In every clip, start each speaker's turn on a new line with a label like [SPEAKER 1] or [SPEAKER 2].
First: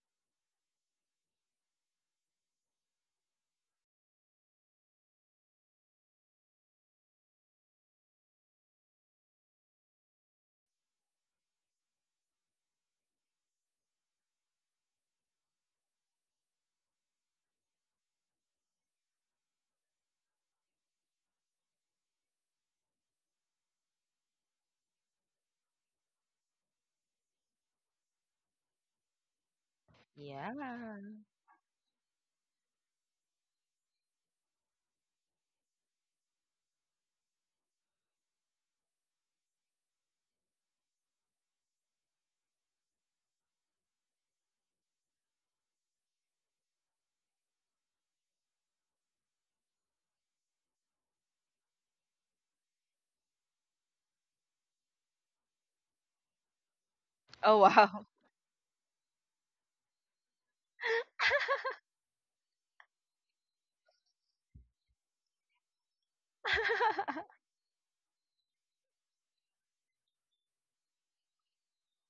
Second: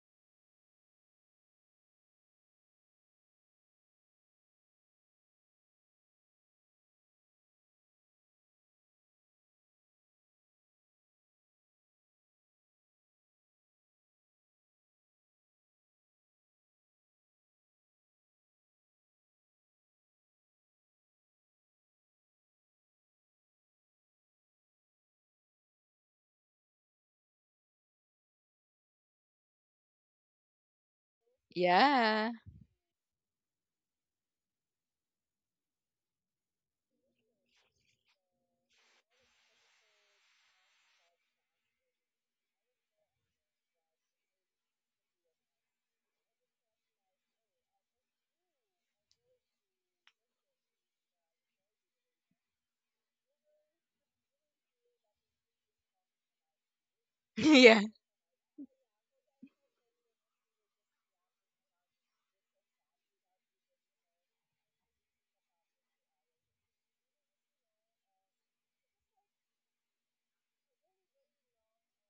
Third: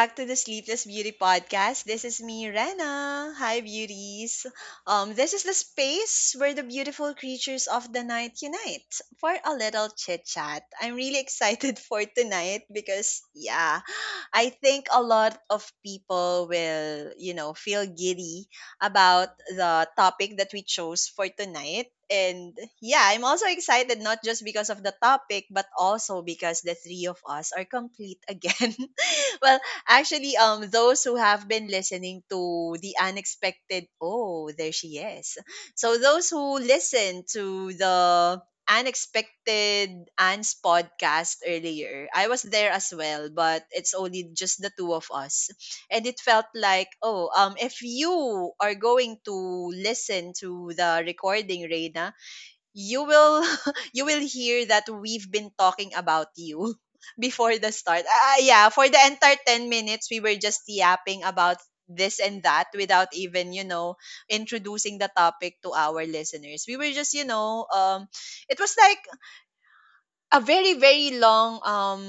[SPEAKER 1] back to the Sleepless Beauty Podcast. This is me, Rena. Hi, beauties. This is the space where the beautiful creatures of the night unite for a little chit chat. I'm really excited for tonight because, yeah, I think a lot of people will, you know, feel giddy about the topic that we chose for tonight. And yeah, I'm also excited not just because of the topic, but also because the three of us are complete again. Well, actually, those
[SPEAKER 2] Yeah.
[SPEAKER 1] who have been listening
[SPEAKER 3] Yeah.
[SPEAKER 1] to the unexpected, oh, there she is. So those who listen to the unexpected Anne's podcast earlier, I was there as well, but it's only just the two of us, and it felt like, oh, if you are going to listen to the recording, Reina, you will you will hear that we've been talking about you before
[SPEAKER 2] Oh
[SPEAKER 1] the
[SPEAKER 3] Yeah.
[SPEAKER 1] start.
[SPEAKER 2] wow.
[SPEAKER 1] Yeah, for the entire 10 minutes we were just yapping about this and that without even, you know, introducing the topic to our listeners. We were just, you know, it was like a very long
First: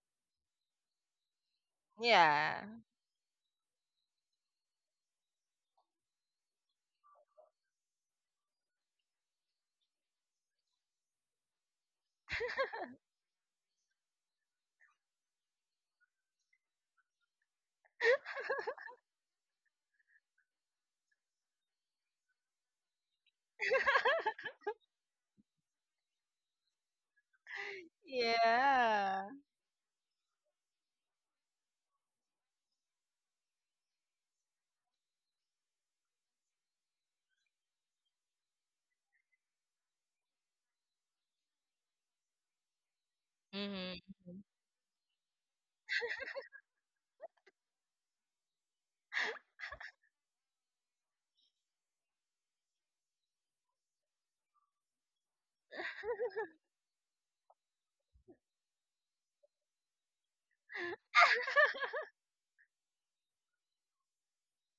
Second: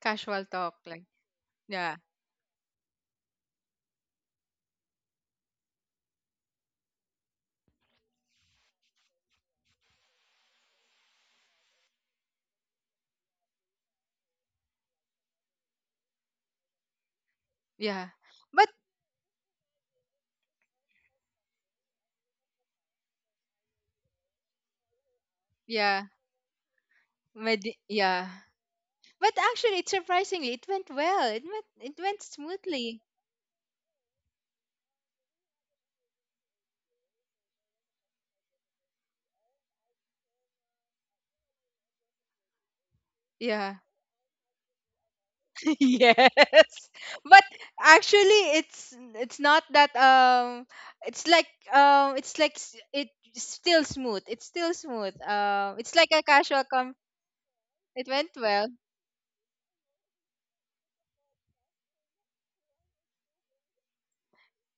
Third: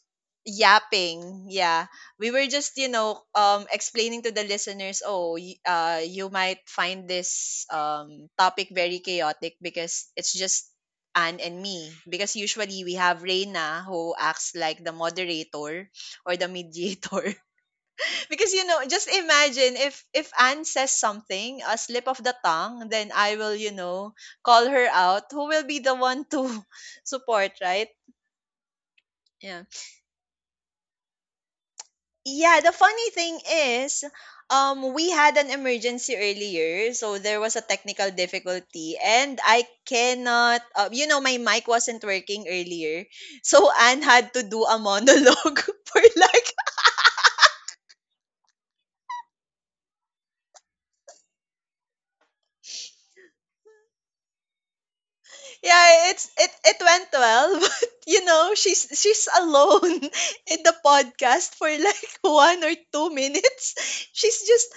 [SPEAKER 3] Casual talk like
[SPEAKER 1] yapping, yeah,
[SPEAKER 3] yeah.
[SPEAKER 1] we were
[SPEAKER 2] Yeah.
[SPEAKER 1] just, you know, explaining to the listeners, oh, you might find this topic very chaotic because it's just Anne and me, because usually we have Reina who acts like the moderator or the mediator,
[SPEAKER 3] Yeah.
[SPEAKER 1] because, you
[SPEAKER 3] But
[SPEAKER 1] know, just imagine if Anne says something, a slip of the tongue, then I will, you know, call her out. Who will be the
[SPEAKER 3] yeah,
[SPEAKER 1] one to support,
[SPEAKER 3] med
[SPEAKER 1] right?
[SPEAKER 3] yeah.
[SPEAKER 2] Yeah.
[SPEAKER 3] But
[SPEAKER 1] Yeah.
[SPEAKER 3] actually it's surprisingly it went well. It went
[SPEAKER 1] Yeah, the
[SPEAKER 3] smoothly.
[SPEAKER 1] funny thing is, we had an emergency earlier, so there was a technical difficulty, and I cannot. You know, my mic wasn't working earlier, so
[SPEAKER 3] Yeah.
[SPEAKER 2] Hmm.
[SPEAKER 1] Anne had to do a monologue for like.
[SPEAKER 3] Yes. But actually it's not that it's like it's like it's still smooth. It's still smooth. It's like
[SPEAKER 1] Yeah,
[SPEAKER 3] a
[SPEAKER 1] it's it
[SPEAKER 3] casual
[SPEAKER 1] it
[SPEAKER 3] com
[SPEAKER 1] went well, but,
[SPEAKER 3] it
[SPEAKER 1] you
[SPEAKER 3] went
[SPEAKER 1] know,
[SPEAKER 3] well.
[SPEAKER 1] she's alone in the podcast for like 1 or 2 minutes. She's just,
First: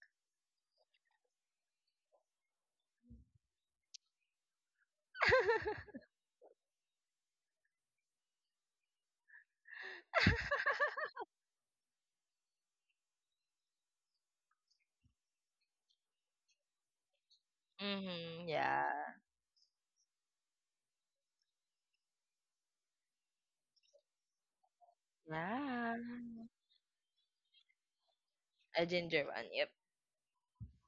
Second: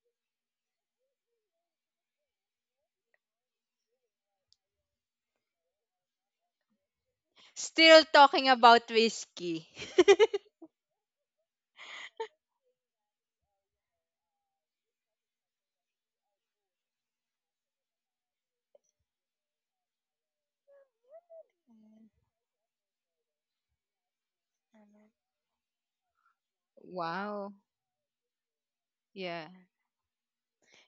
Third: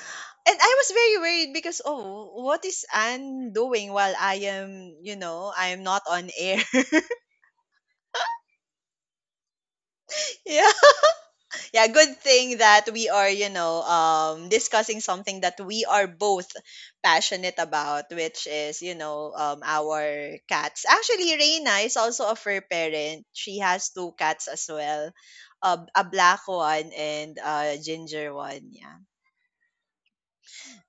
[SPEAKER 1] and I was very worried because, oh, what is Anne doing while I am, you know, I am not on air?
[SPEAKER 3] Still talking about whiskey.
[SPEAKER 1] Yeah. Yeah, good thing that we are, you know, discussing something that we are both passionate about,
[SPEAKER 2] Hmm.
[SPEAKER 1] which is, you
[SPEAKER 2] Yeah.
[SPEAKER 1] know, our cats. Actually, Reina is also a fur parent. She has two cats as well, a,
[SPEAKER 2] Yeah.
[SPEAKER 1] a black one and
[SPEAKER 3] Wow.
[SPEAKER 1] a ginger one.
[SPEAKER 2] A
[SPEAKER 1] Yeah.
[SPEAKER 2] ginger
[SPEAKER 3] Yeah.
[SPEAKER 2] one. Yep.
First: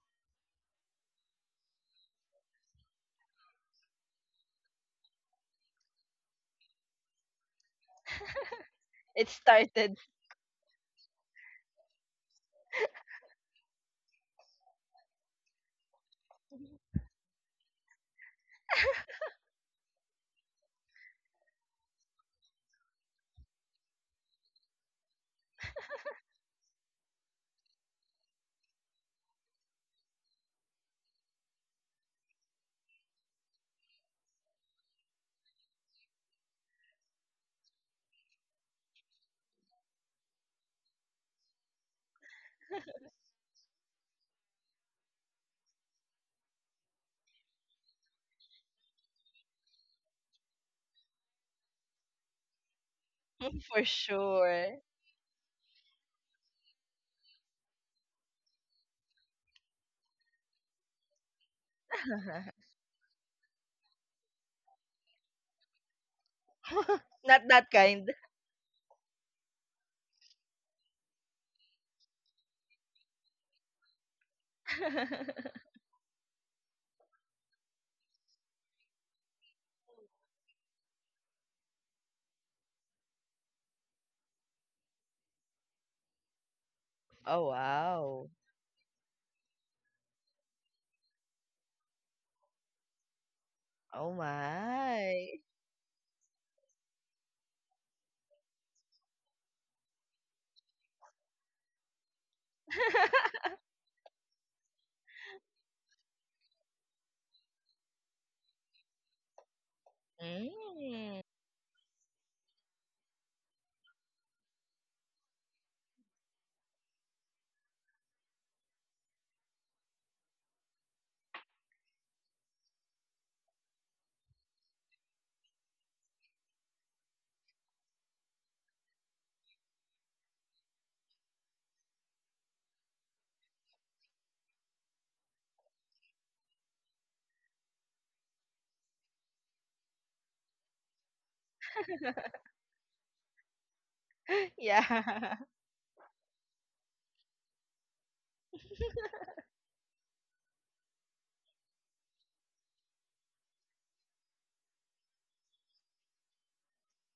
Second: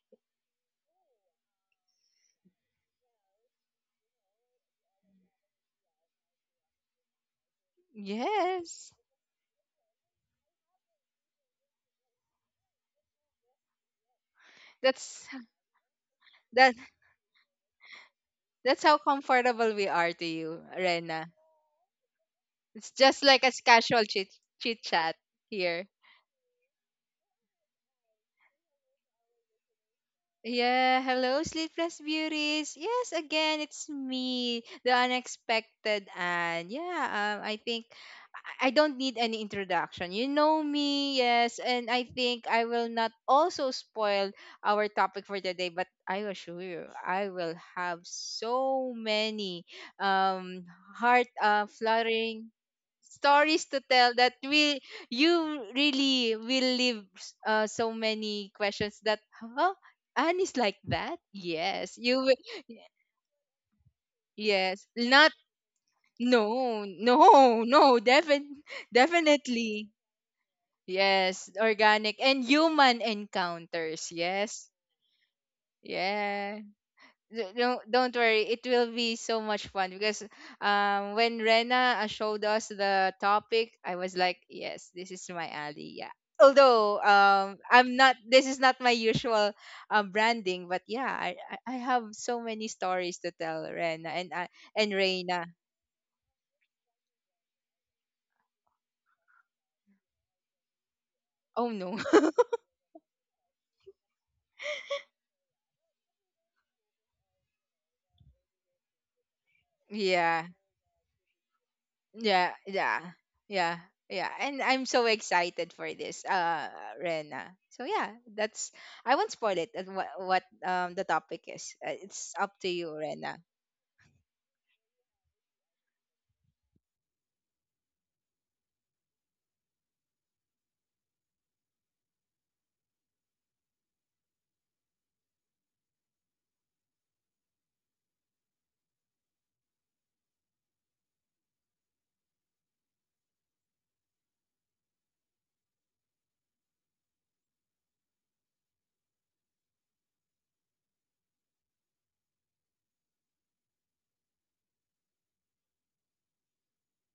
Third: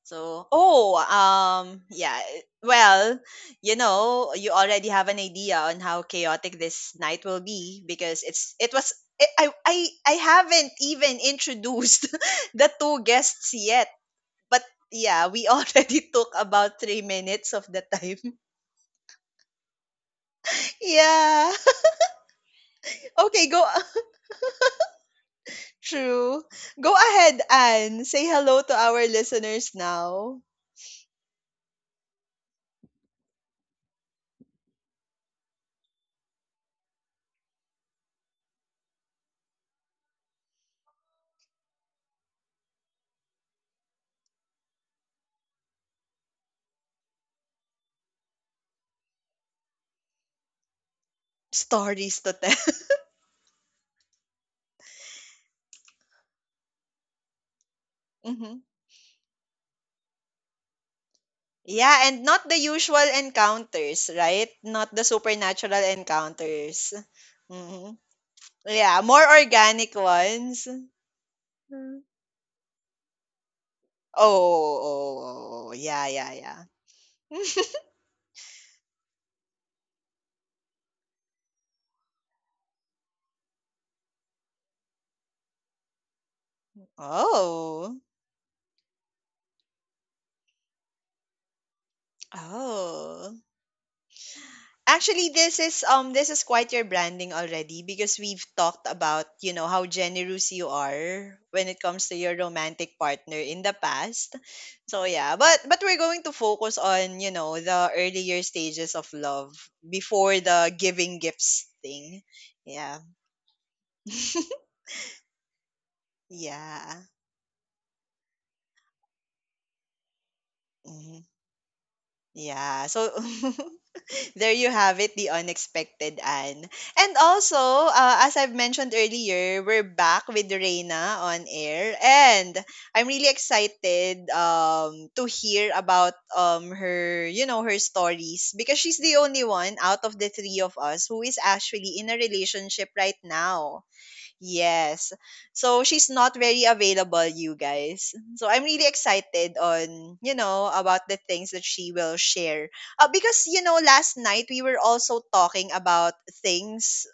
[SPEAKER 1] So, oh, yeah. Well, you know, you already have an idea on how chaotic this night will be because it was.
[SPEAKER 3] Yes.
[SPEAKER 1] I
[SPEAKER 2] It
[SPEAKER 1] I I
[SPEAKER 2] started
[SPEAKER 1] I haven't even introduced the two guests yet. But
[SPEAKER 3] That's
[SPEAKER 1] yeah, we already took
[SPEAKER 3] That
[SPEAKER 1] about 3 minutes of the time.
[SPEAKER 3] that's how comfortable we are to you, Rena.
[SPEAKER 1] Yeah.
[SPEAKER 3] It's just like
[SPEAKER 1] Okay,
[SPEAKER 3] a
[SPEAKER 1] go.
[SPEAKER 3] casual chit chat here.
[SPEAKER 1] True. Go ahead, Anne. Say hello to our listeners now.
[SPEAKER 3] Yeah, hello, sleepless beauties. Yes, again, it's me, the unexpected Anne. Yeah, I think I don't need any introduction. You know me, yes, and I think I will not also spoil our topic for today, but I assure you, I will have so many um heart
[SPEAKER 1] Stories to
[SPEAKER 3] fluttering
[SPEAKER 1] tell.
[SPEAKER 3] stories to
[SPEAKER 2] for
[SPEAKER 3] tell that
[SPEAKER 2] sure.
[SPEAKER 3] we you really will leave so many questions that huh? Anne is like that? Yes.
[SPEAKER 1] Yeah,
[SPEAKER 3] You
[SPEAKER 1] and
[SPEAKER 3] will,
[SPEAKER 1] not the usual encounters, right?
[SPEAKER 3] yes.
[SPEAKER 1] Not the
[SPEAKER 3] Not
[SPEAKER 1] supernatural
[SPEAKER 3] no,
[SPEAKER 1] encounters.
[SPEAKER 3] no,
[SPEAKER 2] Not that
[SPEAKER 1] Hmm.
[SPEAKER 3] no,
[SPEAKER 2] kind.
[SPEAKER 3] defin-
[SPEAKER 1] Yeah, more
[SPEAKER 3] definitely.
[SPEAKER 1] organic ones.
[SPEAKER 3] Yes,
[SPEAKER 1] Mm.
[SPEAKER 3] organic and human encounters. Yes.
[SPEAKER 1] Oh, oh, oh, yeah, yeah,
[SPEAKER 3] Yes.
[SPEAKER 1] yeah.
[SPEAKER 3] d- don't don't worry, it will be so much fun because when Rena showed us the topic, I was like yes, this is my alley. Yeah, although
[SPEAKER 2] Oh
[SPEAKER 3] I'm
[SPEAKER 1] Oh.
[SPEAKER 3] not
[SPEAKER 2] wow.
[SPEAKER 3] this is not my usual branding, but yeah, I have so many stories to
[SPEAKER 1] Oh.
[SPEAKER 3] tell Rena
[SPEAKER 2] Oh
[SPEAKER 3] and I and
[SPEAKER 2] my.
[SPEAKER 1] Actually,
[SPEAKER 3] Reina.
[SPEAKER 1] this is quite your branding already, because we've talked about, you know, how generous you are
[SPEAKER 3] Oh
[SPEAKER 1] when it
[SPEAKER 3] no.
[SPEAKER 1] comes to your romantic partner in the past. So yeah, but we're going to focus on, you know, the earlier stages of love before
[SPEAKER 3] Yeah.
[SPEAKER 1] the giving
[SPEAKER 2] Mm.
[SPEAKER 1] gifts thing.
[SPEAKER 3] Yeah, yeah,
[SPEAKER 1] Yeah.
[SPEAKER 3] yeah, yeah. And I'm so excited for this,
[SPEAKER 1] Yeah.
[SPEAKER 3] Rena. So yeah, that's I won't spoil it. And what the
[SPEAKER 1] Mhm.
[SPEAKER 3] topic is? It's up to
[SPEAKER 1] Yeah.
[SPEAKER 3] you,
[SPEAKER 1] So
[SPEAKER 3] Rena.
[SPEAKER 1] there you have it, the unexpected Anne. And also, as I've mentioned earlier, we're back with Reina on air, and I'm really excited to hear about her, you know, her stories, because she's the only one out of the three of us who is actually in a relationship right now. Yes.
[SPEAKER 2] Yeah.
[SPEAKER 1] So she's not very available, you guys. So I'm really excited on, you know, about the things that she will share. Because, you know, last night we were also talking about things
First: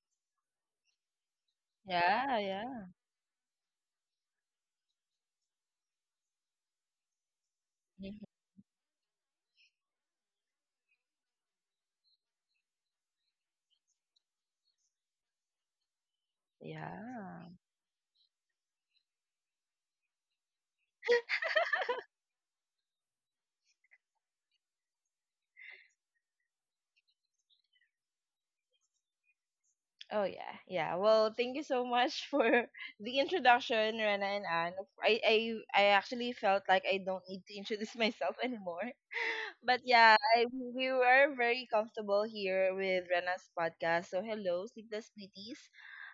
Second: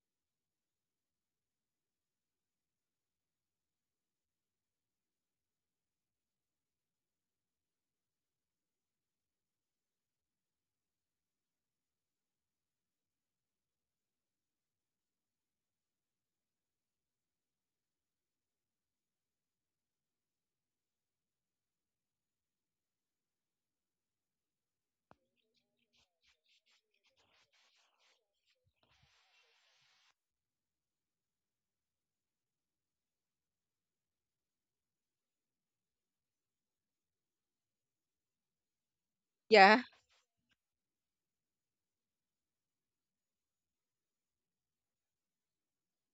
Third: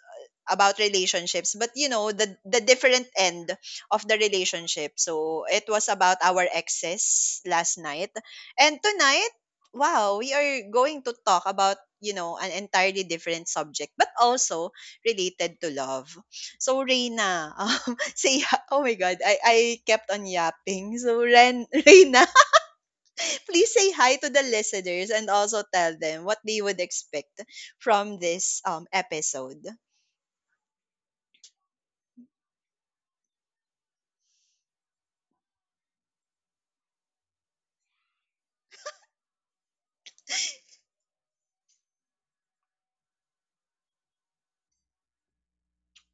[SPEAKER 1] about relationships, but, you know, the
[SPEAKER 2] Yeah,
[SPEAKER 1] the
[SPEAKER 2] yeah.
[SPEAKER 1] different end of the relationship, so it was about our exes last night.
[SPEAKER 2] Mhm.
[SPEAKER 1] And tonight, wow, we are going to talk about, you know, an entirely different subject, but also related to love. So
[SPEAKER 2] Yeah.
[SPEAKER 1] Reina, say oh my god, I kept on yapping, so Ren Reina, please say hi to the listeners and also tell them what they would expect from this episode.
[SPEAKER 2] Oh yeah, yeah. Well, thank you so much for the introduction, Rena and Anne. I, I, I actually felt like I don't need to introduce myself anymore. But
[SPEAKER 3] Yeah,
[SPEAKER 2] yeah, we were very comfortable here with Rena's podcast. So hello, sleepless beauties.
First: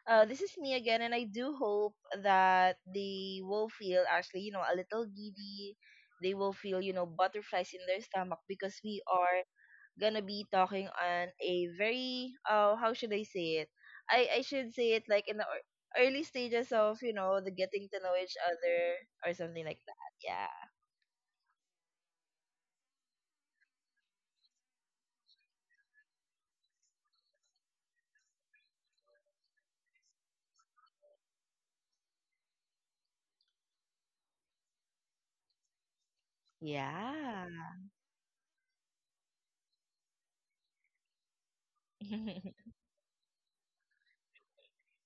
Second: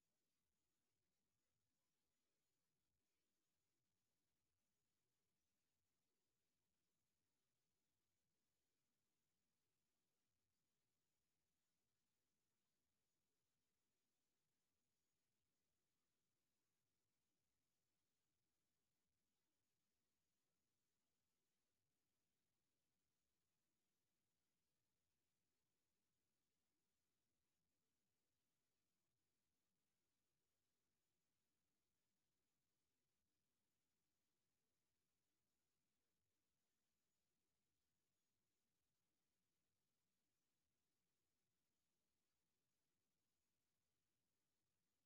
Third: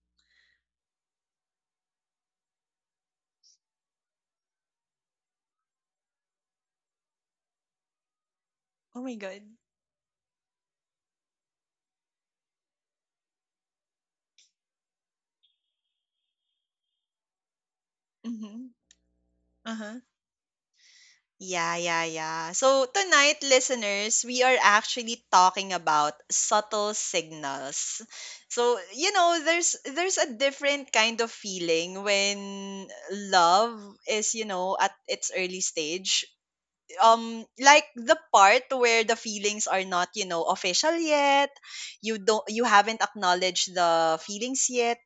[SPEAKER 2] This is me again, and I do hope that they will feel actually, you know, a little giddy. They will feel, you know, butterflies in their stomach because we
[SPEAKER 1] Oh my god.
[SPEAKER 2] are gonna be talking on a very, how should I say it? I should say it like in the early stages of, you know, the getting to know each other or something like
[SPEAKER 1] Uh-huh.
[SPEAKER 2] that. Yeah.
[SPEAKER 1] Yeah, yeah, yeah. So tonight, listeners, we are actually talking about subtle signals. So, you know, there's a different kind of feeling when love is, you know, at its early stage,
[SPEAKER 2] Yeah.
[SPEAKER 1] like the part where the feelings are not, you know, official yet. You don't,
[SPEAKER 2] Mhm,
[SPEAKER 1] you haven't acknowledged the feelings yet.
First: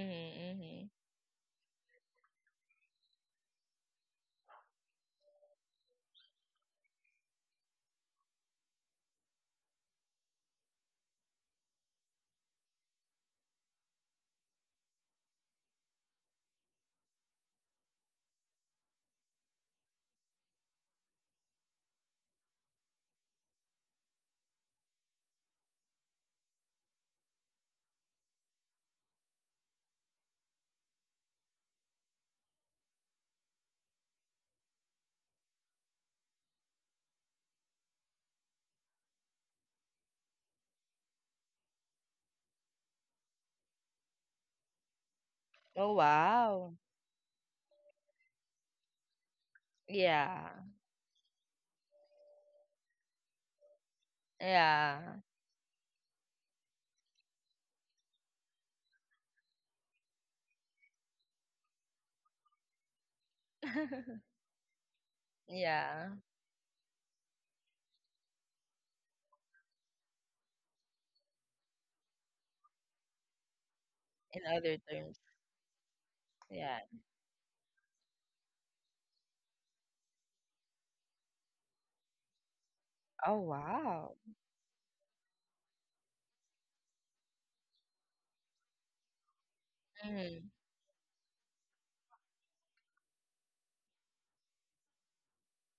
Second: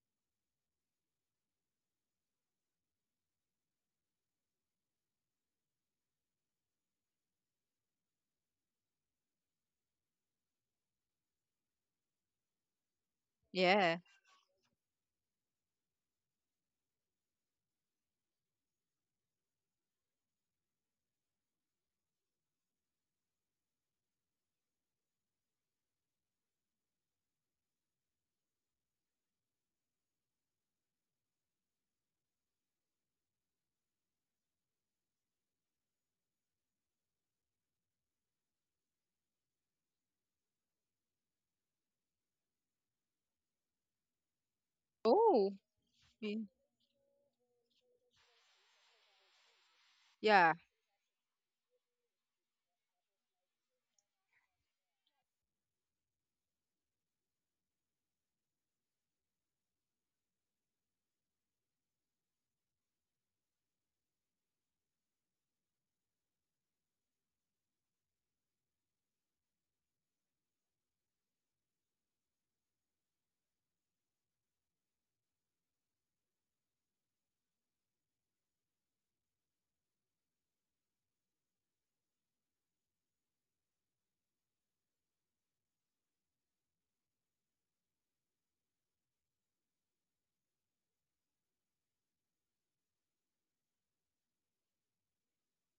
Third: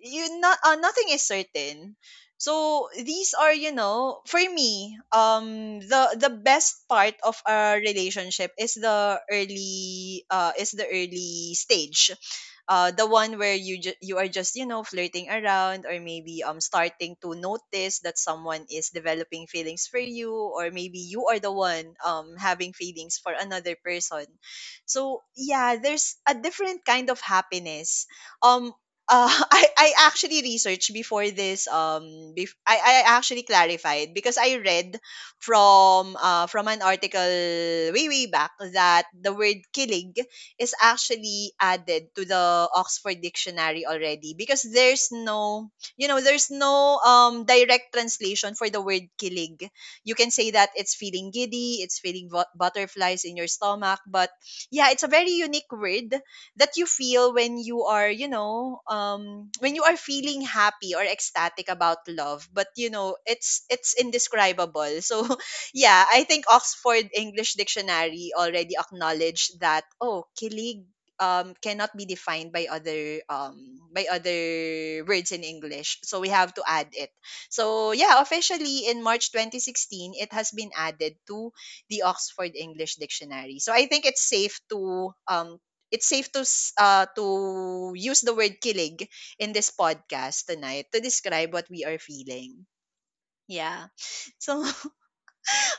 [SPEAKER 1] You not, nothing is certain. So these are, you know, for me, the best part of a relationship is the early stage, the one where
[SPEAKER 3] yeah.
[SPEAKER 1] you are just, you know, flirting around, or maybe starting to notice that someone is developing feelings for you, or maybe you are the one having feelings for another person. So yeah, there's a different kind of happiness. um I actually researched before this I actually clarified because I read from an article way back that the word kilig is actually added to the Oxford Dictionary already, because there's
[SPEAKER 3] Oh,
[SPEAKER 1] no,
[SPEAKER 2] Oh
[SPEAKER 1] you know,
[SPEAKER 3] y-
[SPEAKER 1] there's
[SPEAKER 2] wow.
[SPEAKER 1] no direct translation for the word kilig. You can
[SPEAKER 2] Yeah.
[SPEAKER 1] say
[SPEAKER 3] yeah,
[SPEAKER 1] that it's feeling giddy, it's feeling butterflies in your stomach, but yeah, it's a
[SPEAKER 2] Yeah.
[SPEAKER 1] very unique word that you feel when you are, you know, when you are feeling happy or ecstatic about love. But you know, it's indescribable. So yeah,
[SPEAKER 2] Yeah.
[SPEAKER 1] I think Oxford English Dictionary already acknowledged that, oh, kilig cannot be defined by
[SPEAKER 2] In
[SPEAKER 1] other
[SPEAKER 2] other terms.
[SPEAKER 1] words in English. So we have to
[SPEAKER 2] Yeah.
[SPEAKER 1] add it. So yeah, officially in March 2016, it has been added to the Oxford English
[SPEAKER 2] Oh
[SPEAKER 1] Dictionary. So I think
[SPEAKER 2] wow.
[SPEAKER 1] it's safe to to use the word kilig in this podcast
[SPEAKER 2] Mhm.
[SPEAKER 1] tonight to describe what we are feeling. Yeah. So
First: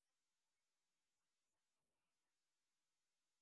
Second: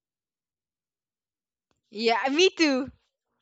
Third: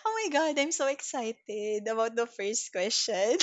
[SPEAKER 1] oh my god, I'm so excited about
[SPEAKER 3] yeah.
[SPEAKER 1] the
[SPEAKER 3] Me
[SPEAKER 1] first
[SPEAKER 3] too.
[SPEAKER 1] question.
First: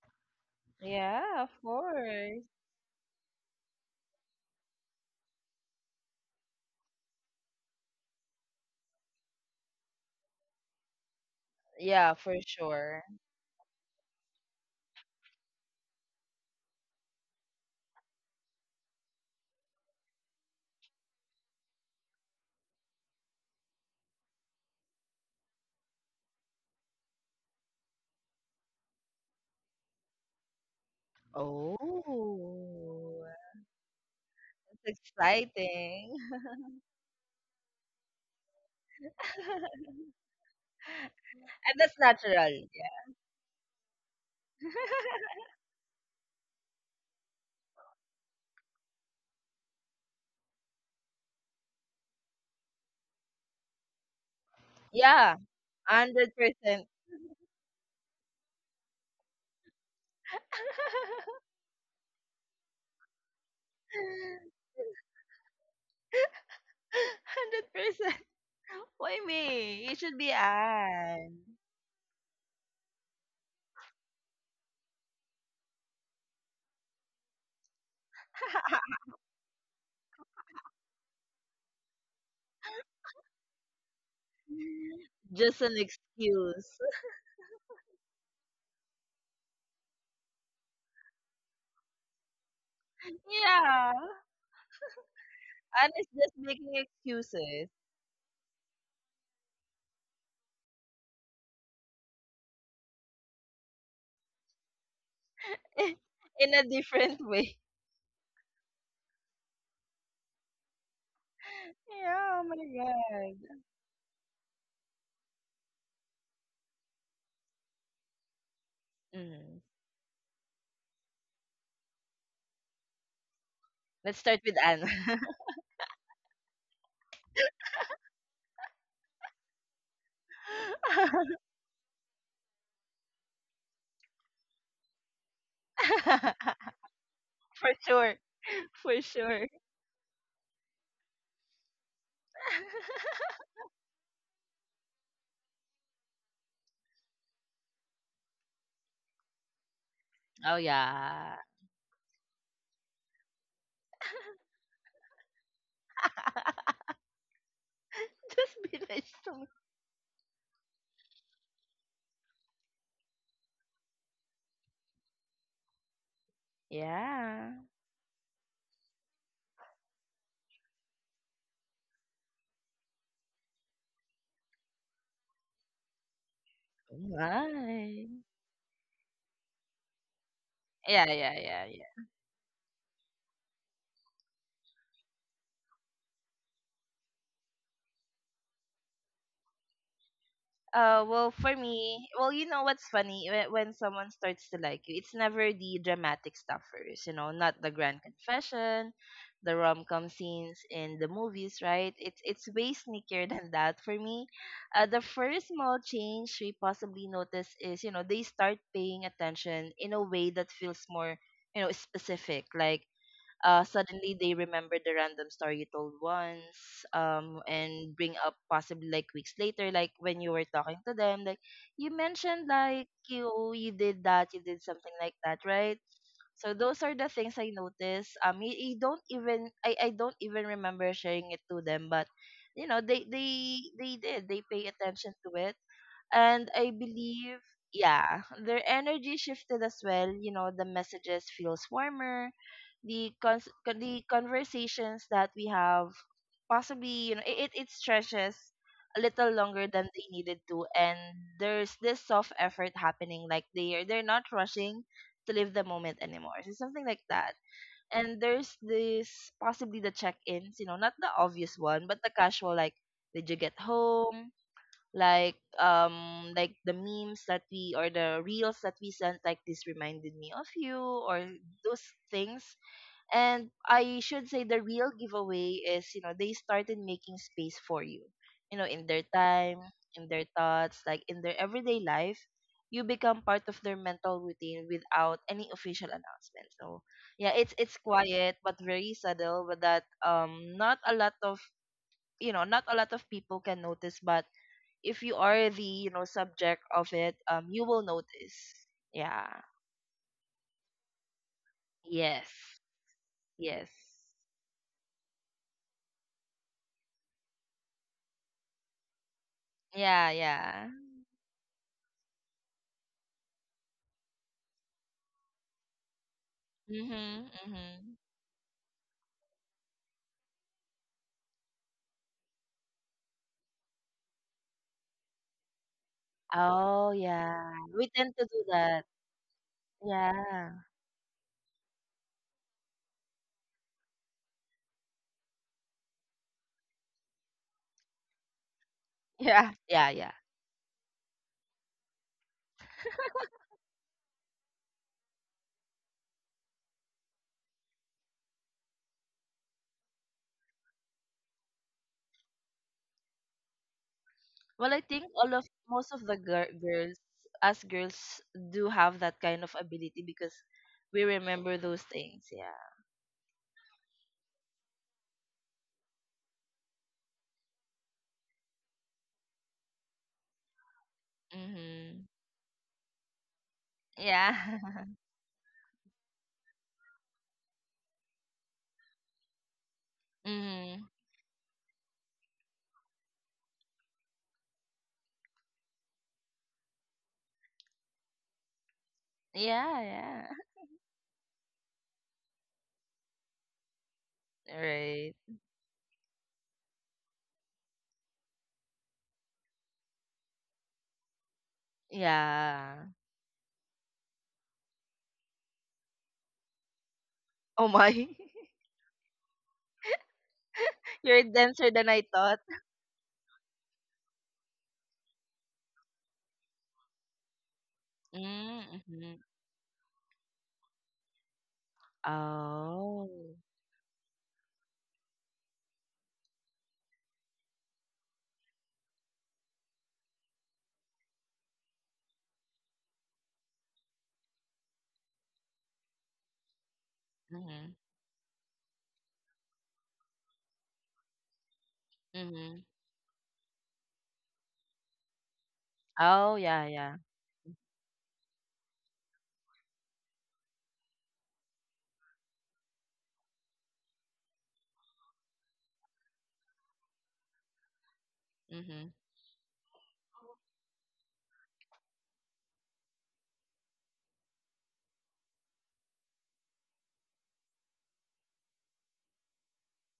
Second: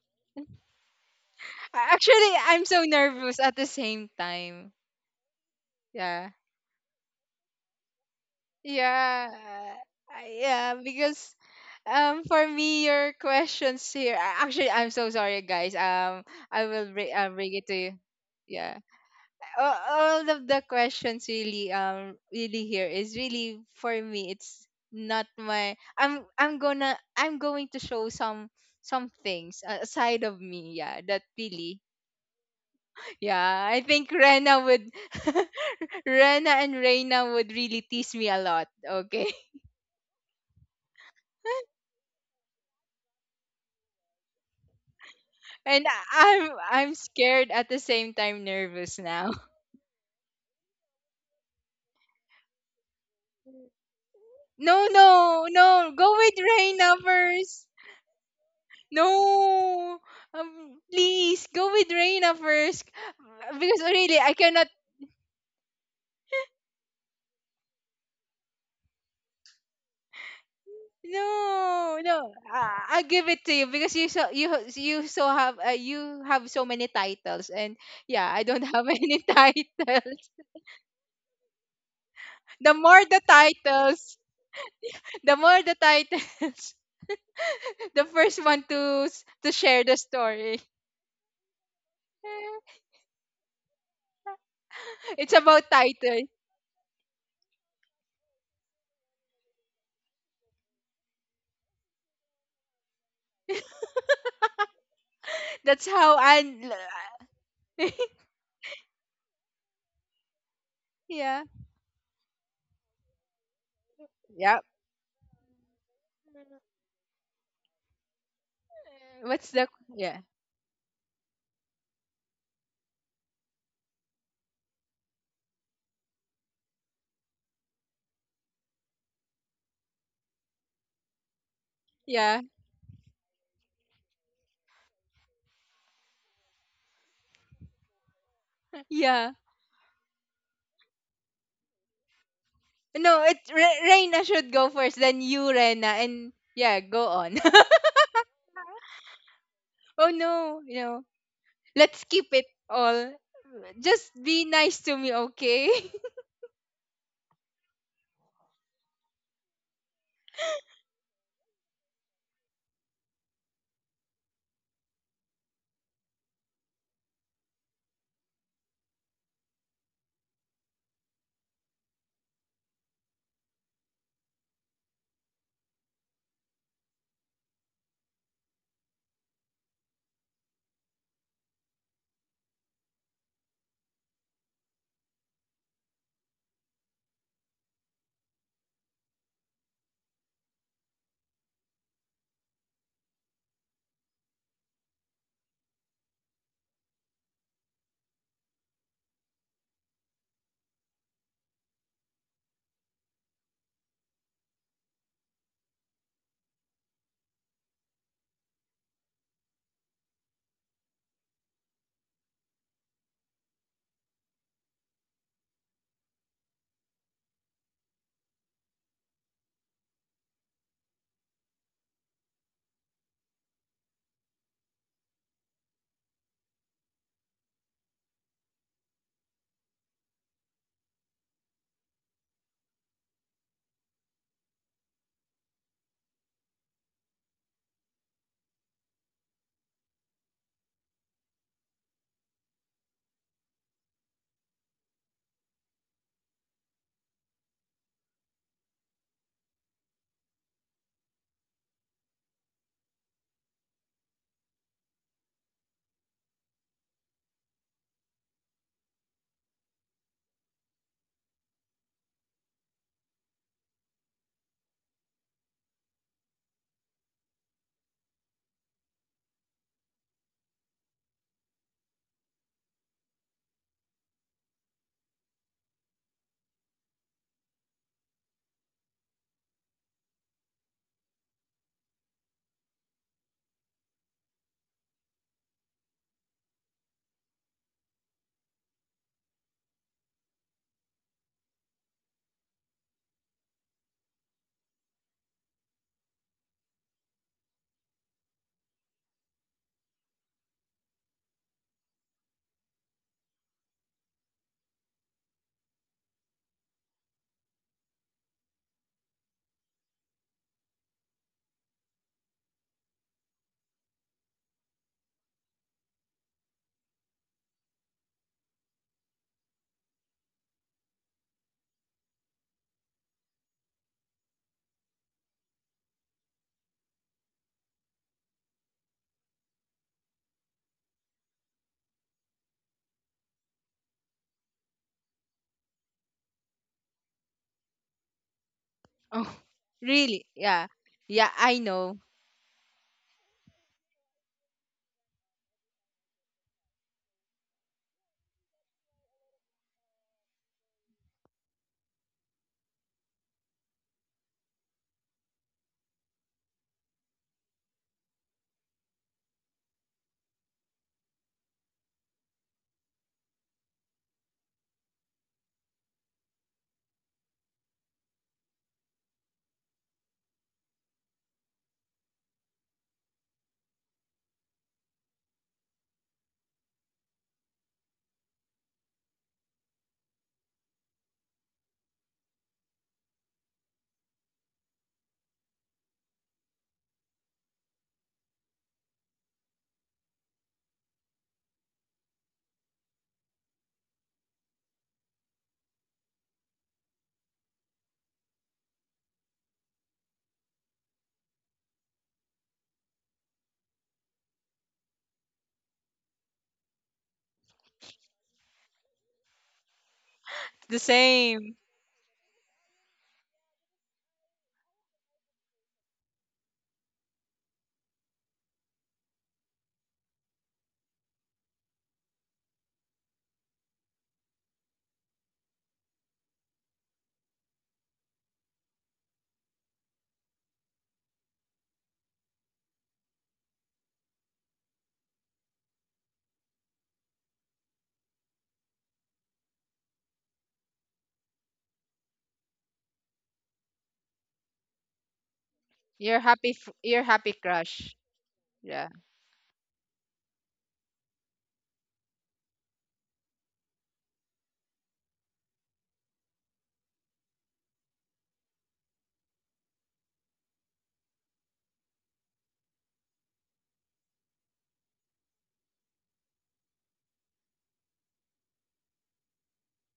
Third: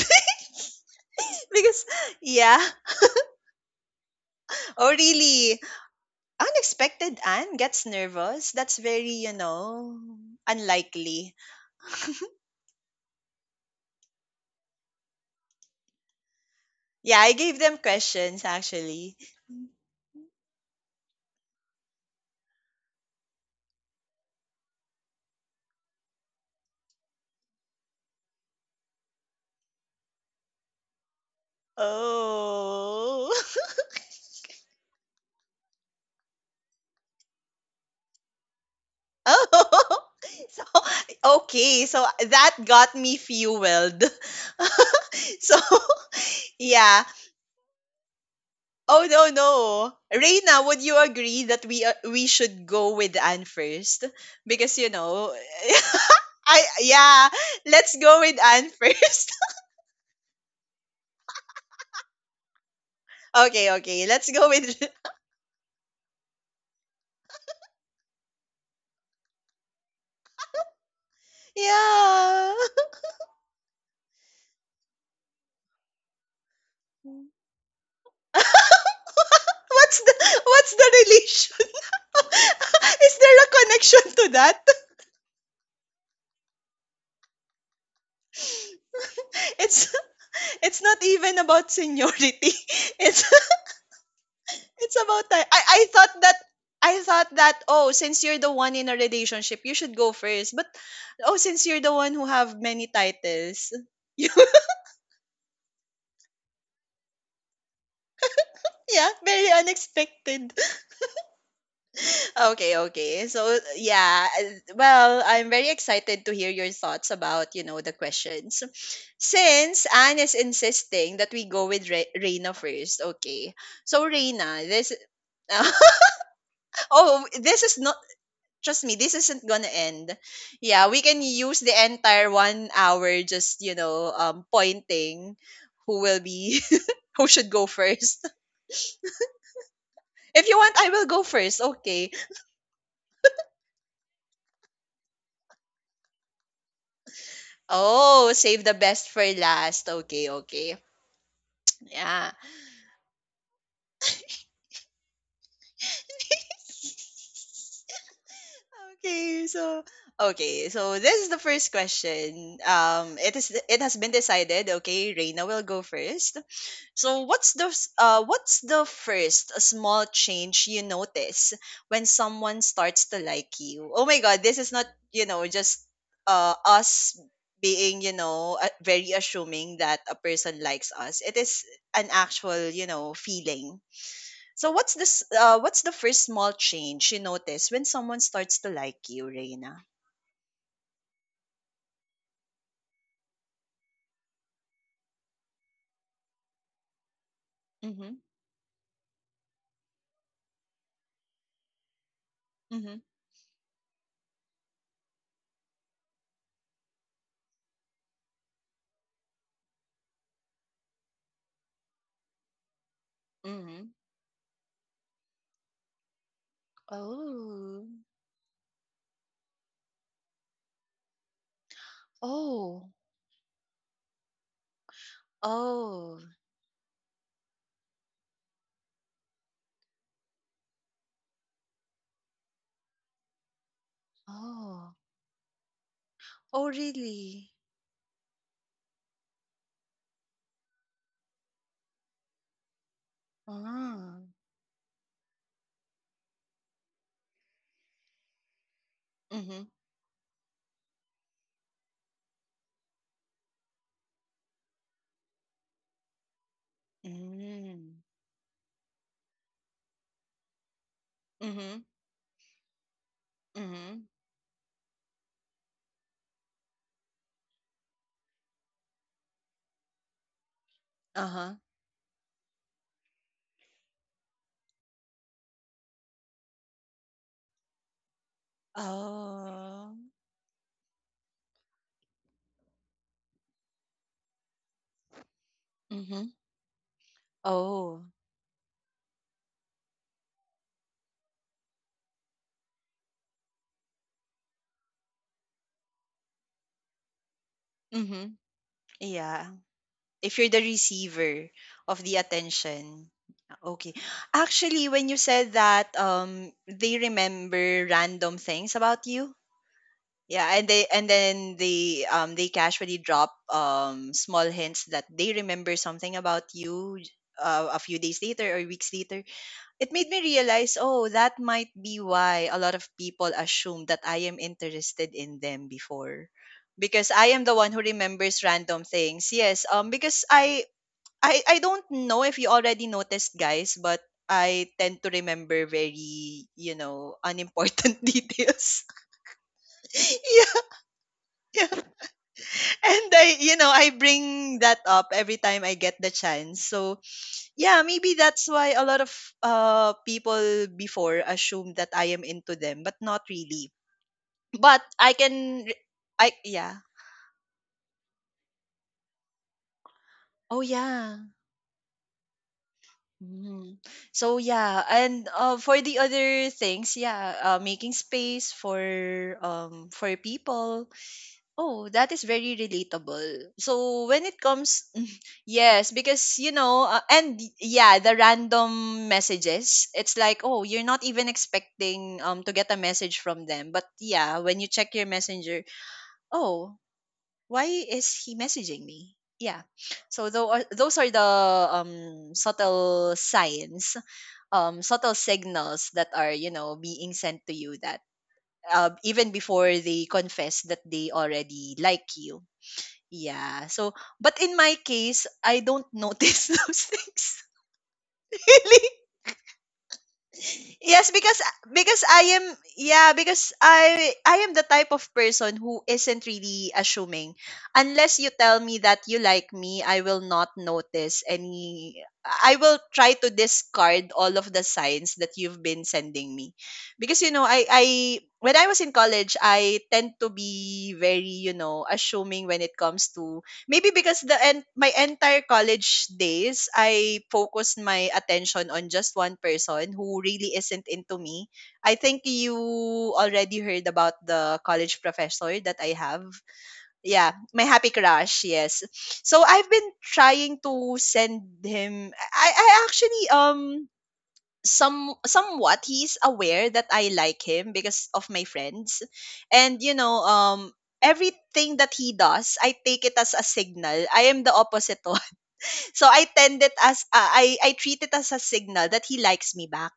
[SPEAKER 2] Yeah, of
[SPEAKER 1] Because
[SPEAKER 3] Actually,
[SPEAKER 2] course.
[SPEAKER 1] yeah.
[SPEAKER 3] I'm so nervous at the same time.
[SPEAKER 1] Oh really?
[SPEAKER 3] Yeah.
[SPEAKER 1] Unexpected Anne gets nervous. That's very,
[SPEAKER 3] Yeah,
[SPEAKER 1] you know,
[SPEAKER 3] yeah, because
[SPEAKER 1] unlikely.
[SPEAKER 2] Yeah, for
[SPEAKER 3] for me
[SPEAKER 2] sure.
[SPEAKER 3] your questions here actually I'm so sorry guys. I will bring
[SPEAKER 1] Yeah, I
[SPEAKER 3] bring
[SPEAKER 1] gave
[SPEAKER 3] it to
[SPEAKER 1] them
[SPEAKER 3] you.
[SPEAKER 1] questions
[SPEAKER 3] Yeah.
[SPEAKER 1] actually.
[SPEAKER 3] All of the questions really really here is really for me it's not my I'm gonna I'm going to show some things aside of me, yeah, that really
[SPEAKER 2] Oh,
[SPEAKER 1] Oh.
[SPEAKER 3] yeah, I think Rena would
[SPEAKER 2] that's exciting.
[SPEAKER 3] Rena and Reina would really tease me a lot, okay.
[SPEAKER 1] Oh. So
[SPEAKER 2] And
[SPEAKER 1] okay,
[SPEAKER 2] that's
[SPEAKER 1] so
[SPEAKER 2] natural.
[SPEAKER 1] that got me fueled. So
[SPEAKER 3] And I'm
[SPEAKER 1] yeah.
[SPEAKER 3] scared at the same time, nervous
[SPEAKER 1] Oh no,
[SPEAKER 3] now.
[SPEAKER 1] no. Reina, would you agree that we should go with Anne first? Because
[SPEAKER 3] No,
[SPEAKER 1] you know,
[SPEAKER 2] Yeah,
[SPEAKER 3] no, no. Go
[SPEAKER 2] hundred
[SPEAKER 3] with
[SPEAKER 1] I,
[SPEAKER 2] percent.
[SPEAKER 3] Reina
[SPEAKER 1] yeah,
[SPEAKER 3] first.
[SPEAKER 1] let's go with Anne first.
[SPEAKER 3] No. Please go with Reina first
[SPEAKER 1] Okay,
[SPEAKER 3] because
[SPEAKER 1] okay.
[SPEAKER 3] really
[SPEAKER 1] Let's
[SPEAKER 3] I
[SPEAKER 1] go
[SPEAKER 3] cannot.
[SPEAKER 1] with
[SPEAKER 2] 100%. Why me? It should be Anne.
[SPEAKER 3] No, no.
[SPEAKER 1] yeah.
[SPEAKER 3] I give it to you because you so have you have so many titles and yeah, I don't
[SPEAKER 1] what's
[SPEAKER 3] have any titles.
[SPEAKER 1] the what's the relation?
[SPEAKER 3] The more
[SPEAKER 1] Is
[SPEAKER 3] the
[SPEAKER 1] there a connection
[SPEAKER 3] titles,
[SPEAKER 1] to that?
[SPEAKER 3] the
[SPEAKER 2] Just
[SPEAKER 3] more
[SPEAKER 2] an
[SPEAKER 3] the titles,
[SPEAKER 2] excuse.
[SPEAKER 3] the first one to to share
[SPEAKER 1] It's
[SPEAKER 3] the story.
[SPEAKER 1] it's not even about seniority. It's
[SPEAKER 2] Yeah.
[SPEAKER 1] It's
[SPEAKER 3] It's
[SPEAKER 1] about time.
[SPEAKER 3] about
[SPEAKER 1] I,
[SPEAKER 2] And
[SPEAKER 1] I
[SPEAKER 2] it's
[SPEAKER 3] title.
[SPEAKER 1] thought
[SPEAKER 2] just
[SPEAKER 1] that
[SPEAKER 2] making excuses
[SPEAKER 1] oh, since you're the one in a relationship you should go first, but, oh, since you're the one who have many titles, you,
[SPEAKER 3] That's how,
[SPEAKER 2] in a
[SPEAKER 3] and
[SPEAKER 2] different way.
[SPEAKER 1] yeah, very unexpected.
[SPEAKER 3] yeah.
[SPEAKER 2] Yeah. Oh my
[SPEAKER 1] Okay, okay, so
[SPEAKER 2] god.
[SPEAKER 1] yeah,
[SPEAKER 3] Yep.
[SPEAKER 1] well, I'm very excited to hear your thoughts about, you know, the questions,
[SPEAKER 3] What's
[SPEAKER 2] Mm.
[SPEAKER 3] the
[SPEAKER 1] since Anne
[SPEAKER 3] yeah.
[SPEAKER 1] is insisting that we go with Reina first. Okay, so
[SPEAKER 2] Let's start with
[SPEAKER 1] Reina,
[SPEAKER 2] Anne.
[SPEAKER 1] this oh, this is not, trust me, this isn't gonna end. Yeah, we can use the entire
[SPEAKER 3] Yeah.
[SPEAKER 1] 1 hour just, you know, pointing who will be, who should go
[SPEAKER 2] For sure.
[SPEAKER 1] first.
[SPEAKER 2] For
[SPEAKER 3] Yeah.
[SPEAKER 2] sure.
[SPEAKER 1] If you want, I will go first. Okay.
[SPEAKER 3] No, it Reina should go first, then you, Rena, and yeah, go on.
[SPEAKER 1] Oh, save the best for last.
[SPEAKER 3] Oh
[SPEAKER 1] Okay,
[SPEAKER 2] Oh,
[SPEAKER 3] no,
[SPEAKER 1] okay.
[SPEAKER 3] you know.
[SPEAKER 2] yeah.
[SPEAKER 3] Let's keep
[SPEAKER 1] Yeah.
[SPEAKER 3] it all. Just be nice to me, okay?
[SPEAKER 2] Just be nice to me.
[SPEAKER 1] Okay, so okay, so this is the first question. It has been decided. Okay, Reina will go first. So
[SPEAKER 2] Yeah.
[SPEAKER 1] what's the what's the first small change you notice when someone starts to like you? Oh my God, this is not, you know, just us being,
[SPEAKER 2] Right.
[SPEAKER 1] you know, very assuming that a person likes
[SPEAKER 2] Yeah,
[SPEAKER 1] us. It
[SPEAKER 2] yeah, yeah,
[SPEAKER 1] is
[SPEAKER 2] yeah.
[SPEAKER 1] an actual, you know, feeling. So what's this? What's the first small change you notice when someone starts to like you, Reina?
[SPEAKER 2] Well, for me, well, you know what's funny? When someone starts to like you, it's never the dramatic stuff first, you know, not the grand
[SPEAKER 1] Mm-hmm.
[SPEAKER 2] confession, the rom-com scenes in the movies, right? It's way
[SPEAKER 1] Mm-hmm.
[SPEAKER 2] sneakier than that for me. The first small change we possibly notice is, you know, they start paying attention in a way that feels more, you know, specific, like
[SPEAKER 1] Mm-hmm.
[SPEAKER 2] suddenly they remember the random story you told once,
[SPEAKER 1] Oh.
[SPEAKER 2] and bring up possibly like weeks later, like when you were talking to them, like you mentioned like
[SPEAKER 1] Oh.
[SPEAKER 2] you did that you did something like that, right?
[SPEAKER 1] Oh.
[SPEAKER 2] So those are the things I noticed. Um you, you don't even I, I don't even remember sharing it to them, but you know they pay
[SPEAKER 1] Oh.
[SPEAKER 2] attention to it. And I
[SPEAKER 1] Oh,
[SPEAKER 2] believe,
[SPEAKER 1] really?
[SPEAKER 2] yeah, their energy shifted as well. You know, the messages feels warmer. The
[SPEAKER 1] Ah.
[SPEAKER 2] conversations that we have possibly, you know, it stretches a little longer
[SPEAKER 1] Mhm.
[SPEAKER 2] than they needed to, and there's this soft effort happening. Like they're not rushing to live the moment anymore. So something like that.
[SPEAKER 1] Mm.
[SPEAKER 2] And there's this possibly the check-ins, you know, not the obvious one,
[SPEAKER 1] Mhm.
[SPEAKER 2] but the casual like, did you get
[SPEAKER 1] Mhm.
[SPEAKER 2] home? Like like the memes that we or the reels that we sent, like this reminded me of you, or
[SPEAKER 1] Uh-huh.
[SPEAKER 2] those things. And I should say the real giveaway is, you know, they started making space for you, you know, in their time,
[SPEAKER 1] Oh.
[SPEAKER 2] in their thoughts, like in their everyday life. You become part of their mental routine without any official
[SPEAKER 1] Mhm.
[SPEAKER 2] announcement. So yeah, it's
[SPEAKER 1] Oh.
[SPEAKER 2] quiet but very subtle. But that not a lot of you know not a lot of people can notice. But if you are the subject of it, you will
[SPEAKER 1] Mhm.
[SPEAKER 2] notice. Yeah.
[SPEAKER 1] Yeah. If you're the receiver of the
[SPEAKER 2] Yes.
[SPEAKER 1] attention.
[SPEAKER 2] Yes.
[SPEAKER 1] Okay. Actually, when you said that they remember random things about you.
[SPEAKER 2] Yeah,
[SPEAKER 1] Yeah, and
[SPEAKER 2] yeah.
[SPEAKER 1] they and then they casually drop small hints that they remember something about you
[SPEAKER 2] Mhm,
[SPEAKER 1] a
[SPEAKER 2] mhm.
[SPEAKER 1] few days later or weeks later. It made me realize, oh, that might be why a lot of people assume that I am interested in them before.
[SPEAKER 2] Oh
[SPEAKER 1] Because I am
[SPEAKER 2] yeah,
[SPEAKER 1] the one who
[SPEAKER 2] we tend to do
[SPEAKER 1] remembers
[SPEAKER 2] that.
[SPEAKER 1] random things. Yes, because
[SPEAKER 2] Yeah.
[SPEAKER 1] I don't know if you already noticed, guys, but I tend to remember very, you know, unimportant details.
[SPEAKER 3] Oh,
[SPEAKER 2] Yeah, yeah, yeah.
[SPEAKER 3] really?
[SPEAKER 1] Yeah,
[SPEAKER 3] Yeah. Yeah, I
[SPEAKER 1] yeah.
[SPEAKER 3] know.
[SPEAKER 1] And I, you know, I bring that up every time I get the chance. So yeah, maybe that's why a lot of people before assume that I am into them, but not really.
[SPEAKER 2] Well, I
[SPEAKER 1] But
[SPEAKER 2] think
[SPEAKER 1] I
[SPEAKER 2] all of
[SPEAKER 1] can,
[SPEAKER 2] most of the
[SPEAKER 1] I,
[SPEAKER 2] gir-
[SPEAKER 1] yeah.
[SPEAKER 2] girls us girls do have that kind of ability because
[SPEAKER 1] Oh
[SPEAKER 2] we
[SPEAKER 1] yeah.
[SPEAKER 2] remember those things. Yeah.
[SPEAKER 1] Mhm. So yeah, and for the other things, yeah, making space for for people. Oh,
[SPEAKER 2] Mhm.
[SPEAKER 1] that is very relatable. So when
[SPEAKER 2] Yeah.
[SPEAKER 1] it comes, yes, because you know, yeah, the random messages, it's like, oh,
[SPEAKER 2] Mhm.
[SPEAKER 1] you're not even expecting to get a message from them, but yeah, when you check your messenger, oh, why is he messaging me? Yeah,
[SPEAKER 2] Yeah, yeah.
[SPEAKER 1] so though those are the subtle signs,
[SPEAKER 2] Right.
[SPEAKER 1] subtle signals that are, you know, being sent to you that, even before they confess that they already like you,
[SPEAKER 2] Yeah.
[SPEAKER 1] yeah. So, but in my case, I don't notice those things.
[SPEAKER 2] Oh my.
[SPEAKER 1] Really?
[SPEAKER 3] The
[SPEAKER 1] Yes,
[SPEAKER 2] You're a
[SPEAKER 3] same.
[SPEAKER 2] dancer than I
[SPEAKER 1] because
[SPEAKER 2] thought.
[SPEAKER 1] I am yeah, because I am the type of person who isn't really assuming. Unless you tell me that
[SPEAKER 2] Mm-hmm.
[SPEAKER 1] you like me, I will not notice any I will try to
[SPEAKER 2] Oh.
[SPEAKER 1] discard all of the signs that you've been sending me. Because you know, I when I was in college, I tend to be very, you know, assuming when it comes to maybe because my entire college days, I
[SPEAKER 2] Mm-hmm.
[SPEAKER 1] focused my attention on just one person who really isn't into me. I think you
[SPEAKER 2] Mm-hmm.
[SPEAKER 1] already heard about the college professor that I
[SPEAKER 3] You're
[SPEAKER 1] have.
[SPEAKER 2] Oh,
[SPEAKER 3] happy
[SPEAKER 2] yeah, yeah.
[SPEAKER 3] you're happy
[SPEAKER 1] Yeah, my happy
[SPEAKER 3] crush.
[SPEAKER 1] crush, yes.
[SPEAKER 3] Yeah.
[SPEAKER 1] So I've been trying to send him I actually somewhat he's aware that I like him because of my
[SPEAKER 2] Mm-hmm.
[SPEAKER 1] friends. And you know, everything that he does, I take it as a signal. I am the opposite one. So I tend it as I treat it as a signal that he likes me back.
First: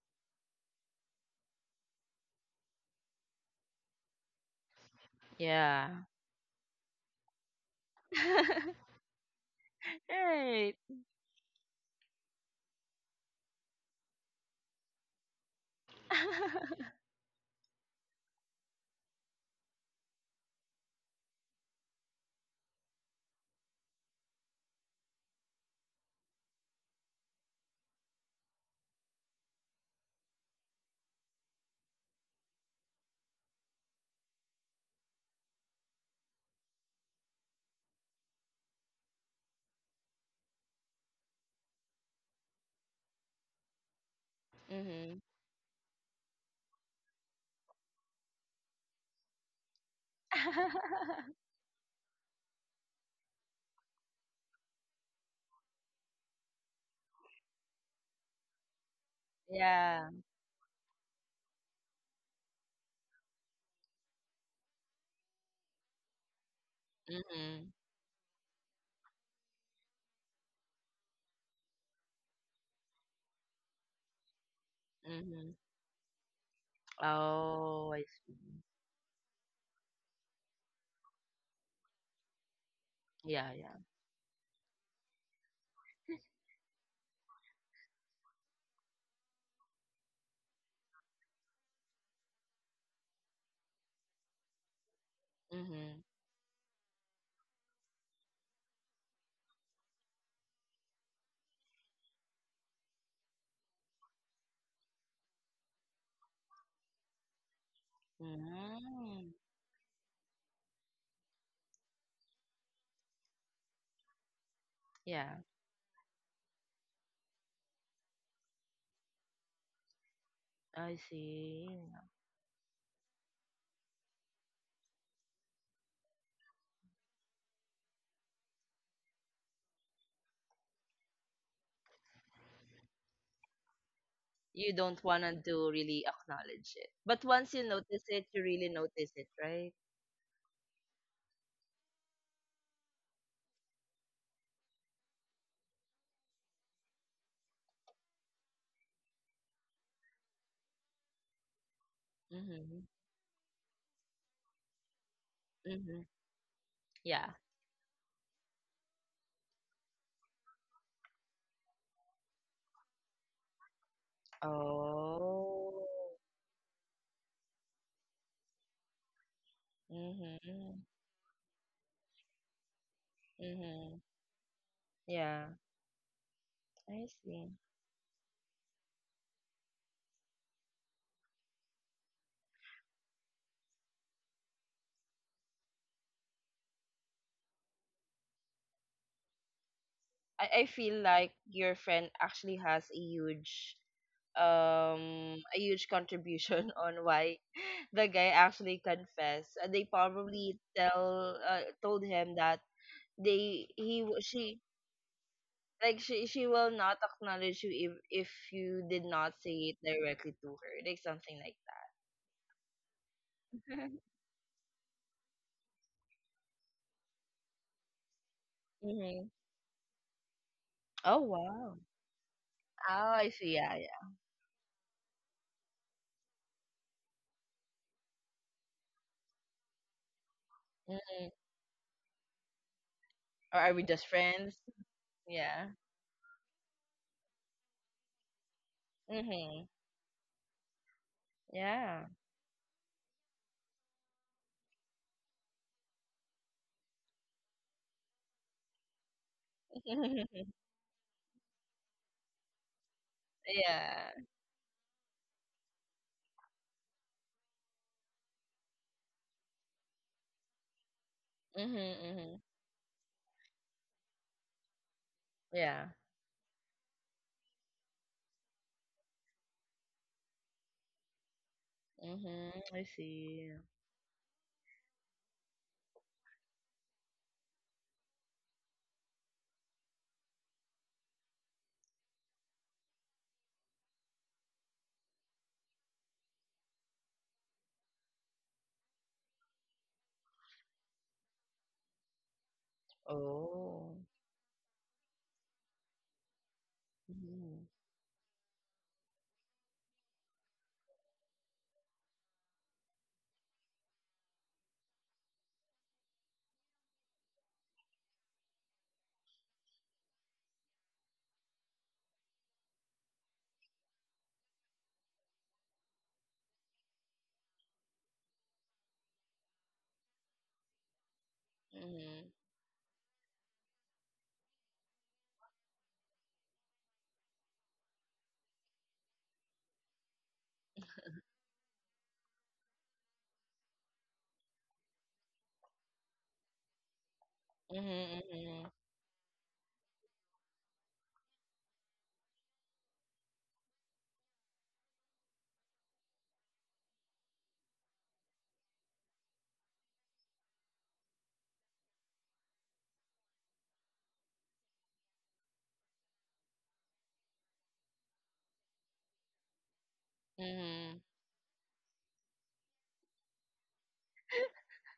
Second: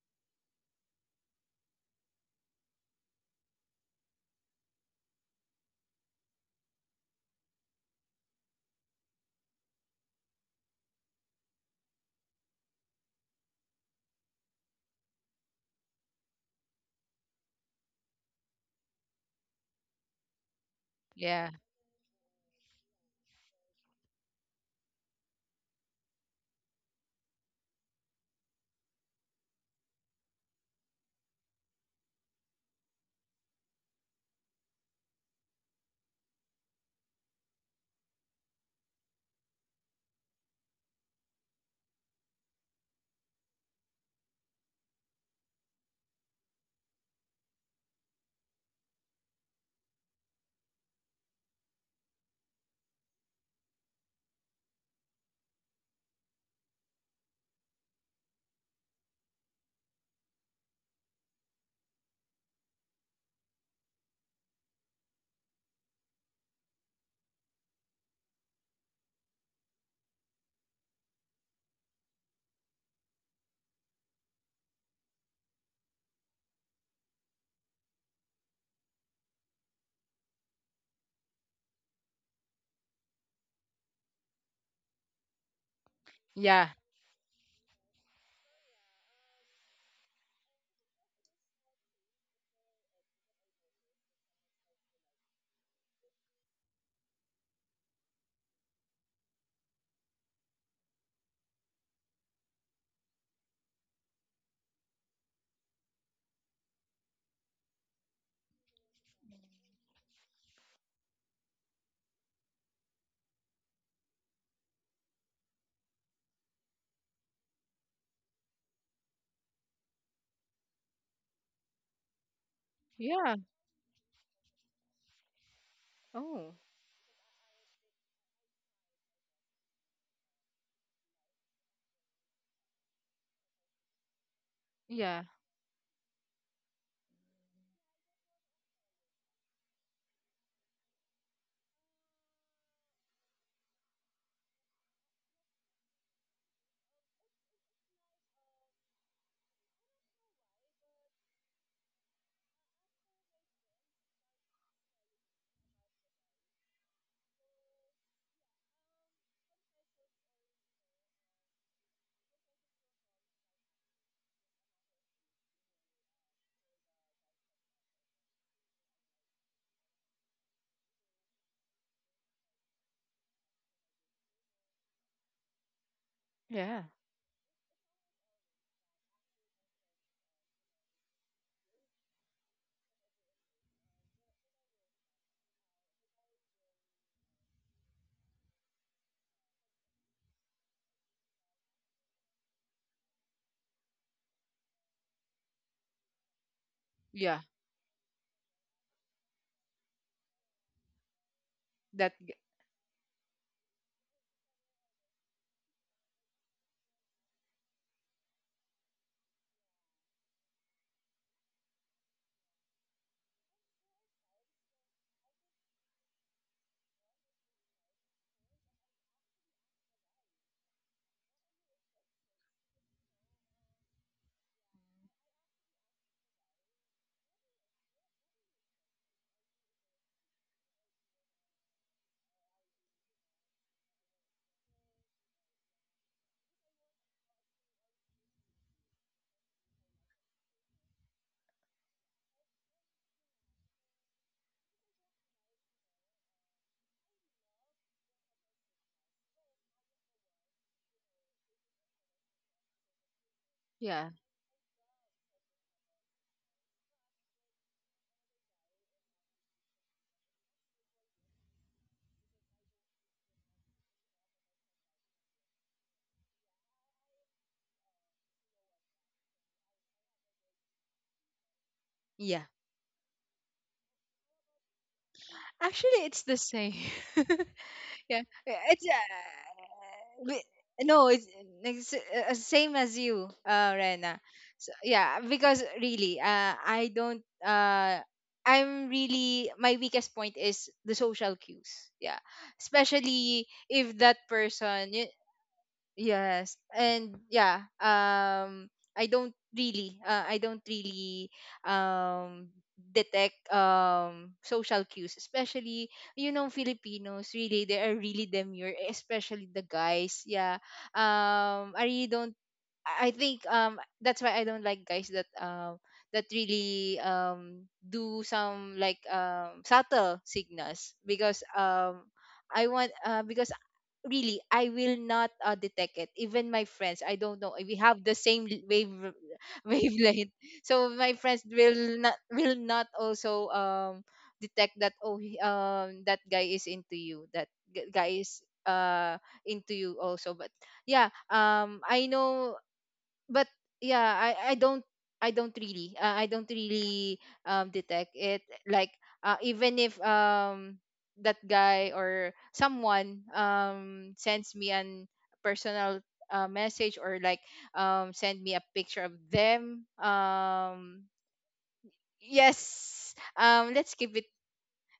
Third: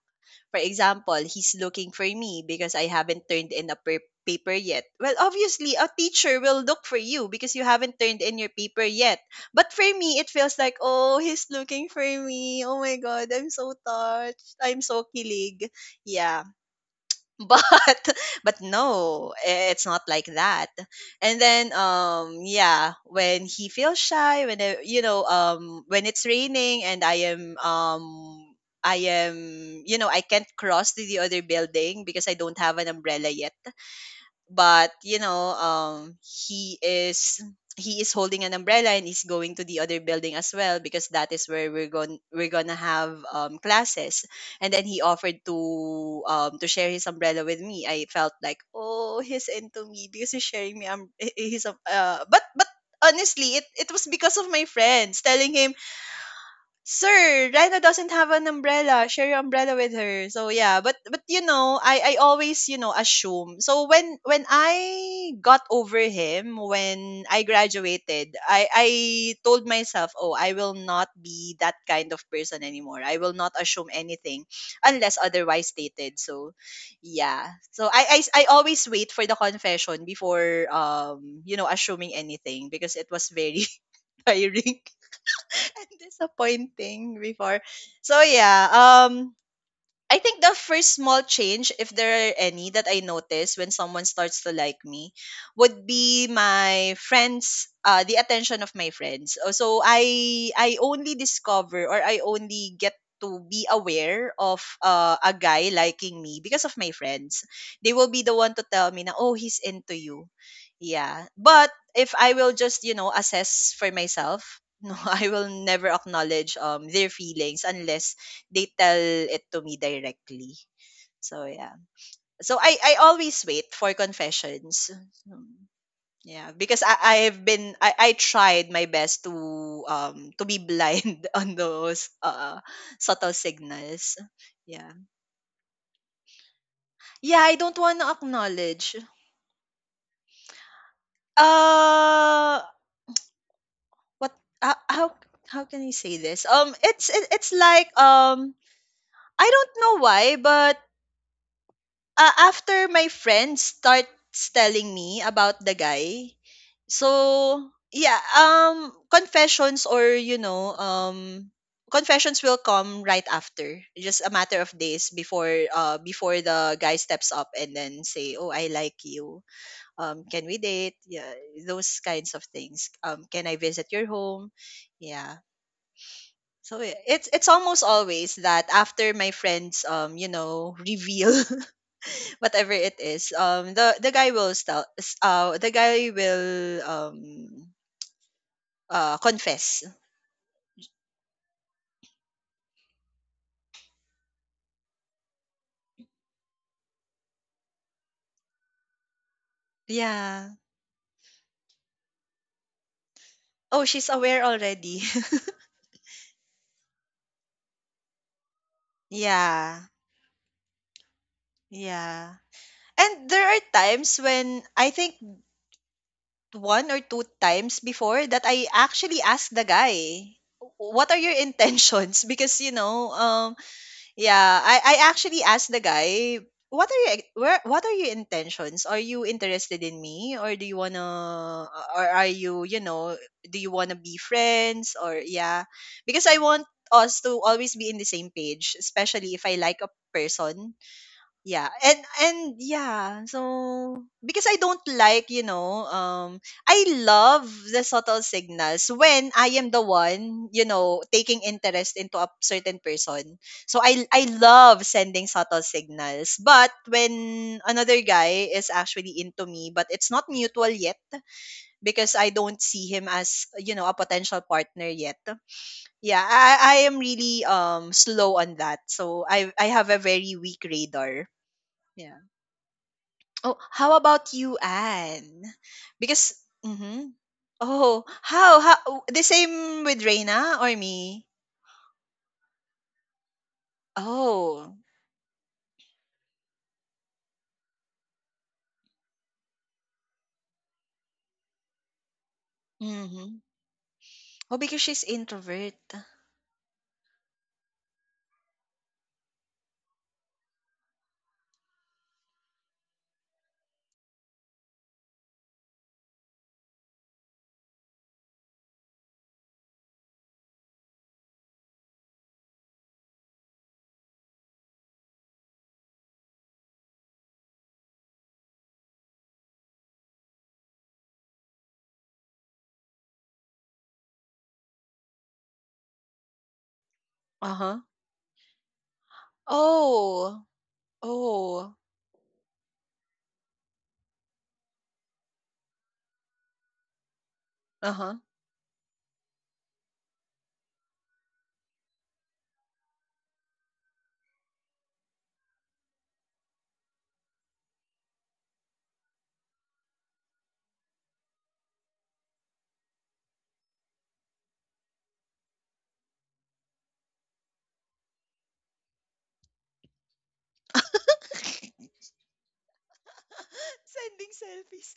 [SPEAKER 1] For example, he's looking for me because I haven't turned in a paper yet. Well, obviously,
[SPEAKER 2] Yeah.
[SPEAKER 1] a teacher will look for you because you haven't turned in your paper yet. But for me, it feels
[SPEAKER 2] Right.
[SPEAKER 1] like, oh, he's looking for me. Oh my God, I'm so touched. I'm so kilig. Yeah, but but no, it's not like that. And
[SPEAKER 3] Yeah.
[SPEAKER 1] then yeah, when he feels shy, when I, you know, when it's raining and I am you know, I can't cross to the other building because I don't have an umbrella yet, but you know, he is holding an umbrella and is going to the other building as well because that is where we're gonna have classes. And then he
[SPEAKER 2] Mm-hmm.
[SPEAKER 1] offered to share his umbrella with me. I felt like, oh, he's into me because he's sharing me his but honestly it was because of my friends telling him, "Sir, Rhino doesn't have an umbrella. Share your umbrella with
[SPEAKER 2] Yeah.
[SPEAKER 1] her." So yeah, but you know, I always, you know, assume. So when I got over him when I
[SPEAKER 2] Mm-hmm.
[SPEAKER 1] graduated, I told myself, oh, I will not be that kind of person anymore. I will not assume anything unless
[SPEAKER 2] Mm-hmm.
[SPEAKER 1] otherwise stated. So yeah, so
[SPEAKER 2] Oh, I
[SPEAKER 1] I
[SPEAKER 2] see.
[SPEAKER 1] always wait for the confession before you know, assuming anything because it was
[SPEAKER 2] Yeah,
[SPEAKER 1] very
[SPEAKER 2] yeah.
[SPEAKER 1] tiring. And
[SPEAKER 3] Yeah.
[SPEAKER 1] disappointing before. So yeah, I think the first small change, if there are any, that I notice when someone starts to like me would
[SPEAKER 2] Mm-hmm.
[SPEAKER 1] be my friends, the attention of my friends. So I only discover, or I only get to be aware of a guy liking me because of my friends. They will be the one to tell me na,
[SPEAKER 2] Mm-hmm.
[SPEAKER 1] oh, he's into you. Yeah. But if I will just, you know, assess for myself, no, I
[SPEAKER 2] Yeah,
[SPEAKER 1] will never acknowledge their feelings unless they tell it to me directly.
[SPEAKER 2] I
[SPEAKER 1] So
[SPEAKER 2] see.
[SPEAKER 1] yeah. So I
[SPEAKER 3] Yeah.
[SPEAKER 1] always wait for confessions. Hmm. Yeah,
[SPEAKER 3] Oh.
[SPEAKER 1] because I I've been I tried my best to be blind on those subtle signals.
[SPEAKER 2] You
[SPEAKER 1] Yeah.
[SPEAKER 2] don't
[SPEAKER 3] Yeah.
[SPEAKER 2] wanna do really acknowledge it. But
[SPEAKER 1] Yeah,
[SPEAKER 2] once
[SPEAKER 1] I
[SPEAKER 2] you
[SPEAKER 1] don't want
[SPEAKER 2] notice
[SPEAKER 1] to
[SPEAKER 2] it, you really
[SPEAKER 1] acknowledge.
[SPEAKER 2] notice it, right?
[SPEAKER 1] Uh what uh, how how can I say this? It's like I don't know why, but,
[SPEAKER 2] Mm-hmm.
[SPEAKER 1] after my friend starts telling me about the
[SPEAKER 2] Mhm.
[SPEAKER 1] guy, so
[SPEAKER 2] Yeah.
[SPEAKER 1] yeah, confessions or, you know, confessions will come right after. Just a matter of days before
[SPEAKER 2] Oh.
[SPEAKER 1] before the guy steps up and then say, "Oh, I like you. Um, can we
[SPEAKER 2] Mhm.
[SPEAKER 1] date?" Yeah, those kinds of things. Um, can I visit
[SPEAKER 2] Mhm.
[SPEAKER 1] your home? Yeah.
[SPEAKER 2] Yeah.
[SPEAKER 3] Yeah.
[SPEAKER 1] So
[SPEAKER 2] I
[SPEAKER 1] it's
[SPEAKER 2] see.
[SPEAKER 1] almost always that after my friends you know, reveal whatever it is, the guy will still the guy will confess.
[SPEAKER 2] I feel like your friend actually has a huge contribution on why
[SPEAKER 3] Yeah.
[SPEAKER 2] the guy actually confessed. They
[SPEAKER 1] Yeah.
[SPEAKER 2] probably tell told
[SPEAKER 3] That
[SPEAKER 2] him that they
[SPEAKER 1] Oh,
[SPEAKER 2] he
[SPEAKER 1] she's
[SPEAKER 2] w-
[SPEAKER 1] aware
[SPEAKER 2] she
[SPEAKER 1] already.
[SPEAKER 2] like she will not acknowledge you if you did not say it
[SPEAKER 1] Yeah.
[SPEAKER 2] directly to her, like something like that.
[SPEAKER 1] Yeah. And there are times when I think one or two times before that I actually
[SPEAKER 2] Hmm.
[SPEAKER 1] asked the guy, what are
[SPEAKER 2] Oh
[SPEAKER 1] your
[SPEAKER 2] wow.
[SPEAKER 1] intentions? Because, you
[SPEAKER 2] Oh,
[SPEAKER 1] know,
[SPEAKER 2] I see. Yeah, yeah.
[SPEAKER 1] yeah, I actually asked the guy, what are your intentions? Are you interested in me, or do you wanna,
[SPEAKER 2] Hmm.
[SPEAKER 1] or are you, you know, do
[SPEAKER 2] Or
[SPEAKER 1] you
[SPEAKER 2] are we
[SPEAKER 1] wanna
[SPEAKER 2] just
[SPEAKER 1] be
[SPEAKER 2] friends?
[SPEAKER 1] friends or yeah?
[SPEAKER 2] Yeah.
[SPEAKER 1] Because I want us to always be in the same page, especially if I
[SPEAKER 2] Mhm.
[SPEAKER 1] like a person, yeah, and
[SPEAKER 2] Yeah.
[SPEAKER 1] and yeah, so because I don't like, you know, I love the subtle signals when I am the one, you know, taking interest into a certain person. So I
[SPEAKER 3] yeah,
[SPEAKER 2] Yeah.
[SPEAKER 1] I love sending subtle signals. But when another guy is actually into me, but it's not mutual yet
[SPEAKER 2] Mhm.
[SPEAKER 1] because I
[SPEAKER 2] Mhm.
[SPEAKER 1] don't see him as, you know, a potential partner yet.
[SPEAKER 2] Yeah.
[SPEAKER 1] Yeah, I am really slow on that. So I have a very weak radar. Yeah.
[SPEAKER 3] yeah.
[SPEAKER 2] Mhm. I see.
[SPEAKER 1] Oh, how about you, Anne?
[SPEAKER 3] Actually it's the
[SPEAKER 1] Because,
[SPEAKER 3] same.
[SPEAKER 1] mhm, oh,
[SPEAKER 3] Yeah,
[SPEAKER 1] how,
[SPEAKER 3] it's
[SPEAKER 1] oh, the same with
[SPEAKER 3] we-
[SPEAKER 1] Reina or
[SPEAKER 3] no it's,
[SPEAKER 1] me?
[SPEAKER 3] it's same as you, Rena. So
[SPEAKER 1] Oh,
[SPEAKER 3] yeah, because really I don't I'm really, my weakest point is the social cues, yeah,
[SPEAKER 1] mm-hmm.
[SPEAKER 3] especially if
[SPEAKER 2] Oh.
[SPEAKER 3] that
[SPEAKER 1] Oh, because
[SPEAKER 3] person.
[SPEAKER 1] she's introvert.
[SPEAKER 3] Yes. And yeah,
[SPEAKER 2] Mhm.
[SPEAKER 3] I don't really um detect social cues, especially, you know, Filipinos really, they are really demure, especially the guys. Yeah, I really don't. I think that's why I don't like guys that that really do some like subtle signals because
[SPEAKER 2] Mhm.
[SPEAKER 3] I want because really I will not detect it. Even my friends, I don't know,
[SPEAKER 1] Uh
[SPEAKER 3] we
[SPEAKER 1] huh.
[SPEAKER 3] have the same l- wave wavelength.
[SPEAKER 1] Oh,
[SPEAKER 3] So my friends
[SPEAKER 1] oh,
[SPEAKER 3] will not also detect that oh that guy is into you, that
[SPEAKER 1] uh
[SPEAKER 3] guy
[SPEAKER 1] huh.
[SPEAKER 2] Mhm.
[SPEAKER 3] is
[SPEAKER 2] Mhm.
[SPEAKER 3] into you also. But yeah, I know, but yeah, I don't really detect it like even if that guy or someone sends me an personal message, or like send me a picture of them.
[SPEAKER 2] Mhm.
[SPEAKER 3] Yes, let's keep it.
[SPEAKER 1] Sending selfies.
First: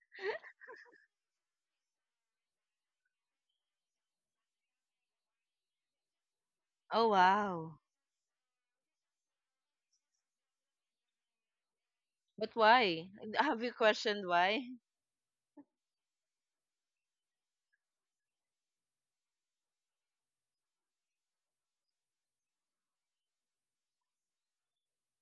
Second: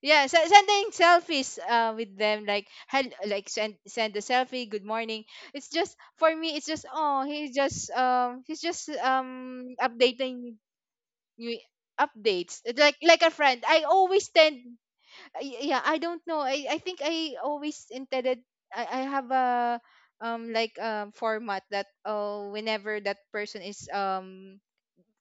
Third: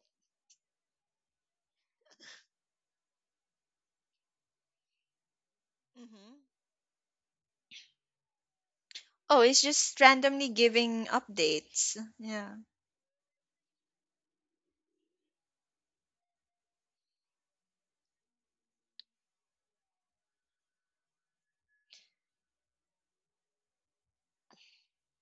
[SPEAKER 3] Yeah, sending selfies with them, like send a selfie, good morning. It's just for
[SPEAKER 1] Mm-hmm.
[SPEAKER 3] me it's just
[SPEAKER 2] Oh
[SPEAKER 3] oh, he's
[SPEAKER 2] wow.
[SPEAKER 3] just
[SPEAKER 1] Oh, he's just randomly
[SPEAKER 3] updating
[SPEAKER 1] giving
[SPEAKER 3] you
[SPEAKER 1] updates. Yeah.
[SPEAKER 2] But
[SPEAKER 3] updates. It's Like
[SPEAKER 2] why?
[SPEAKER 3] like a
[SPEAKER 2] Have
[SPEAKER 3] friend.
[SPEAKER 2] you
[SPEAKER 3] I
[SPEAKER 2] questioned
[SPEAKER 3] always tend
[SPEAKER 2] why?
[SPEAKER 3] yeah, I don't know. I think I always intended I have a like format that oh, whenever that person is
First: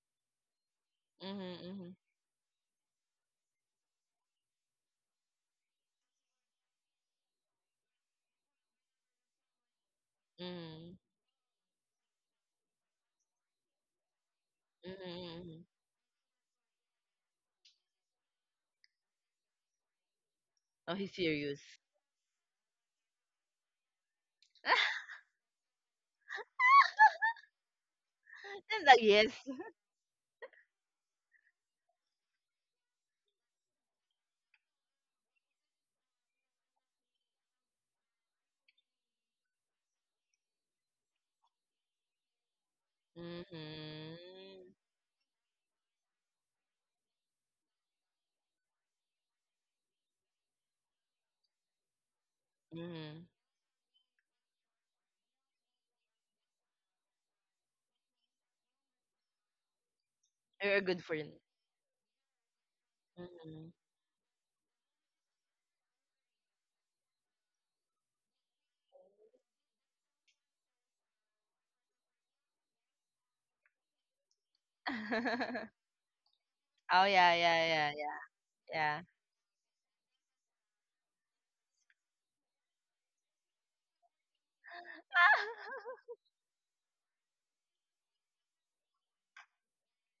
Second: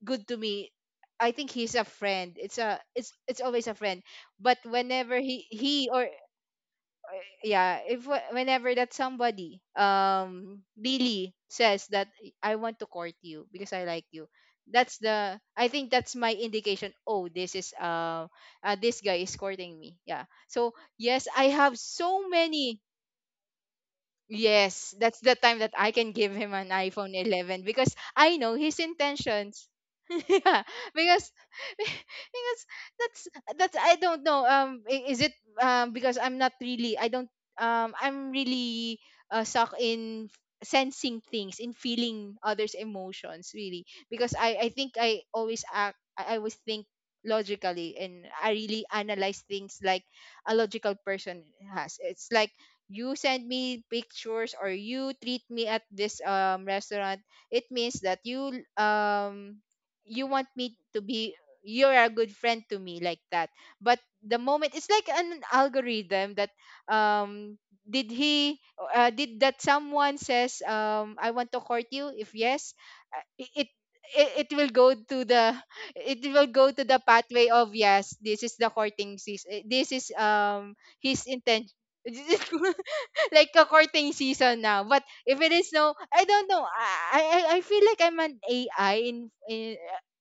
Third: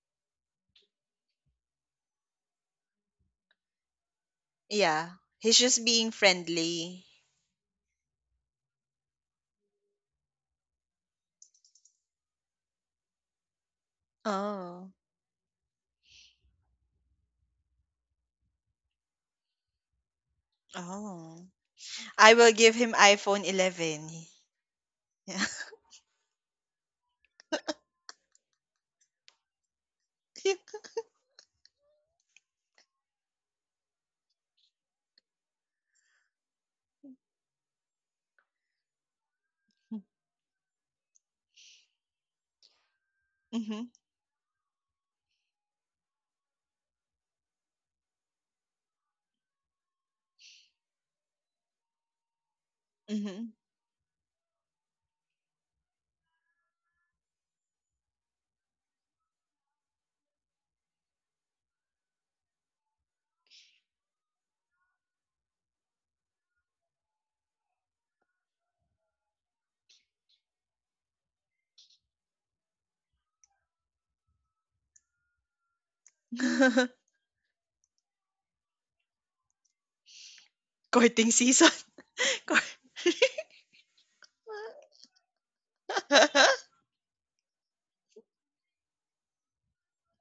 [SPEAKER 3] good to me, I think
[SPEAKER 2] Mhm.
[SPEAKER 3] he's a
[SPEAKER 2] Mhm.
[SPEAKER 3] friend. It's a it's always a friend. But
[SPEAKER 1] Yeah.
[SPEAKER 3] whenever
[SPEAKER 1] He's just
[SPEAKER 3] he or
[SPEAKER 1] being friendly.
[SPEAKER 3] yeah, if whenever that somebody
[SPEAKER 2] Mhm.
[SPEAKER 3] really says that I want to court you because I like you,
[SPEAKER 1] Oh.
[SPEAKER 3] that's the
[SPEAKER 2] Mhm.
[SPEAKER 3] I think that's my indication, oh, this is this guy is courting me. Yeah, so
[SPEAKER 2] Oh, he's
[SPEAKER 3] yes, I
[SPEAKER 1] Oh.
[SPEAKER 2] serious.
[SPEAKER 3] have so
[SPEAKER 1] I will give
[SPEAKER 3] many.
[SPEAKER 1] him iPhone 11.
[SPEAKER 3] Yes, that's the
[SPEAKER 1] Yeah.
[SPEAKER 3] time that I can give him an iPhone 11 because I know his
[SPEAKER 2] And like yes.
[SPEAKER 3] intentions. Yeah, because because that's that's I don't know. Is it because I'm not really, I don't I'm really suck in sensing things in feeling others' emotions, really,
[SPEAKER 1] Mhm,
[SPEAKER 3] because I
[SPEAKER 2] Mhm.
[SPEAKER 3] think I always think logically, and I really analyze things like a logical person has. It's like you
[SPEAKER 2] Mhm.
[SPEAKER 3] send
[SPEAKER 1] mhm.
[SPEAKER 3] me pictures or you treat me at this restaurant, it means that um you want me
[SPEAKER 2] You're
[SPEAKER 3] to
[SPEAKER 2] good for it.
[SPEAKER 3] be you're a good friend to me, like that.
[SPEAKER 2] Mhm.
[SPEAKER 3] But the moment it's like an algorithm that um did he did that someone says I want to court you, if yes, uh, it it, it will go to the it will go to the
[SPEAKER 2] Oh, yeah,
[SPEAKER 3] pathway
[SPEAKER 2] yeah,
[SPEAKER 3] of
[SPEAKER 2] yeah, yeah,
[SPEAKER 3] yes, this is the
[SPEAKER 2] yeah.
[SPEAKER 3] courting season, this is his
[SPEAKER 1] Courting
[SPEAKER 3] intent.
[SPEAKER 1] season. Cour
[SPEAKER 3] Like a courting season now. But if it is no, I don't know. I feel like I'm an AI in in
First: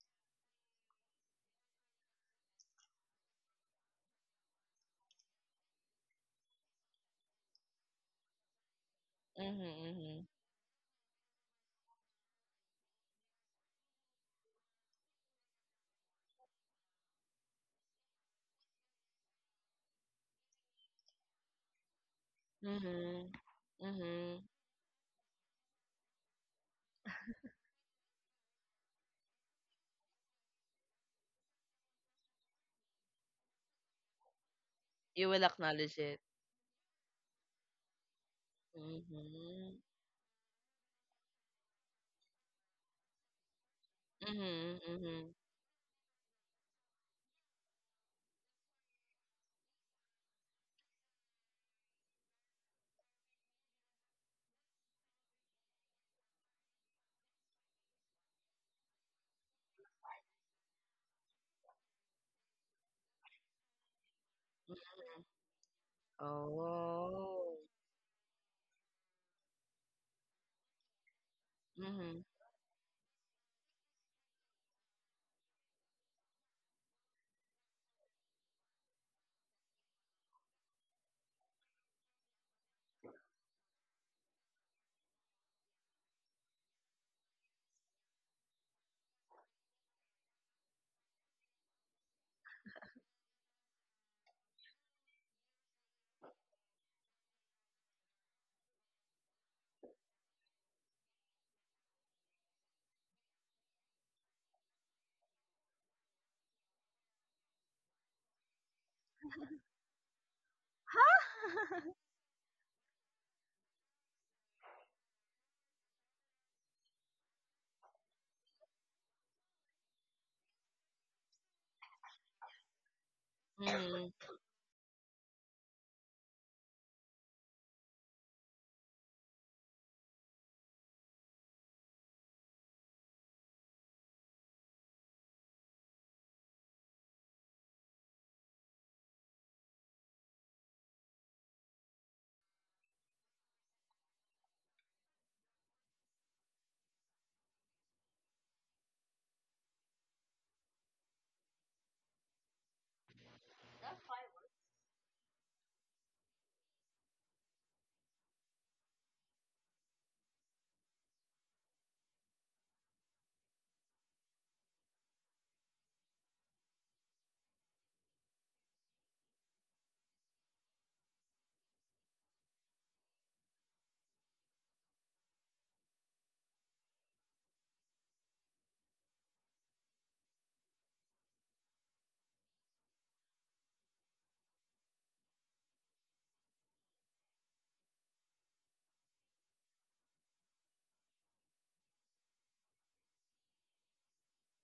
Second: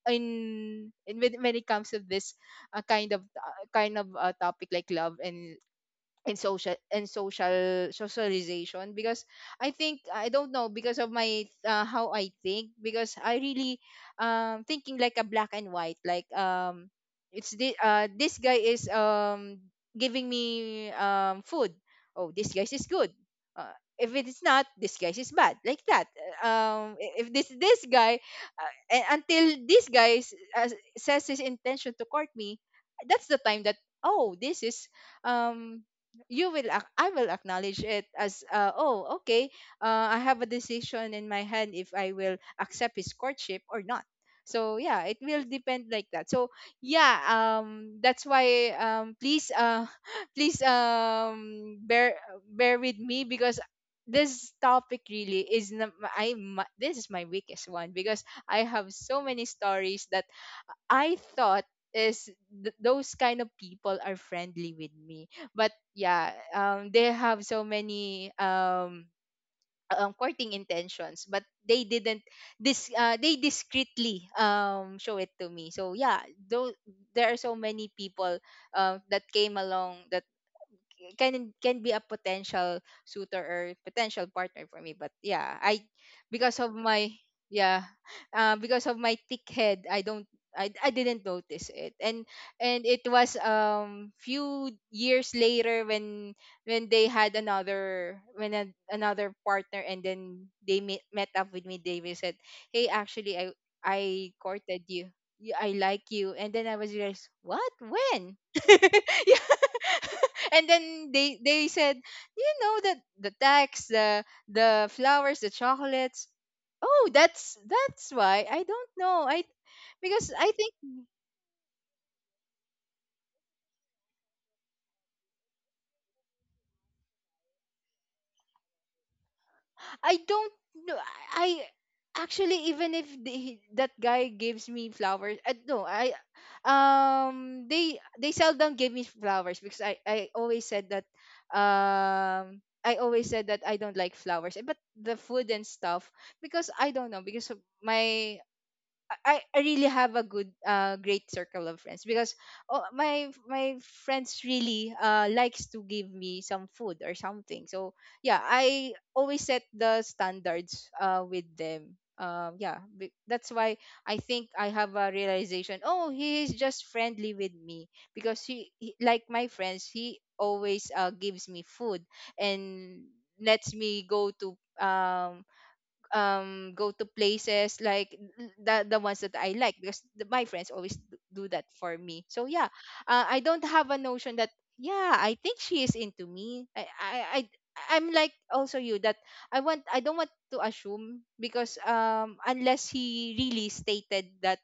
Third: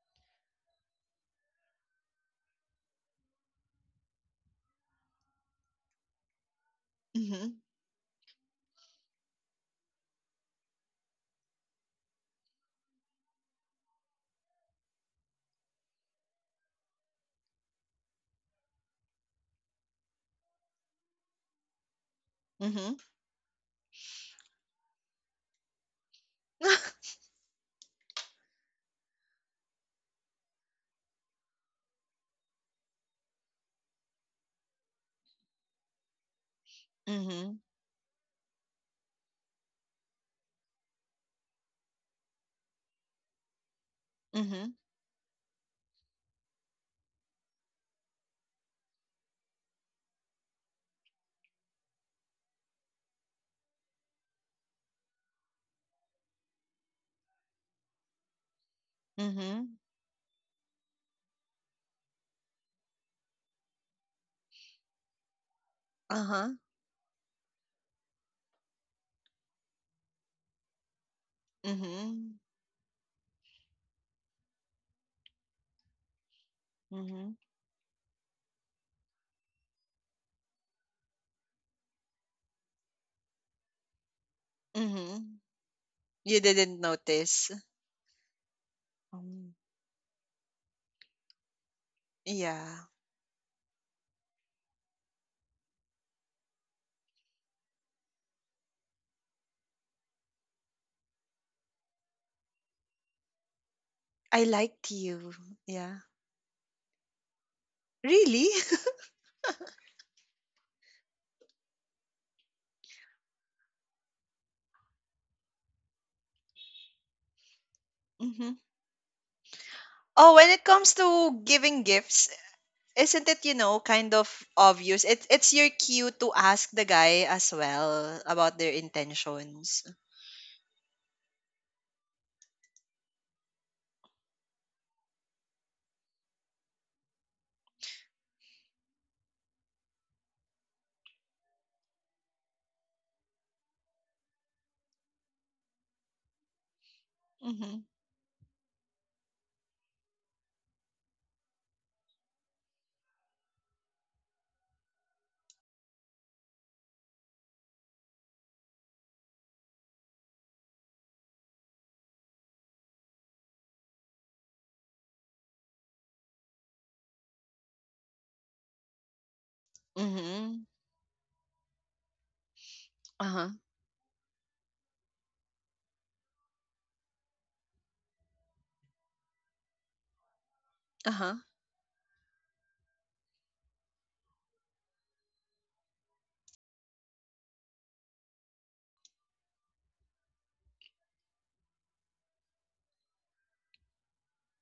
[SPEAKER 3] in, in when it comes to this topic like love and in social and
[SPEAKER 1] Mhm,
[SPEAKER 3] social socialization because
[SPEAKER 2] Hmm.
[SPEAKER 3] I think
[SPEAKER 2] Hmm.
[SPEAKER 3] I don't know because of my how I think, because I really thinking like a black and white, like it's the this guy is giving me food, oh, this guy is
[SPEAKER 1] mhm.
[SPEAKER 3] good.
[SPEAKER 2] Hmm.
[SPEAKER 3] uh, if it is
[SPEAKER 2] Hmm.
[SPEAKER 3] not, this guy is bad, like that. If this guy, and until this guy says his intention to court me, that's the time that oh, this is
[SPEAKER 2] You will
[SPEAKER 3] um
[SPEAKER 2] acknowledge it.
[SPEAKER 3] I will
[SPEAKER 1] Mhm,
[SPEAKER 3] acknowledge it as
[SPEAKER 2] Hmm.
[SPEAKER 3] oh okay,
[SPEAKER 2] Hmm.
[SPEAKER 3] I have a decision in my hand if I will accept his courtship or not.
[SPEAKER 1] mhm,
[SPEAKER 2] Hmm.
[SPEAKER 3] So yeah, it
[SPEAKER 2] Hmm.
[SPEAKER 3] will depend, like that. So yeah, that's why please uh, please bear with me because this topic really is not, I this is my weakest one, because I have so many
[SPEAKER 1] mhm.
[SPEAKER 3] stories that I thought is those kind of people are friendly with me. But yeah,
[SPEAKER 1] Uh-huh.
[SPEAKER 3] they have
[SPEAKER 2] Oh.
[SPEAKER 3] so many courting intentions, but they
[SPEAKER 2] Hmm.
[SPEAKER 3] didn't
[SPEAKER 1] Mhm,
[SPEAKER 3] this they discreetly show it to me. So yeah, though there
[SPEAKER 1] mhm,
[SPEAKER 3] are so many people that came along can be a potential suitor or potential partner for me, but
[SPEAKER 1] mhm.
[SPEAKER 3] yeah, I,
[SPEAKER 1] You
[SPEAKER 3] because of
[SPEAKER 1] didn't
[SPEAKER 3] my
[SPEAKER 1] notice.
[SPEAKER 3] yeah, because of my thick
[SPEAKER 1] Um,
[SPEAKER 3] head I don't, I didn't notice it. And
[SPEAKER 1] yeah.
[SPEAKER 3] it was few years later when they had another, when an another partner, and then they met, met up with me, they said hey actually I
[SPEAKER 1] I
[SPEAKER 3] courted
[SPEAKER 1] liked
[SPEAKER 3] you,
[SPEAKER 1] you.
[SPEAKER 3] I
[SPEAKER 1] Yeah.
[SPEAKER 3] like you. And then I was like what when.
[SPEAKER 1] Really?
[SPEAKER 3] Yeah. And then they said you know that the tax the flowers, the chocolates, oh that's why, I
[SPEAKER 1] Mhm.
[SPEAKER 3] don't know, I because
[SPEAKER 1] Oh,
[SPEAKER 3] I
[SPEAKER 1] when it
[SPEAKER 3] think
[SPEAKER 1] comes to giving gifts, isn't it, you know,
[SPEAKER 2] Hmm.
[SPEAKER 1] kind of obvious? It's your cue to ask the guy as well about their intentions.
[SPEAKER 3] I don't know, I actually even if the, that guy gives me flowers, I, no I they seldom give me flowers because I always said that I always said that I don't like flowers, eh, but the food and stuff, because I don't know because of
[SPEAKER 1] Mhm,
[SPEAKER 3] my, I really have a good great circle of friends, because oh, my friends really likes to give me some food or something. So yeah, I always set the standards with them. Yeah, that's why I think I have a realization, oh, he is just friendly with me because he like my friends, he
[SPEAKER 1] mhm.
[SPEAKER 3] always gives me food and
[SPEAKER 1] Uh-huh,
[SPEAKER 3] lets me go to um go to places like the ones that I like because my friends always
[SPEAKER 1] uh-huh.
[SPEAKER 3] do that for me. So yeah, I don't have a notion that yeah, I think she is into me. I'm like also you that I don't want to assume because unless he really stated that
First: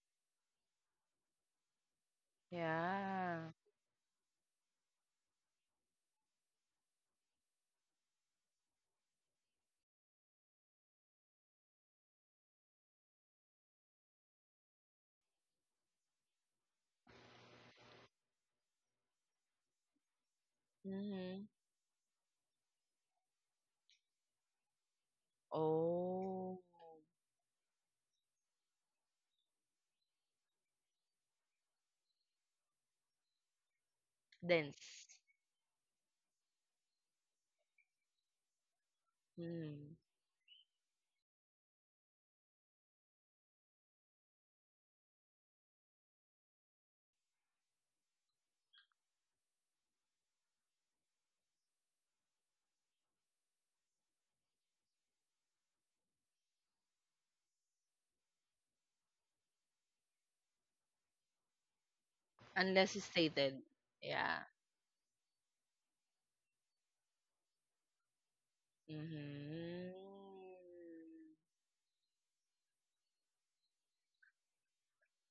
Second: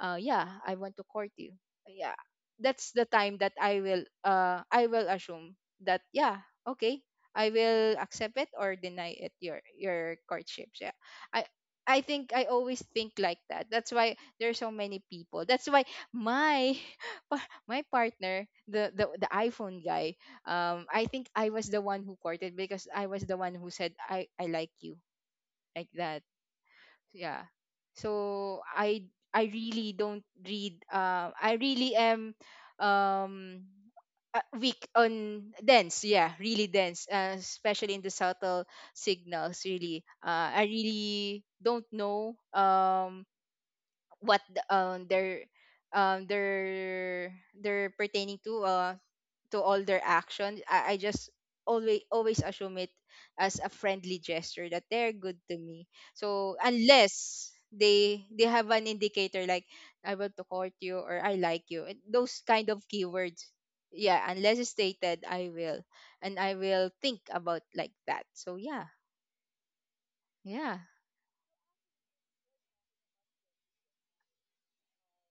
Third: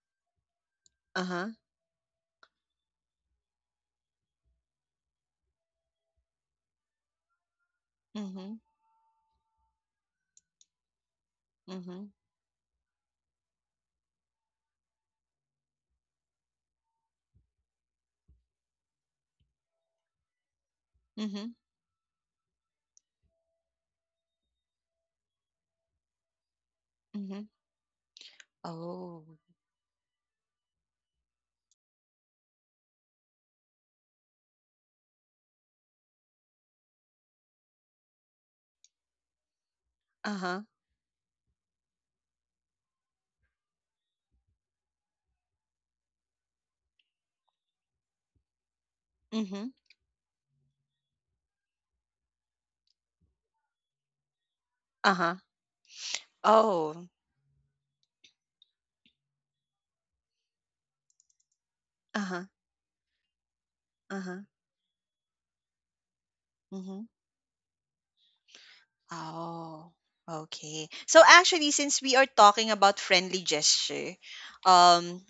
[SPEAKER 3] yeah, I want to court
[SPEAKER 1] Uh-huh.
[SPEAKER 3] you. Yeah, that's the time
[SPEAKER 2] Yeah.
[SPEAKER 3] that I will I will assume that. Yeah, okay, I will accept it
[SPEAKER 1] Mhm.
[SPEAKER 3] or deny it, your courtships. Yeah, i I
[SPEAKER 1] Mhm.
[SPEAKER 3] think I always think like that. That's why there's so many people. That's why my my partner, the the iPhone guy, I think
[SPEAKER 2] Hmm.
[SPEAKER 3] I
[SPEAKER 1] Mhm.
[SPEAKER 3] was the one who courted because I was the one who said I like you, like that.
[SPEAKER 2] Oh,
[SPEAKER 3] Yeah,
[SPEAKER 1] Mhm.
[SPEAKER 3] so i
[SPEAKER 1] Oh.
[SPEAKER 3] i really don't read, I really am, um weak
[SPEAKER 2] dense.
[SPEAKER 3] on dense, yeah, really dense, especially in the subtle signals.
[SPEAKER 2] Mhm.
[SPEAKER 3] Really,
[SPEAKER 1] Uh-huh.
[SPEAKER 3] I really don't know what are um they're they're pertaining to, to
[SPEAKER 1] Mhm.
[SPEAKER 3] all their action. I just always assume it as a friendly gesture that they're good
[SPEAKER 1] Uh-huh.
[SPEAKER 3] to me. So
[SPEAKER 1] Oh.
[SPEAKER 3] unless they have an indicator like, I want to court you, or I like you, and those
[SPEAKER 1] Uh-huh.
[SPEAKER 3] kind of
[SPEAKER 2] Unless it's
[SPEAKER 3] keywords.
[SPEAKER 2] stated.
[SPEAKER 3] Yeah,
[SPEAKER 1] Uh-huh.
[SPEAKER 2] Yeah.
[SPEAKER 3] unless it's stated, I will, and I will
[SPEAKER 1] Mhm.
[SPEAKER 3] think about like that. So yeah,
[SPEAKER 2] Hmm.
[SPEAKER 1] Oh,
[SPEAKER 3] yeah,
[SPEAKER 1] okay. So actually, since we are talking about friendly gesture, um,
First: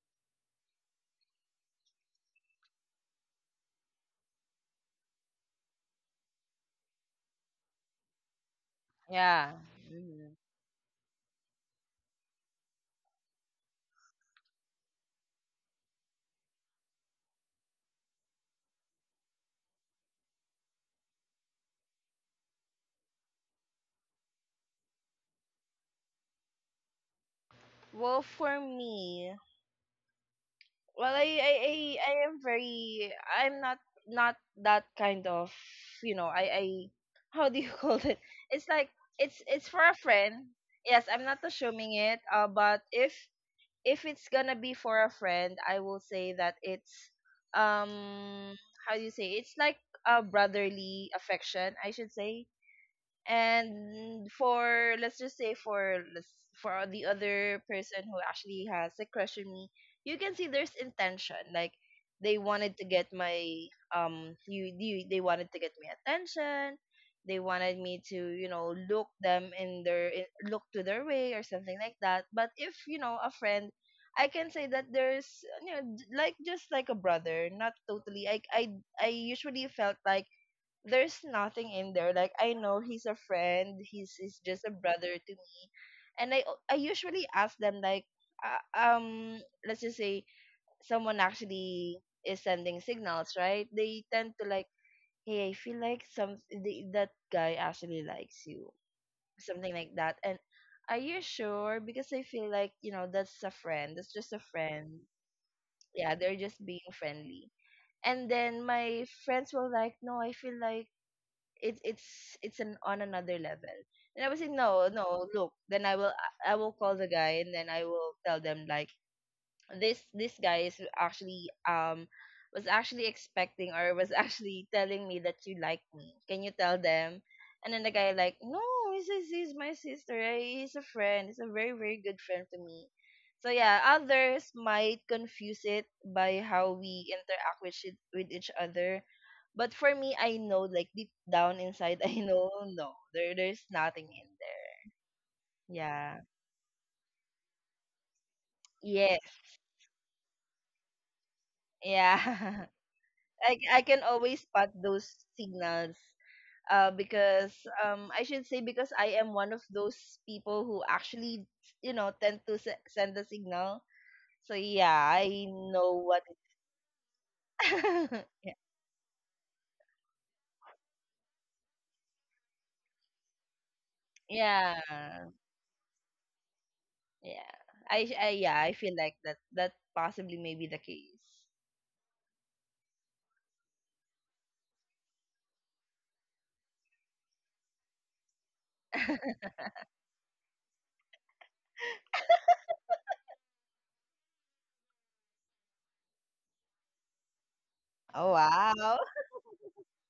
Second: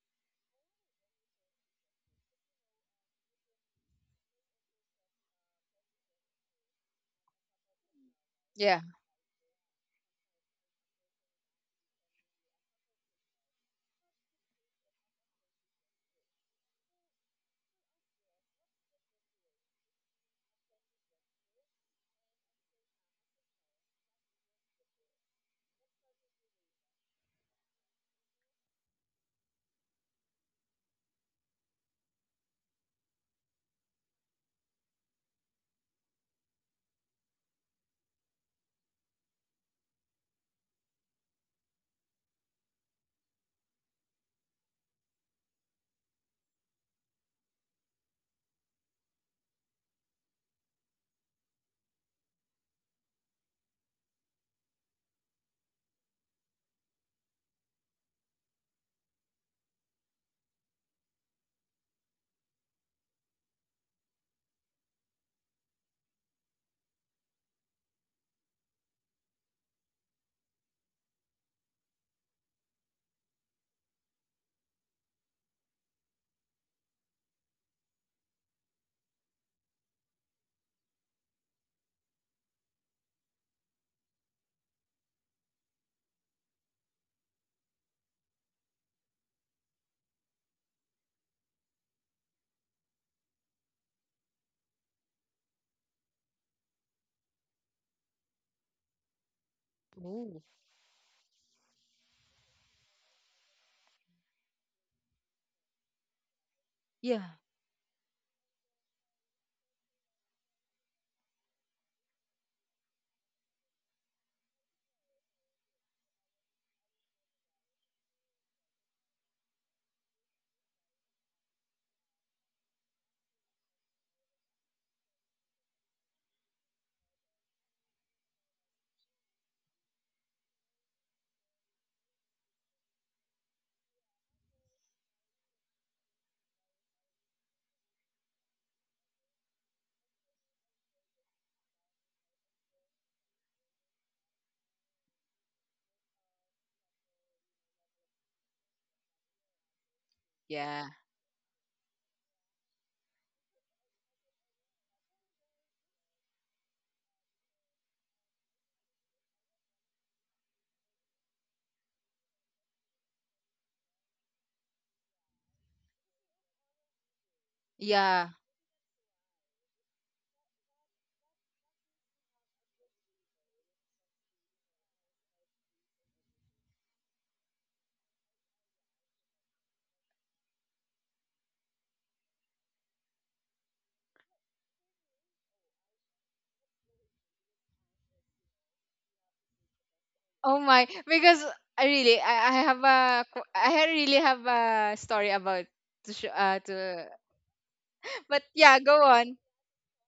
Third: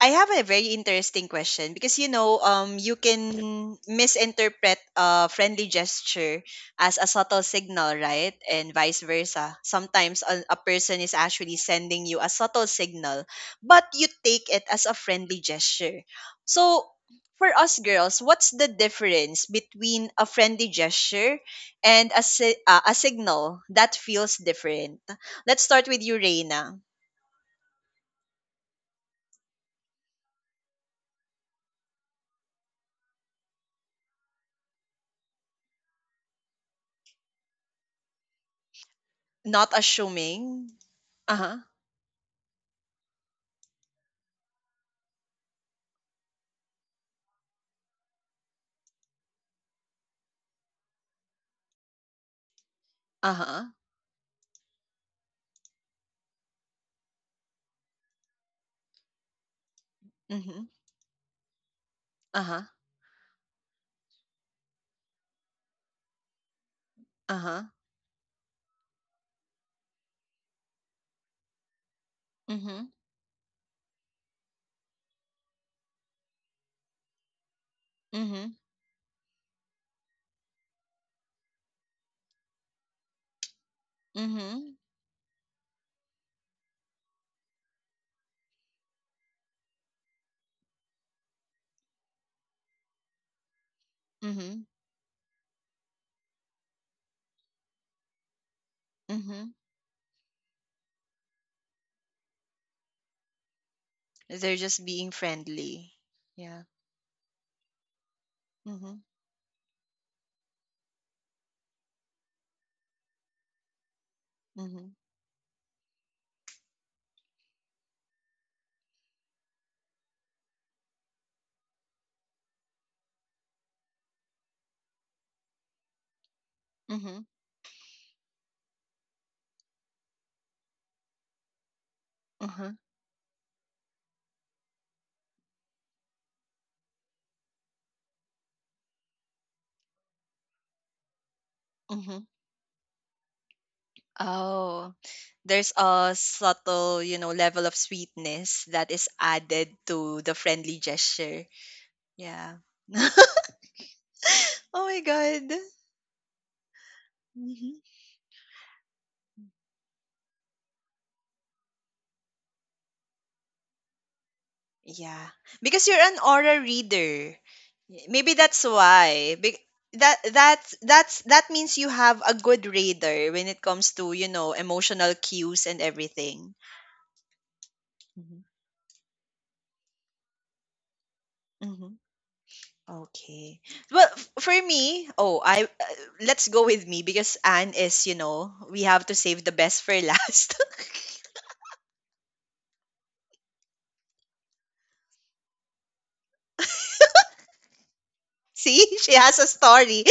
[SPEAKER 1] I have a very interesting question because, you know, you can misinterpret a friendly gesture as a subtle signal, right? And
[SPEAKER 3] yeah.
[SPEAKER 1] vice
[SPEAKER 2] Yeah.
[SPEAKER 1] versa. Sometimes
[SPEAKER 2] Hmm.
[SPEAKER 1] a person is actually sending you a subtle signal, but you take it as a friendly gesture. So for us girls, what's the difference between a friendly gesture and a signal that feels different. Let's start with you, Reina.
[SPEAKER 2] Well, for me, well, I'm not that kind of, you know, how do you call it? It's like, it's
[SPEAKER 1] Not
[SPEAKER 2] for a friend.
[SPEAKER 1] assuming.
[SPEAKER 2] Yes, I'm
[SPEAKER 1] Uh
[SPEAKER 2] not
[SPEAKER 1] huh.
[SPEAKER 2] assuming it. But if it's gonna be for a friend, I will say that um, how do you say? It's like a brotherly affection, I should say.
[SPEAKER 1] Uh huh.
[SPEAKER 2] And for let's just say for let's- for the other person who actually has a crush on me, you can see
[SPEAKER 1] Mm-hmm.
[SPEAKER 2] there's intention. Like they
[SPEAKER 1] Uh huh.
[SPEAKER 2] wanted to get my they wanted to get my attention.
[SPEAKER 1] Uh
[SPEAKER 2] They
[SPEAKER 1] huh.
[SPEAKER 2] wanted me to, you know, look them in their in- look to their way, or something like that. But if,
[SPEAKER 1] Mm-hmm.
[SPEAKER 2] you know, a friend, I can say that there's, you know, like just like a brother, not totally. i
[SPEAKER 1] Mm-hmm.
[SPEAKER 2] i, I usually felt like there's nothing in there. Like I know he's a friend, he's just a
[SPEAKER 1] Mm-hmm.
[SPEAKER 2] brother to me, and I usually ask them like, uh, um, let's just say someone actually is sending signals, right? They tend to
[SPEAKER 1] Mm-hmm.
[SPEAKER 2] like, hey, I feel like that guy actually likes you,
[SPEAKER 1] Mm-hmm.
[SPEAKER 2] something like that, and.
[SPEAKER 3] Ooh.
[SPEAKER 2] Are you sure? Because I feel like, you know, that's a friend. That's just a
[SPEAKER 1] They're just
[SPEAKER 2] friend.
[SPEAKER 1] being friendly.
[SPEAKER 2] Yeah, they're
[SPEAKER 1] Yeah.
[SPEAKER 2] just being
[SPEAKER 3] Yeah,
[SPEAKER 2] friendly. And then
[SPEAKER 1] Mm-hmm.
[SPEAKER 2] my friends were like, no, I feel like it's an on another level. And I was like,
[SPEAKER 1] Mm-hmm.
[SPEAKER 2] no, no, look. Then I will call the guy and then I will tell them like, this guy is actually was actually expecting, or was actually telling me that you like me. Can you tell
[SPEAKER 1] Mm-hmm.
[SPEAKER 2] them? And then the guy like, no, he's my sister. He's a friend. He's a very, very good friend to
[SPEAKER 1] Mm-hmm.
[SPEAKER 2] me. So yeah, others might confuse it by how we interact with it, with each other. But for me, I know like deep down inside, I
[SPEAKER 1] Mm-hmm.
[SPEAKER 2] know, no, there there's nothing in there.
[SPEAKER 1] Oh, there's a
[SPEAKER 2] Yeah.
[SPEAKER 1] subtle, you know, level of sweetness that is
[SPEAKER 2] Yes.
[SPEAKER 1] added to the friendly
[SPEAKER 3] yeah,
[SPEAKER 1] gesture.
[SPEAKER 2] Yeah.
[SPEAKER 1] Yeah. Oh
[SPEAKER 2] I can always spot
[SPEAKER 1] my
[SPEAKER 2] those
[SPEAKER 1] god.
[SPEAKER 2] signals. Because
[SPEAKER 1] Mm-hmm.
[SPEAKER 2] I should say, because I am one of those people who actually, you know, tend to send the signal. So yeah,
[SPEAKER 1] Yeah,
[SPEAKER 2] I
[SPEAKER 1] because you're
[SPEAKER 2] know
[SPEAKER 1] an
[SPEAKER 2] what.
[SPEAKER 1] aura reader.
[SPEAKER 3] yeah.
[SPEAKER 1] Maybe
[SPEAKER 2] Yeah,
[SPEAKER 1] that's why. That that means you have a good reader when it comes to, you know,
[SPEAKER 2] yeah.
[SPEAKER 1] emotional cues and everything.
[SPEAKER 2] Yeah. I, sh- I
[SPEAKER 1] Hmm,
[SPEAKER 2] yeah, I feel like that that possibly may be the case.
[SPEAKER 1] hmm. Okay. Well, for me, oh, I let's go with me because Anne is, you know, we have to save the best for last.
[SPEAKER 3] Oh my, because I really I have a I really have a story about to show, to
[SPEAKER 2] Oh
[SPEAKER 3] but yeah,
[SPEAKER 1] See,
[SPEAKER 2] wow.
[SPEAKER 3] go
[SPEAKER 1] she has
[SPEAKER 3] on.
[SPEAKER 1] a story.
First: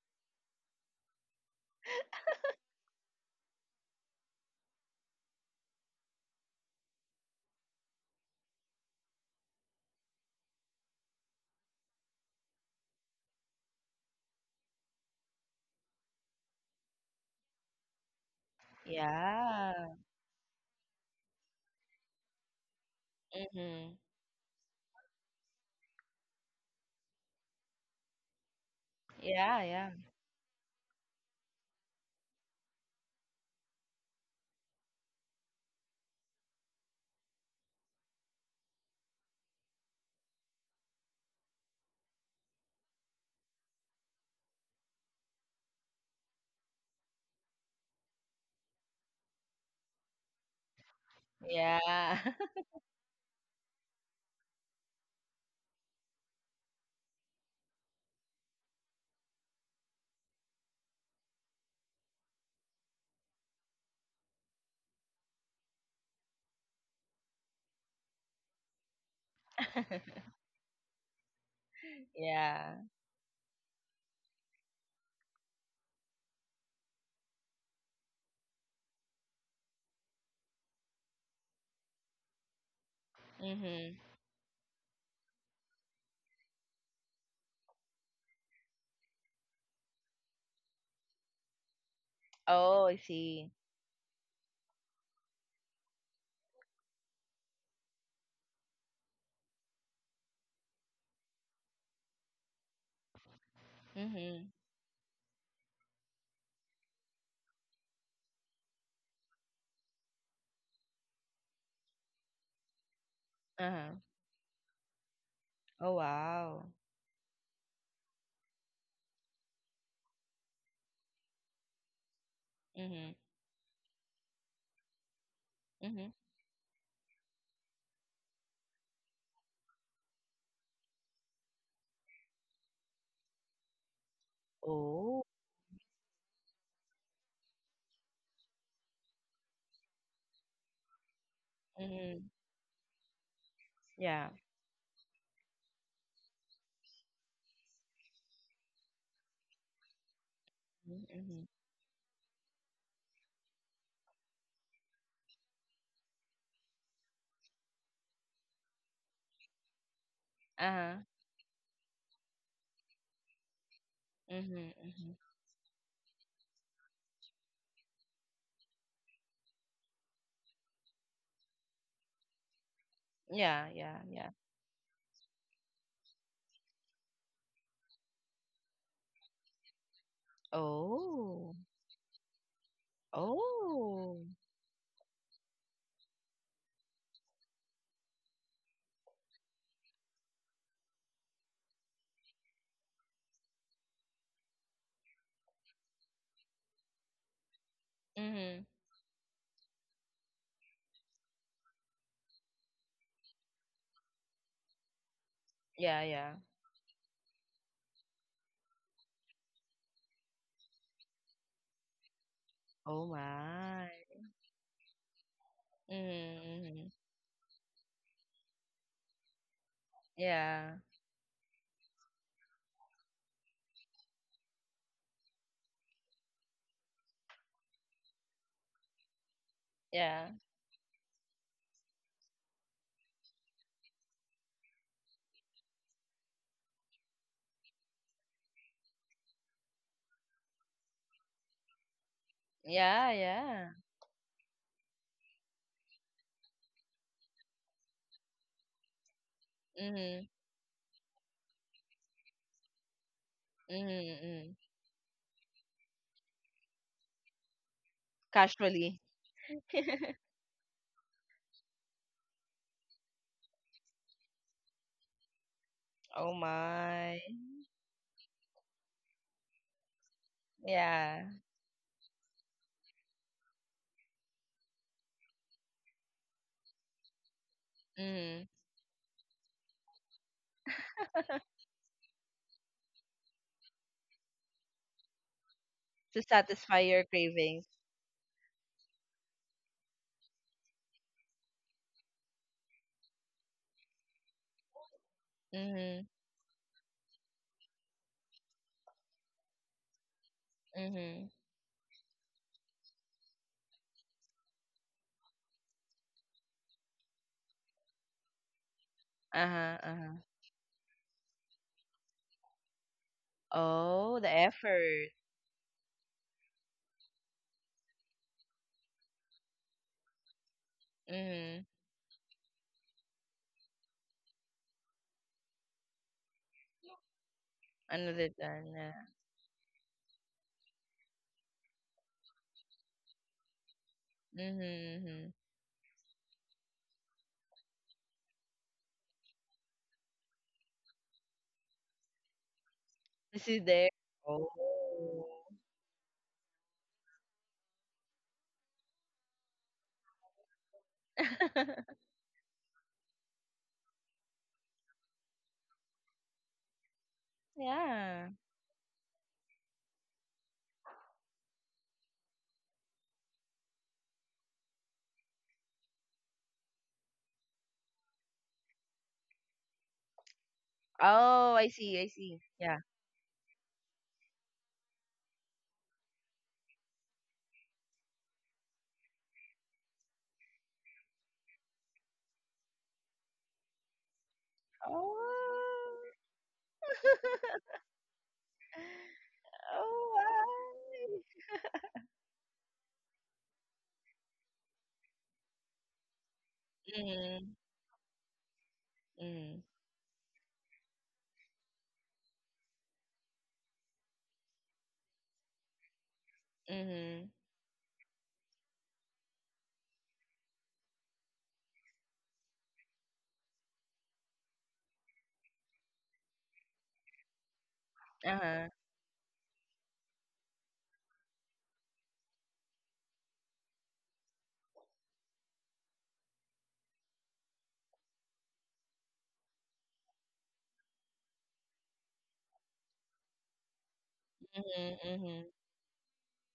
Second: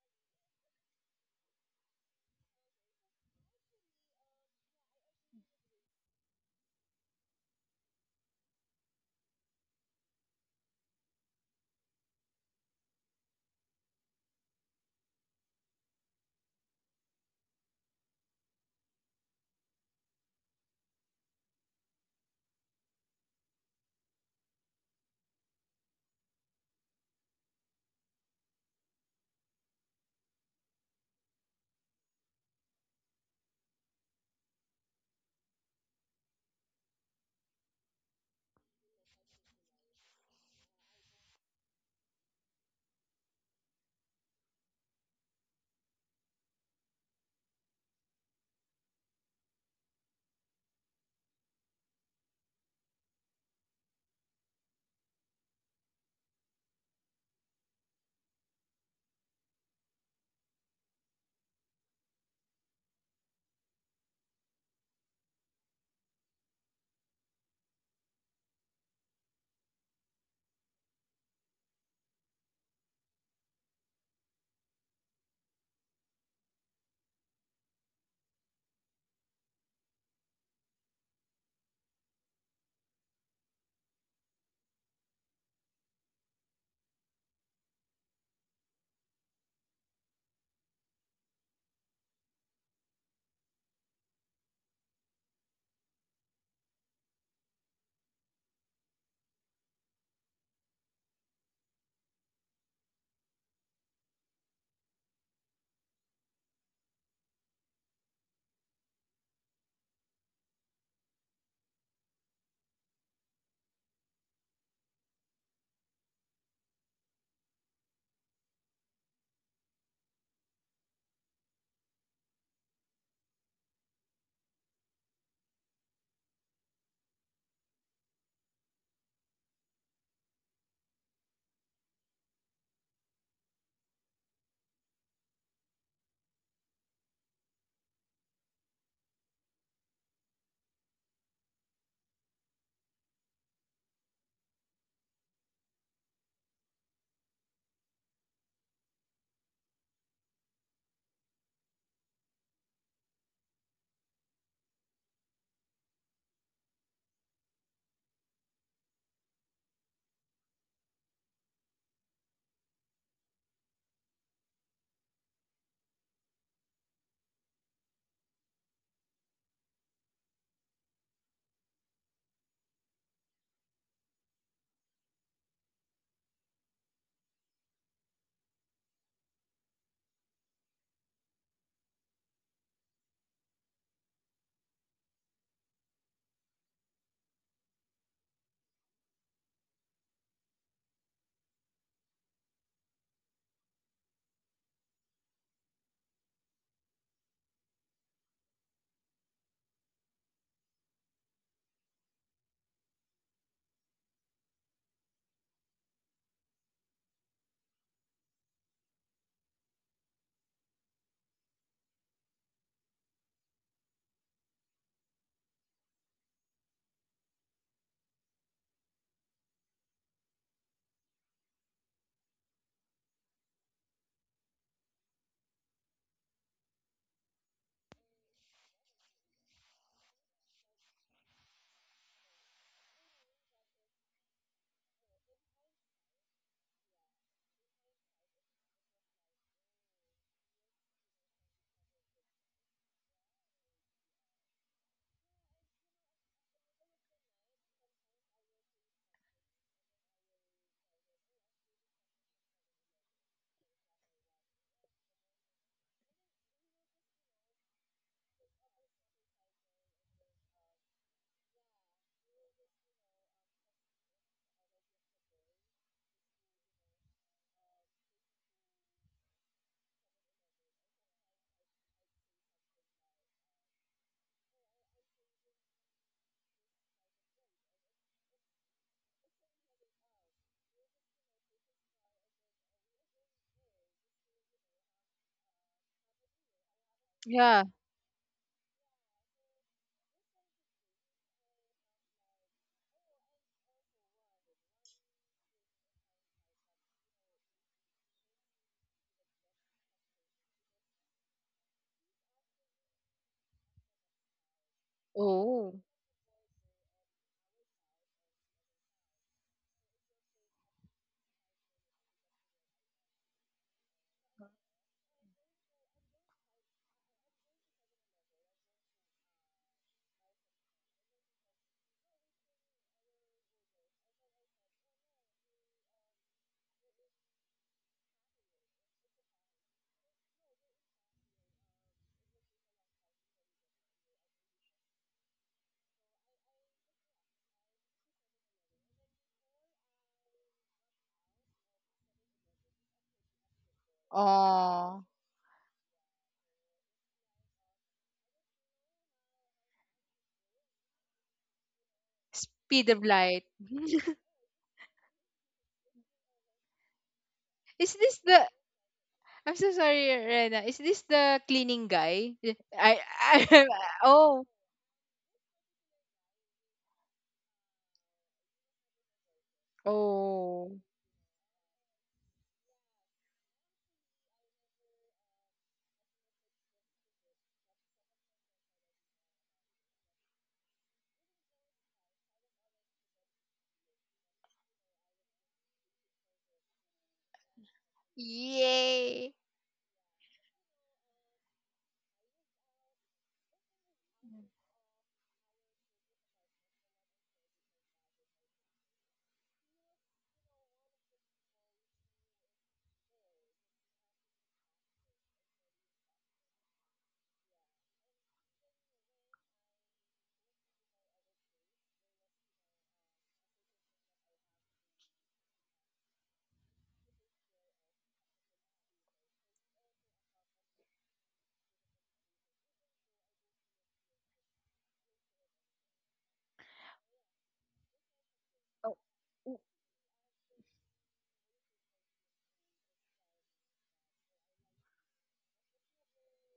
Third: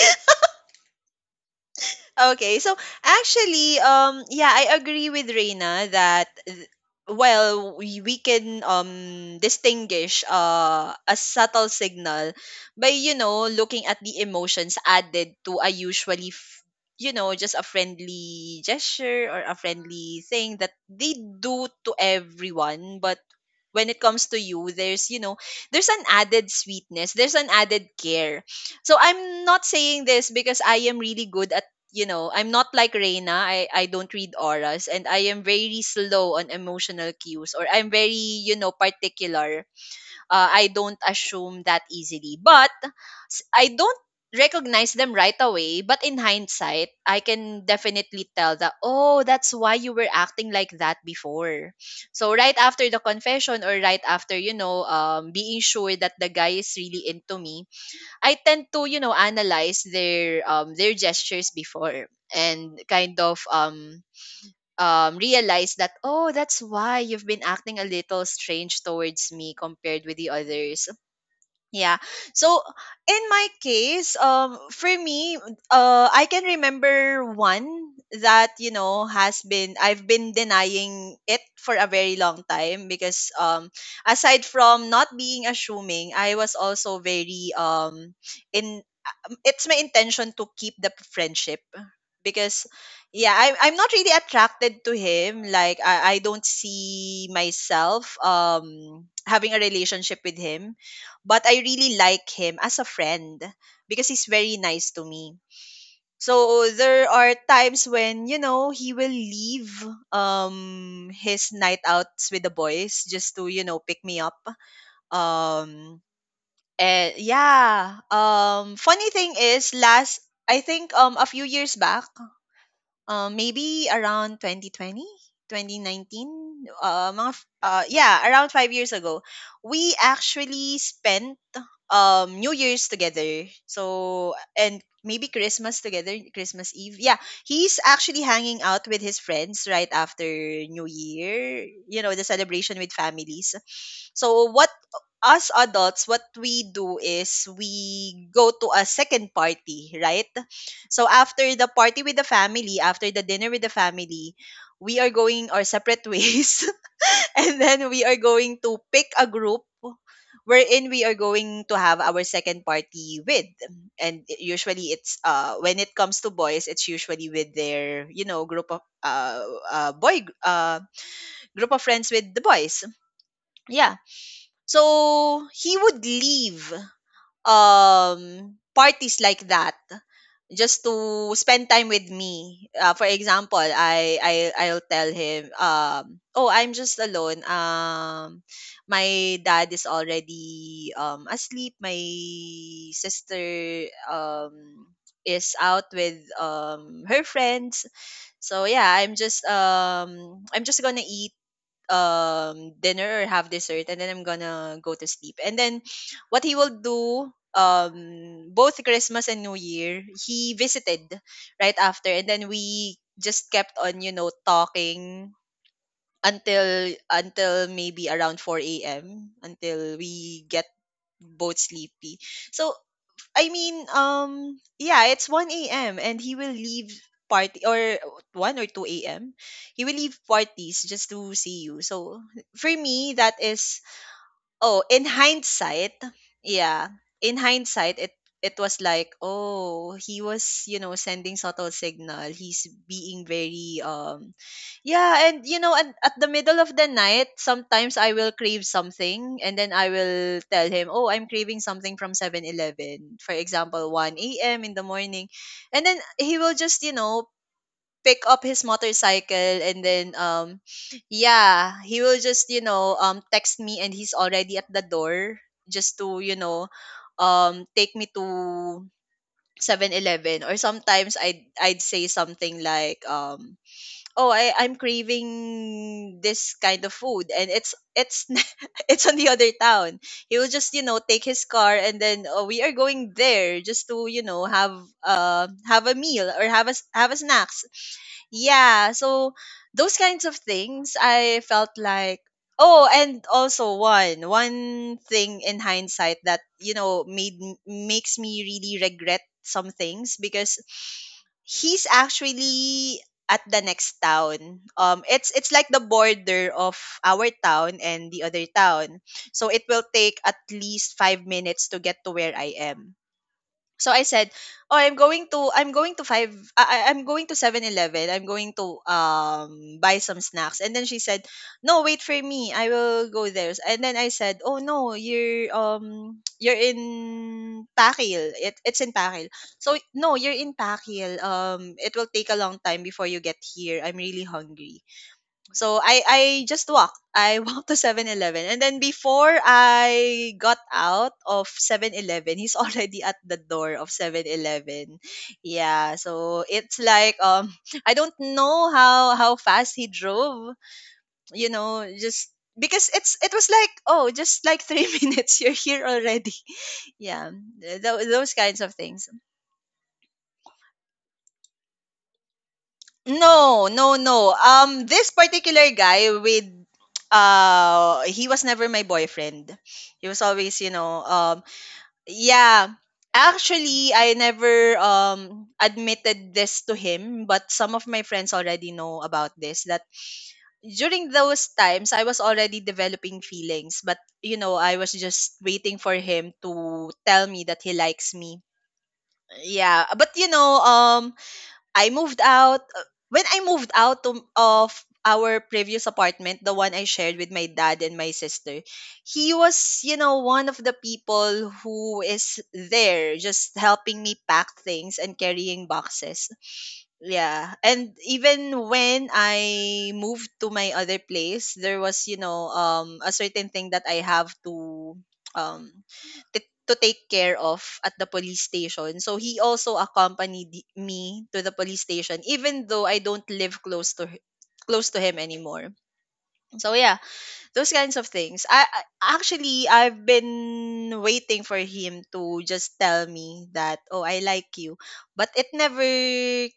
[SPEAKER 1] Okay, so actually, yeah, I agree with Reina that well, we can distinguish a subtle signal by, you know, looking at the emotions added to a usually you know, just a friendly gesture or a
[SPEAKER 2] Yeah.
[SPEAKER 1] friendly thing that they do to everyone, but when
[SPEAKER 2] Mhm.
[SPEAKER 1] it comes to you there's, you know, there's an added sweetness, there's an added care. So I'm
[SPEAKER 2] Yeah,
[SPEAKER 1] not
[SPEAKER 2] yeah.
[SPEAKER 1] saying this because I am really good at, you know, I'm not like Reina. I don't read auras and I am very slow on emotional cues, or I'm very, you know, particular. I don't assume that easily. But I don't recognize them right away. But in hindsight, I can definitely tell that, oh, that's why you were acting like that before.
[SPEAKER 2] Yeah.
[SPEAKER 1] So right after the confession, or right after, you know, being sure that the guy is really into me, I tend to, you know, analyze their gestures before and kind of realize that, oh, that's why you've been acting a little strange towards me compared with the others, yeah. So
[SPEAKER 2] Yeah.
[SPEAKER 1] in my case, for me, I can remember one that, you know, has been I've been denying it for a very long time because,
[SPEAKER 2] Mhm.
[SPEAKER 1] aside from not being assuming, I was also very in it's my intention to keep the friendship because
[SPEAKER 2] Oh, I
[SPEAKER 1] yeah,
[SPEAKER 2] see.
[SPEAKER 1] I'm not really attracted to him. Like, I don't see myself having a relationship with him, but I really like him as a friend because he's
[SPEAKER 2] Mhm.
[SPEAKER 1] very nice to me. So there are times when, you know, he will leave, his night outs with the boys, just to, you know,
[SPEAKER 2] Uh-huh.
[SPEAKER 1] pick me up.
[SPEAKER 2] Oh,
[SPEAKER 1] Um
[SPEAKER 2] wow.
[SPEAKER 1] and yeah, funny thing is, last I think, a few years back,
[SPEAKER 2] Mhm,
[SPEAKER 1] maybe around 2020,
[SPEAKER 2] mhm.
[SPEAKER 1] 2019, yeah, around 5 years ago, we actually spent, New Year's together. So, and
[SPEAKER 2] Oh.
[SPEAKER 1] maybe Christmas together, Christmas Eve. Yeah, he's actually hanging out with his friends right after New Year, you know, the
[SPEAKER 2] Mhm.
[SPEAKER 1] celebration with families.
[SPEAKER 2] Yeah.
[SPEAKER 1] So what, us adults, what we do is we go to a second party, right?
[SPEAKER 2] Mhm,
[SPEAKER 1] So
[SPEAKER 2] mhm.
[SPEAKER 1] after the party with the family, after the dinner with the family, we are going our separate ways, and then we are going to pick a group wherein
[SPEAKER 2] Uh-huh.
[SPEAKER 1] we are going to have our second party with. And
[SPEAKER 2] Mhm,
[SPEAKER 1] usually
[SPEAKER 2] mhm.
[SPEAKER 1] it's, when it comes to boys, it's usually with their, you know, group of boy gr- group of friends, with the boys,
[SPEAKER 2] Yeah, yeah,
[SPEAKER 1] yeah.
[SPEAKER 2] yeah.
[SPEAKER 1] So he would leave, um parties like that, just to
[SPEAKER 2] Oh,
[SPEAKER 1] spend time with me. For example,
[SPEAKER 2] oh.
[SPEAKER 1] I'll tell him, "Oh, I'm just alone. My dad is already asleep. My sister is out with her friends.
[SPEAKER 2] Mhm.
[SPEAKER 1] So yeah, I'm just going to eat dinner or have dessert, and then I'm gonna go to sleep." And then
[SPEAKER 2] Yeah, yeah.
[SPEAKER 1] what he will do, both Christmas and New Year, he visited right after, and then we
[SPEAKER 2] Oh
[SPEAKER 1] just kept
[SPEAKER 2] my.
[SPEAKER 1] on, you know, talking
[SPEAKER 2] Mhm, mhm.
[SPEAKER 1] until maybe around 4 a.m., until we get
[SPEAKER 2] Yeah,
[SPEAKER 1] both sleepy. So, I mean, yeah, it's 1 a.m. and he will leave party or 1 or 2 a.m. He will leave
[SPEAKER 2] yeah.
[SPEAKER 1] parties just to see you. So for me, that is... Oh, in hindsight, yeah. In hindsight, it was like, oh, he was, you know, sending subtle signal. He's
[SPEAKER 2] Yeah,
[SPEAKER 1] being
[SPEAKER 2] yeah.
[SPEAKER 1] very... Yeah, and, you know, and at the middle of the night, sometimes I will crave something, and then I
[SPEAKER 2] Mhm,
[SPEAKER 1] will tell him, "Oh, I'm craving something from 7-Eleven." For
[SPEAKER 2] mhm,
[SPEAKER 1] example, 1
[SPEAKER 2] mhm.
[SPEAKER 1] a.m. in the morning. And then he will just, you know, pick up his
[SPEAKER 2] Casually.
[SPEAKER 1] motorcycle, and then yeah, he will just, you know, text me, and he's already at the door, just to,
[SPEAKER 2] Oh
[SPEAKER 1] you know,
[SPEAKER 2] my.
[SPEAKER 1] take me to 7-Eleven. Or sometimes
[SPEAKER 2] Yeah.
[SPEAKER 1] I'd say something like, "Oh, I'm craving this kind of food, and it's
[SPEAKER 2] Mhm.
[SPEAKER 1] it's on the other town." He will just, you know, take his car, and then, oh, we are going there, just to, you know, have a
[SPEAKER 2] To
[SPEAKER 1] meal or have a
[SPEAKER 2] satisfy
[SPEAKER 1] s-
[SPEAKER 2] your
[SPEAKER 1] have a snacks.
[SPEAKER 3] Yeah.
[SPEAKER 2] cravings.
[SPEAKER 1] Yeah, so those kinds of things, I felt like, oh. And also one thing in
[SPEAKER 2] Mhm,
[SPEAKER 1] hindsight that, you know, made makes me really regret some things, because
[SPEAKER 2] mhm.
[SPEAKER 1] he's actually at the next town. It's like
[SPEAKER 3] Oh.
[SPEAKER 1] the border of our town and the other town, so it
[SPEAKER 2] Uh-huh,
[SPEAKER 1] will
[SPEAKER 2] uh-huh.
[SPEAKER 1] take at least 5 minutes to get to where I am. So I
[SPEAKER 2] Oh, the
[SPEAKER 1] said, "Oh,
[SPEAKER 2] effort.
[SPEAKER 1] I'm going to buy some snacks." And then she said,
[SPEAKER 2] Mhm.
[SPEAKER 1] "No, wait for me. I will go there." And then I said, "Oh no, you're you're in
[SPEAKER 2] Another
[SPEAKER 1] Pakil. It,
[SPEAKER 2] time
[SPEAKER 1] it's
[SPEAKER 2] na.
[SPEAKER 1] in Pakil. So no, you're in Pakil. It will take a long time before you get here. I'm really hungry."
[SPEAKER 2] Mhm, mhm.
[SPEAKER 1] So I just walked. I walked to 7-Eleven, and then before I got out of 7-Eleven, he's already at the
[SPEAKER 2] Is he
[SPEAKER 1] door
[SPEAKER 2] there?
[SPEAKER 1] of Seven
[SPEAKER 2] Oh.
[SPEAKER 1] Eleven.
[SPEAKER 3] Oh.
[SPEAKER 1] Yeah, so it's like I don't know how fast he drove, you know, just
[SPEAKER 3] Speed
[SPEAKER 1] because
[SPEAKER 3] of
[SPEAKER 1] it
[SPEAKER 3] light.
[SPEAKER 1] was like, oh, just like 3 minutes you're here already. Yeah, th-
[SPEAKER 3] Is
[SPEAKER 1] tho-
[SPEAKER 3] this
[SPEAKER 2] Yeah.
[SPEAKER 1] those
[SPEAKER 3] the
[SPEAKER 1] kinds of things.
[SPEAKER 3] I'm so sorry, Rena. Is this the cleaning guy? Yeah, I
[SPEAKER 1] No, no, no.
[SPEAKER 3] oh.
[SPEAKER 1] This particular guy with, he was never my boyfriend. He was always, you
[SPEAKER 3] Oh.
[SPEAKER 1] know,
[SPEAKER 2] Oh, I see, I see.
[SPEAKER 1] yeah.
[SPEAKER 2] Yeah.
[SPEAKER 1] Actually, I never admitted this to him, but some of my friends already know about this, that during those times I was already developing feelings. But, you know, I was just waiting for
[SPEAKER 2] Oh.
[SPEAKER 1] him to tell me that he likes me.
[SPEAKER 3] Yay.
[SPEAKER 1] Yeah,
[SPEAKER 2] Oh,
[SPEAKER 1] but, you know,
[SPEAKER 2] wow.
[SPEAKER 1] I moved out. When I moved out, of our previous apartment, the one I shared with my
[SPEAKER 2] Mhm,
[SPEAKER 1] dad and my sister, he
[SPEAKER 2] mhm,
[SPEAKER 1] was, you know, one of the people who is there just helping me pack things and carrying boxes.
[SPEAKER 2] mhm.
[SPEAKER 1] Yeah. And even when I moved to my other place, there was, you know, a certain thing that I have um to take care of at the police
[SPEAKER 2] Uh-huh.
[SPEAKER 1] station. So he also accompanied me to the police station, even though I don't live close to him anymore. So yeah, those kinds of things. I,
[SPEAKER 3] Oh.
[SPEAKER 1] I
[SPEAKER 3] w-
[SPEAKER 1] actually I've been waiting for him to just tell me that, oh, "I like you."
[SPEAKER 2] Mhm,
[SPEAKER 1] But
[SPEAKER 2] mhm.
[SPEAKER 1] it never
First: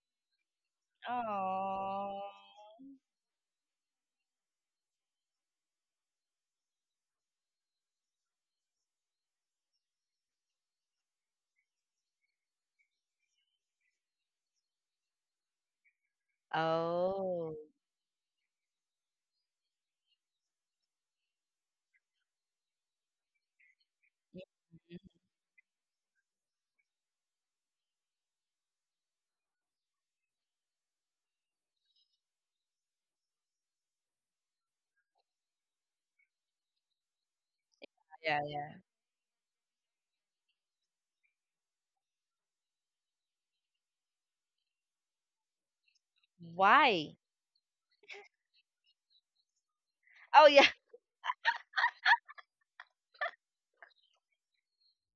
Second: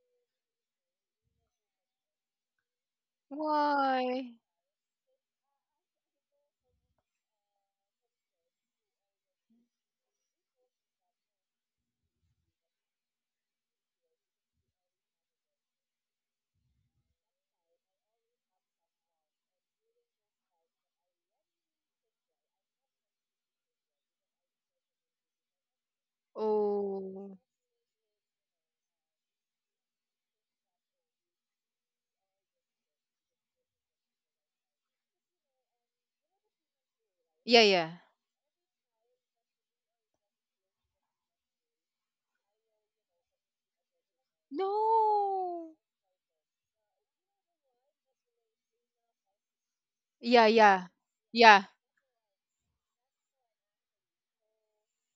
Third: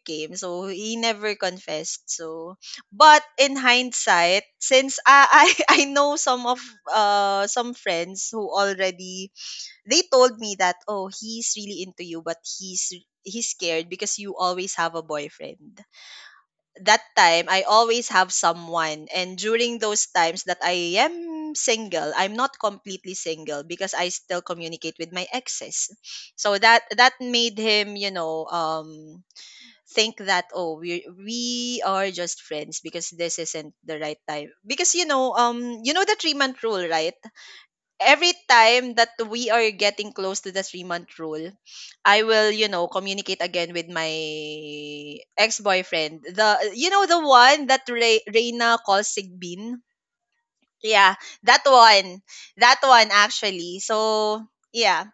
[SPEAKER 1] came. So he never confessed.
[SPEAKER 2] Oh.
[SPEAKER 1] So, but in
[SPEAKER 3] Why?
[SPEAKER 1] hindsight, since I I know some of, some friends who already, they told me that, oh, he's really into you, but he's scared because you always have a boyfriend. That time
[SPEAKER 2] Oh.
[SPEAKER 1] I always have someone, and during those times that I am single, I'm not completely single because I still
[SPEAKER 2] Yeah,
[SPEAKER 1] communicate with my exes. So that
[SPEAKER 3] Oh.
[SPEAKER 1] made him, you know, think that, oh, we are just friends, because this isn't the right time, because, you know the 3-month rule, right?
[SPEAKER 3] Yeah, yeah.
[SPEAKER 1] Every
[SPEAKER 2] yeah, yeah.
[SPEAKER 1] time that we are getting close to the 3-month rule, I will, you know, communicate again with my ex
[SPEAKER 3] No.
[SPEAKER 1] boyfriend. The you know
[SPEAKER 2] Why?
[SPEAKER 1] the one that Reina calls Sigbin.
[SPEAKER 3] Yeah,
[SPEAKER 2] Oh, yeah.
[SPEAKER 3] yeah.
[SPEAKER 1] Yeah,
[SPEAKER 3] Yeah.
[SPEAKER 1] that one, that one actually. So yeah,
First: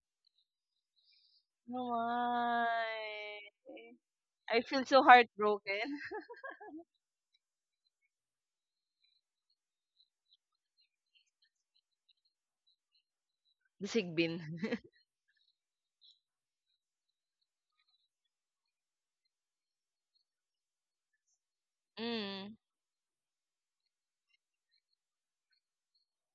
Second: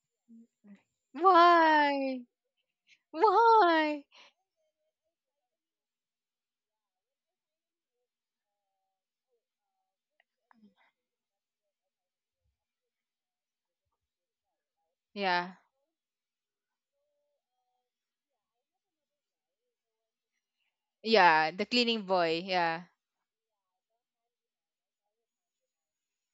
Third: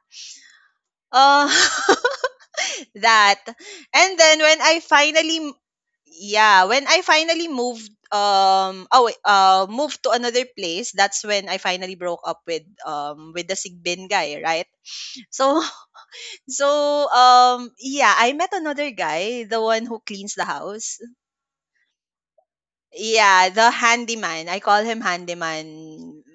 [SPEAKER 1] uh,
[SPEAKER 3] Why?
[SPEAKER 2] Why?
[SPEAKER 1] that.
[SPEAKER 3] Why?
[SPEAKER 1] And then when
[SPEAKER 2] I
[SPEAKER 1] I
[SPEAKER 2] feel so
[SPEAKER 1] finally...
[SPEAKER 2] heartbroken.
[SPEAKER 1] yeah, when I finally moved. Oh wait, moved to another place, that's when I finally broke up with, the
[SPEAKER 2] The
[SPEAKER 1] Sigbin
[SPEAKER 2] sick bin.
[SPEAKER 1] guy, right?
[SPEAKER 3] Yeah.
[SPEAKER 1] So. So, yeah, I met another guy, the one who cleans the house.
[SPEAKER 3] Yeah, the cleaning boy.
[SPEAKER 2] Mm.
[SPEAKER 3] Yeah.
[SPEAKER 1] Yeah, the handyman. I call him handyman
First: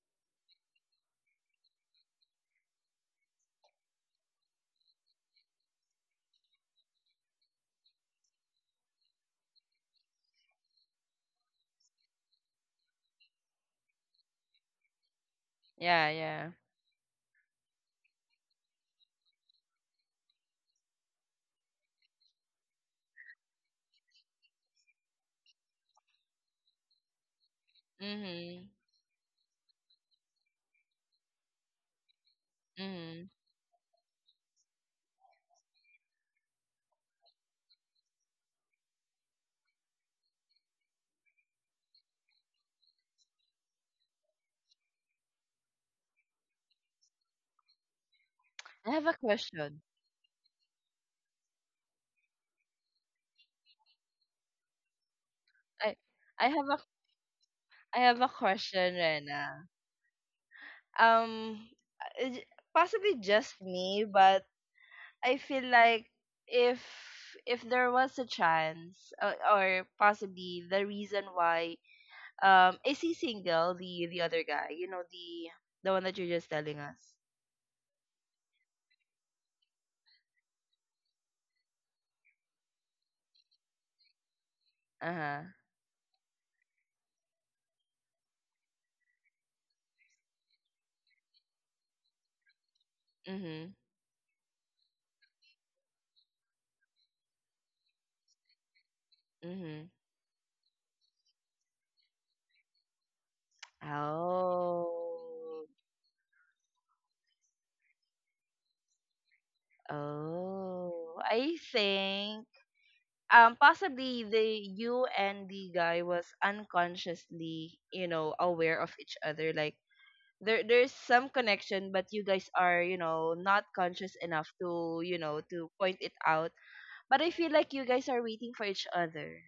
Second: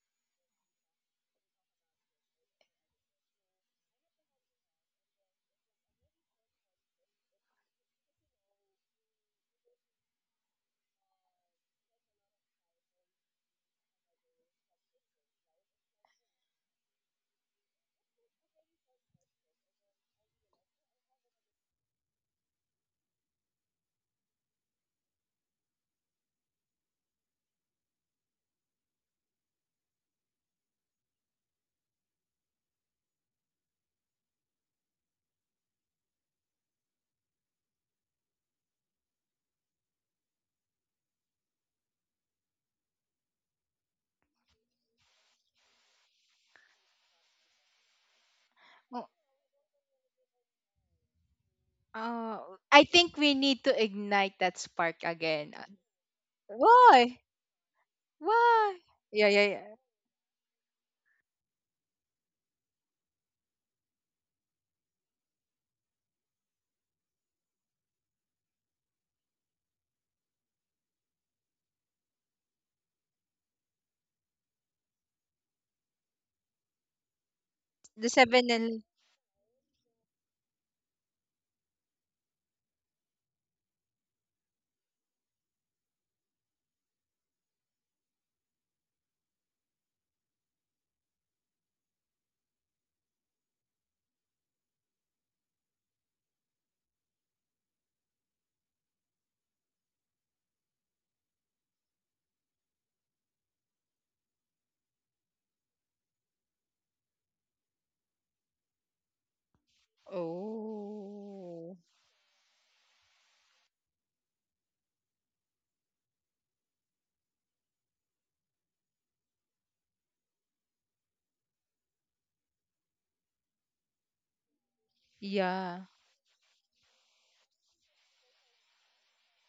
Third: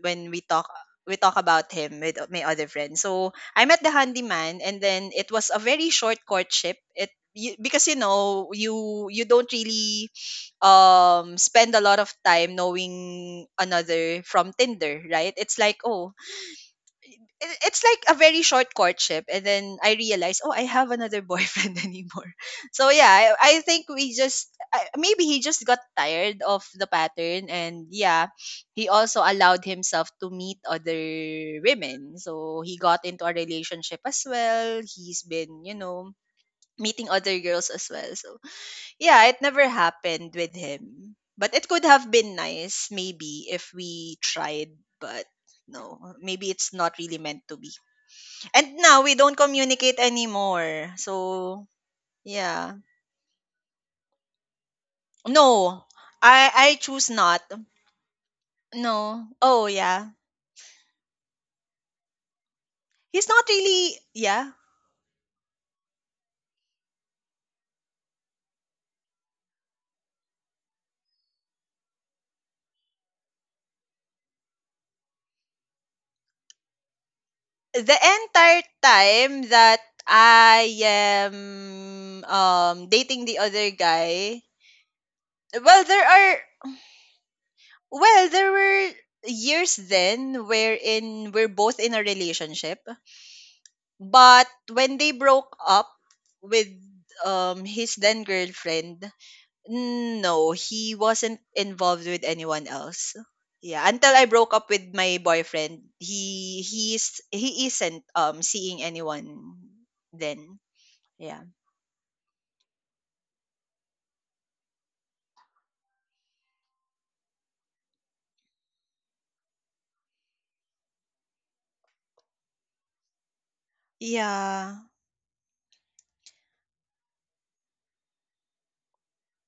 [SPEAKER 1] when we talk about him with my other friend. So, I met the handyman, and then it was a very short courtship. Because, you know, you don't really spend a lot of time knowing another from Tinder, right? It's like,
[SPEAKER 2] Yeah,
[SPEAKER 1] "Oh,
[SPEAKER 2] yeah.
[SPEAKER 1] it's like a very short courtship." And then I realized, oh, I have another boyfriend anymore. So yeah, I think we just... maybe he just got tired of the pattern. And yeah,
[SPEAKER 2] Mhm.
[SPEAKER 1] he also allowed himself to meet other women, so he got into
[SPEAKER 2] Mhm.
[SPEAKER 1] a relationship as well. He's been, you know, meeting other girls as well. So yeah, it never happened with him, but it could have been nice, maybe if we tried. But no, maybe it's not really meant to be, and
[SPEAKER 2] I
[SPEAKER 1] now
[SPEAKER 2] have
[SPEAKER 3] Oh,
[SPEAKER 2] a
[SPEAKER 1] we don't
[SPEAKER 2] question.
[SPEAKER 1] communicate anymore. So,
[SPEAKER 3] oh,
[SPEAKER 1] yeah.
[SPEAKER 3] I think we need to ignite that spark again.
[SPEAKER 1] No.
[SPEAKER 2] I I
[SPEAKER 1] I
[SPEAKER 2] have
[SPEAKER 1] I
[SPEAKER 2] a
[SPEAKER 1] choose
[SPEAKER 3] Why?
[SPEAKER 1] not.
[SPEAKER 2] I have a
[SPEAKER 3] Why?
[SPEAKER 2] question,
[SPEAKER 1] No.
[SPEAKER 3] Yeah, yeah, yeah.
[SPEAKER 1] Oh,
[SPEAKER 2] Rena.
[SPEAKER 1] yeah.
[SPEAKER 2] Um, uh, j- possibly
[SPEAKER 1] He's not
[SPEAKER 2] just
[SPEAKER 1] really,
[SPEAKER 2] me, but
[SPEAKER 1] yeah.
[SPEAKER 2] I feel like if if there was a chance, or possibly the reason why, is he single? The other guy, you know, the one that you're just telling us.
[SPEAKER 1] The
[SPEAKER 3] The 7
[SPEAKER 1] entire
[SPEAKER 3] and
[SPEAKER 1] time that I am dating the other guy,
[SPEAKER 2] Uh huh.
[SPEAKER 1] well there are, well there were years then wherein we're both in a relationship.
[SPEAKER 2] Mhm.
[SPEAKER 1] But when they broke up with, his then girlfriend.
[SPEAKER 2] Mhm.
[SPEAKER 1] No, he wasn't involved with anyone else. Yeah, until I broke up with my
[SPEAKER 2] Oh.
[SPEAKER 1] boyfriend, he isn't seeing anyone then.
[SPEAKER 2] Oh,
[SPEAKER 1] Yeah.
[SPEAKER 2] I
[SPEAKER 3] oh.
[SPEAKER 2] think possibly the you and the guy was unconsciously, you know, aware of each other. Like there's some connection, but you guys are, you know, not conscious enough
[SPEAKER 1] Yeah.
[SPEAKER 2] to, you know, to
[SPEAKER 3] Yeah.
[SPEAKER 2] point it out. But I feel like you guys are waiting for each other.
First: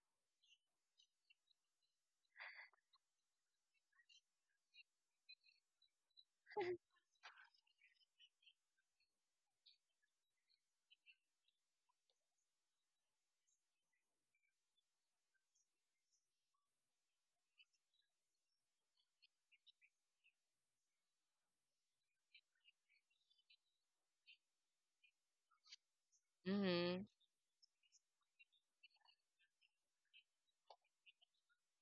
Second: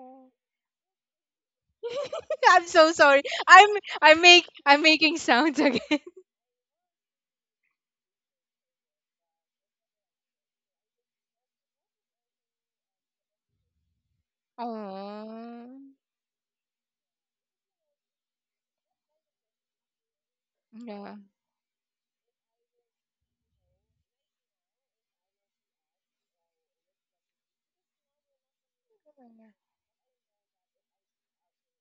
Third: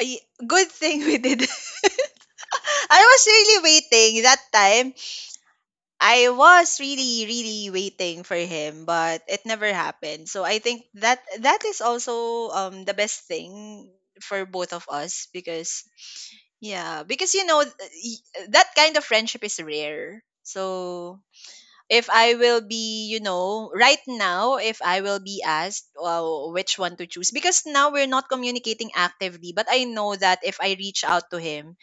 [SPEAKER 1] Good thing we did.
[SPEAKER 3] I'm so
[SPEAKER 1] I
[SPEAKER 3] sorry.
[SPEAKER 1] was really
[SPEAKER 3] I'm I
[SPEAKER 1] waiting that
[SPEAKER 3] make, I'm
[SPEAKER 1] time.
[SPEAKER 3] making sounds again.
[SPEAKER 1] I was really really waiting for him, but it never happened. So I think that that is also the best thing for both of us, because
[SPEAKER 3] Oh.
[SPEAKER 1] yeah, because, you know, that kind of friendship is rare.
[SPEAKER 3] Yeah.
[SPEAKER 1] So if I will be, you know, right now, if I will be asked, which one
[SPEAKER 2] Mm-hmm.
[SPEAKER 1] to choose, because now we're not communicating actively, but I know that if I reach out to him,